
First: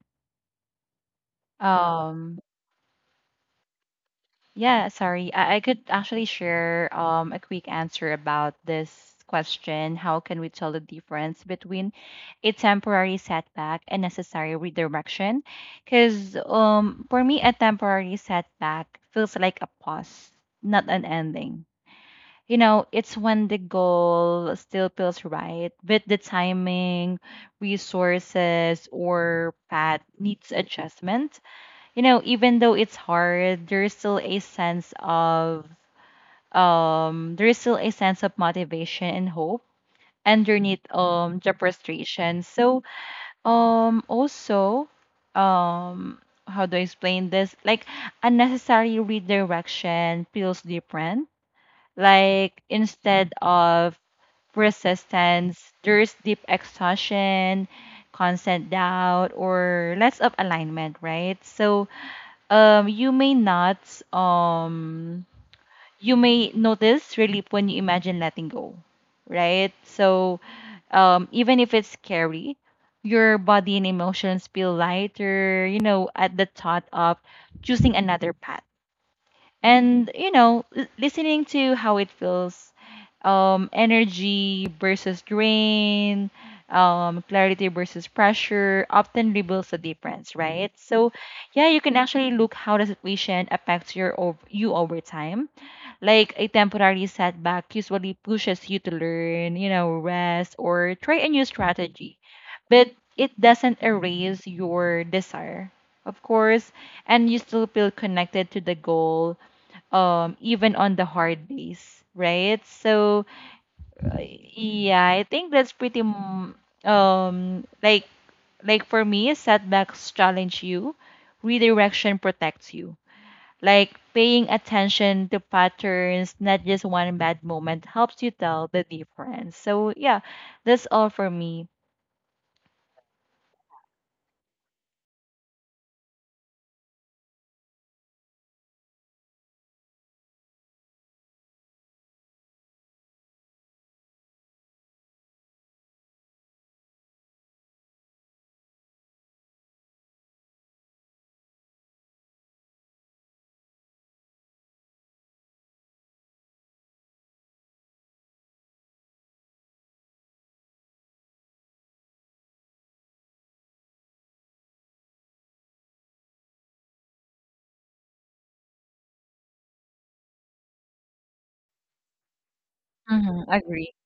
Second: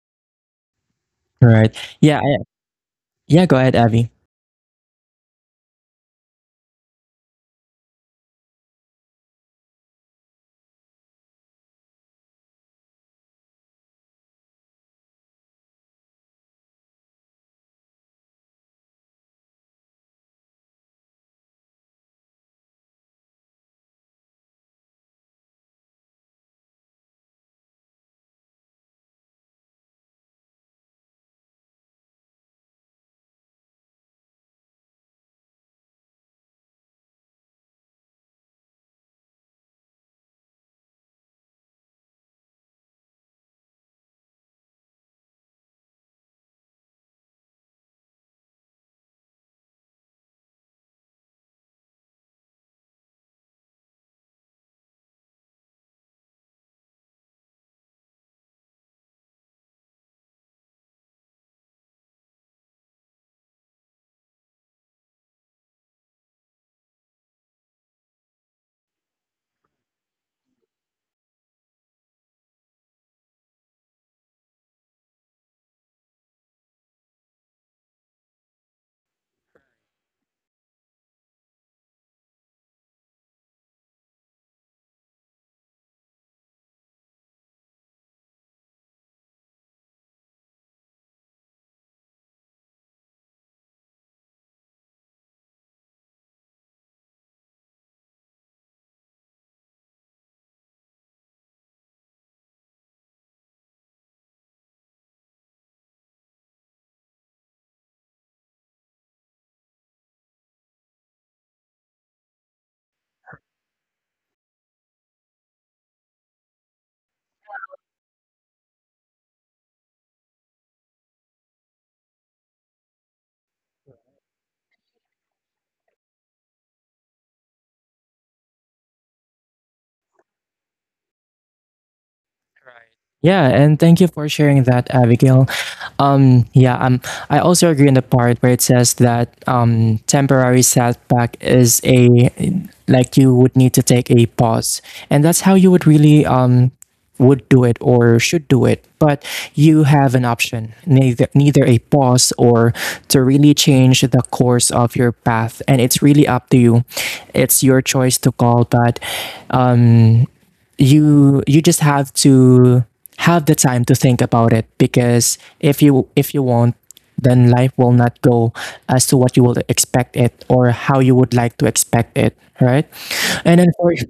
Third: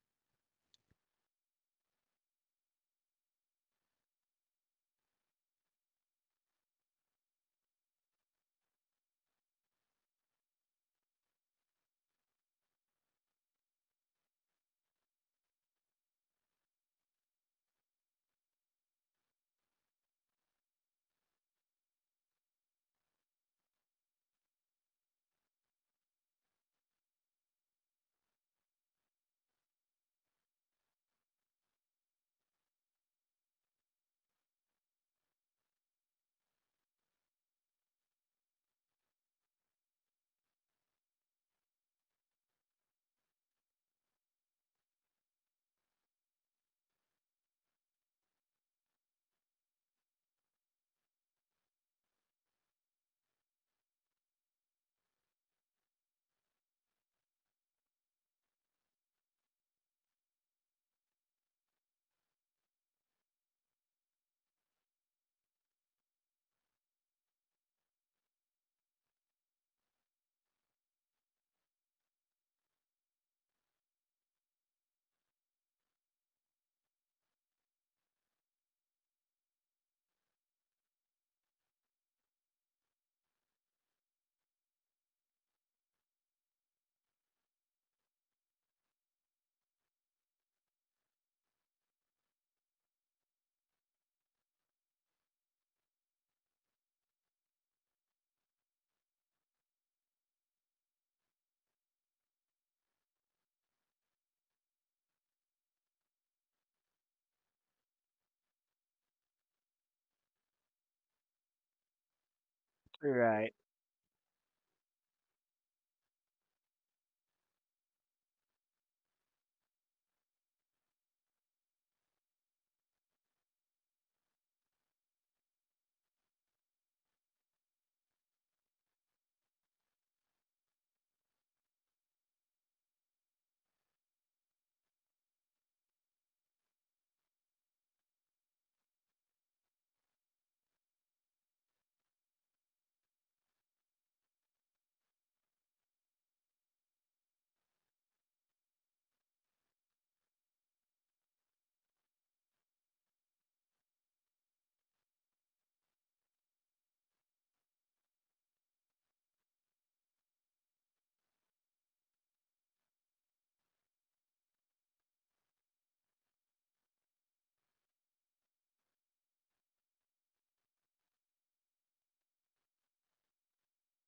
[SPEAKER 1] Right. Yeah. I,
[SPEAKER 3] Um,
[SPEAKER 1] yeah. Go ahead, Abby.
[SPEAKER 3] Yeah, sorry. I, I could actually share um, a quick answer about this question. How can we tell the difference between a temporary setback and necessary redirection? Because um, for me, a temporary setback feels like a pause, not an ending. You know, it's when the goal still feels right, but the timing, resources, or path needs adjustment. You know, even though it's hard, there is still a sense of um there is still a sense of motivation and hope underneath um the frustration. So um also, um how do I explain this? Like unnecessary redirection feels different. Like instead of resistance, there's deep exhaustion, constant doubt, or less of alignment, right? So um, you may not, um, you may notice relief when you imagine letting go, right? So, um, even if it's scary, your body and emotions feel lighter, you know, at the thought of choosing another path. And you know l- listening to how it feels, um energy versus drain, um clarity versus pressure, often reveals the difference, right? So yeah, you can actually look how the situation affects your ov- you over time. Like a temporary setback usually pushes you to learn, you know rest or try a new strategy, but it doesn't erase your desire, of course, and you still feel connected to the goal, um even on the hard days, right? So
[SPEAKER 2] Right.
[SPEAKER 3] uh, yeah, I think that's pretty m- um like like for me, setbacks challenge you, redirection protects you. Like paying attention to patterns, not just one bad moment, helps you tell the difference. So yeah, that's all for me.
[SPEAKER 1] Right. Yeah, and thank you for sharing that, Abigail. Um, yeah, um, I also agree in the part where it says that um, temporary setback is a, like, you would need to take a pause, and that's how you would really um would do it or should do it. But you have an option, neither neither a pause or to really change the course of your path, and it's really up to you. It's your choice to call, but um you you just have to have the time to think about it, because if you if you won't, then life will not go as to what you will expect it or how you would like to expect it, right?
[SPEAKER 3] Mm-hmm.
[SPEAKER 1] And then for
[SPEAKER 3] Agree.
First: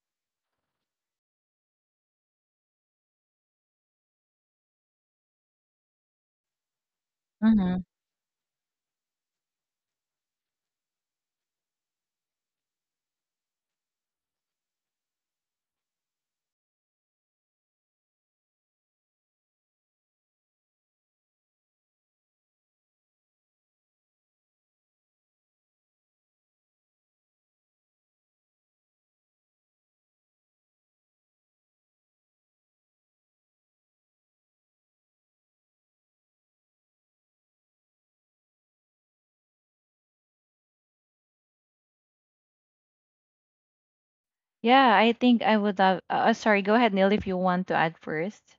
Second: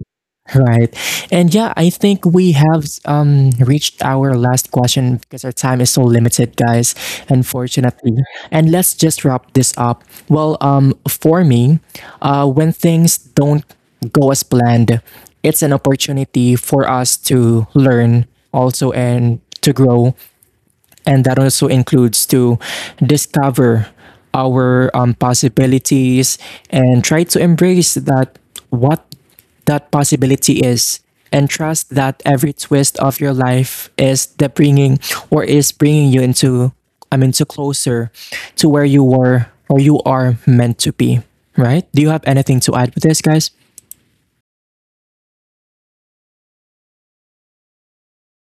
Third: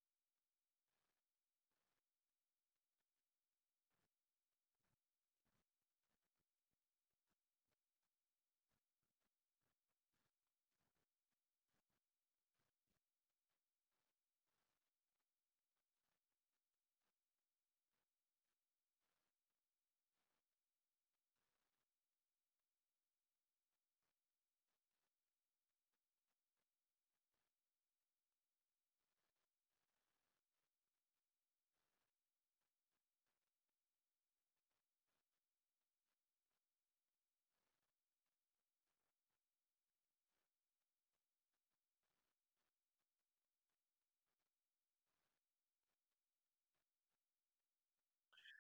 [SPEAKER 1] right. And yeah, I think we have um, reached our last question because our time is so limited, guys,
[SPEAKER 3] Mm-hmm.
[SPEAKER 1] unfortunately. And let's just wrap this up. Well, um, for me, uh, when things don't go as planned, it's an opportunity for us to learn also and to grow, and that also includes to discover our um, possibilities and try to embrace that what that possibility is, and trust that every twist of your life is the bringing, or is bringing you into, i mean to closer to where you were or you are meant to be, right? Do you have anything to add with this, guys?
[SPEAKER 3] Yeah, I think I would have uh, sorry, go ahead, Neil, if you want to add first.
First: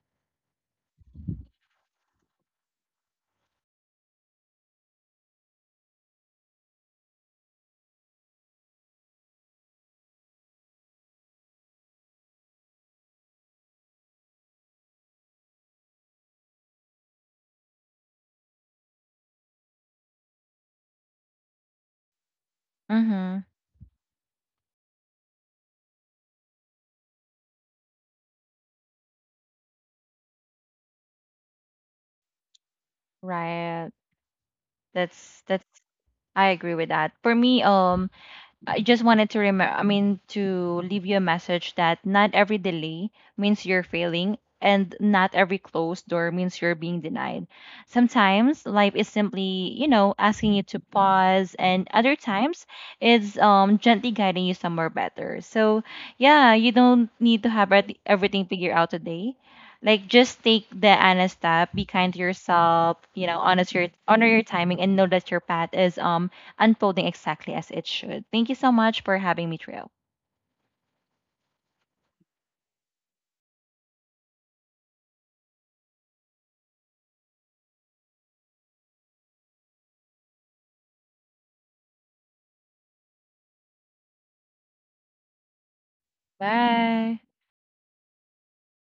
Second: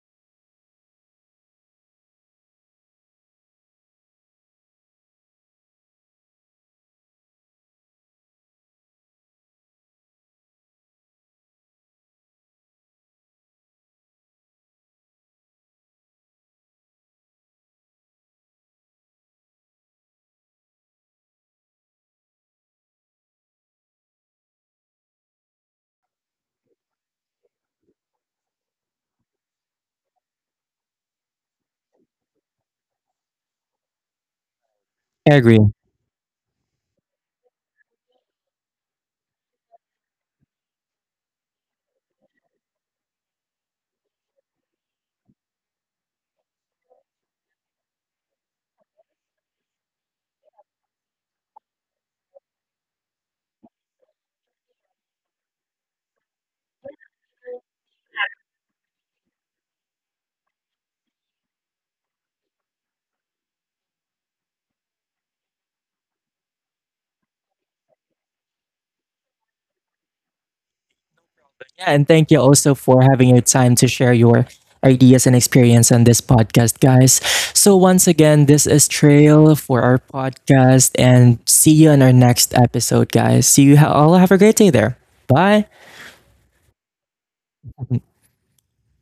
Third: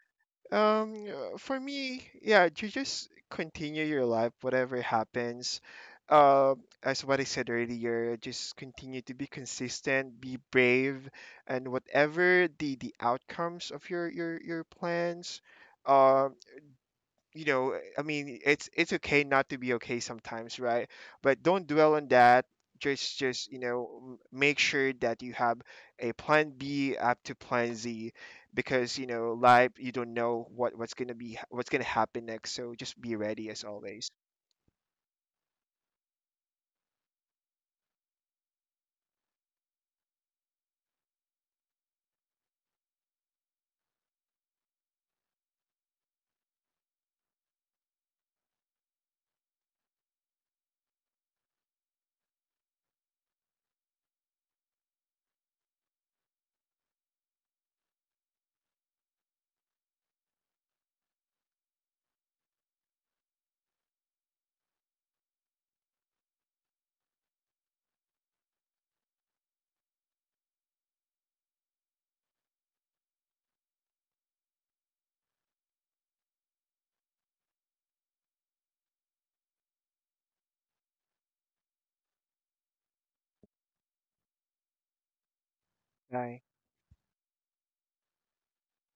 [SPEAKER 2] Um, uh, for me, yeah, you just continue your life, whatever happens. Uh, as what I said earlier, just continue to be consistent, be brave, and whatever the the outcomes of your your your plans. Um, you know, eh, I mean, it's it's okay not to be okay sometimes, right? But don't dwell on that. just
[SPEAKER 3] Mm-hmm.
[SPEAKER 2] just you know m- make sure that you have a plan b up to plan z, because, you know life, you don't know what what's gonna be, what's gonna happen next, so just be ready, as
[SPEAKER 3] Right.
[SPEAKER 2] always.
[SPEAKER 1] I
[SPEAKER 3] that's
[SPEAKER 1] agree.
[SPEAKER 3] that's I agree with that. For me, um, I just wanted to remember, I mean, to leave you a message that not every delay means you're failing, and not every closed door means you're being denied. Sometimes life is simply, you know, asking you to pause, and other times it's um gently guiding you somewhere better. So yeah, you don't need to have everyth- everything figured out today. Like just take the honest step, be kind to yourself, you know, honest your honor your timing, and know that your path is um unfolding exactly as it should. Thank you so much for having me, Trill.
[SPEAKER 1] Yeah, and thank you also for having your time to share your ideas and experience on this podcast, guys. So, once again, this is Trail for our podcast, and see you on our next episode, guys. See you ha- all. Have a great day there. Bye.
[SPEAKER 2] Bye.
[SPEAKER 3] Bye.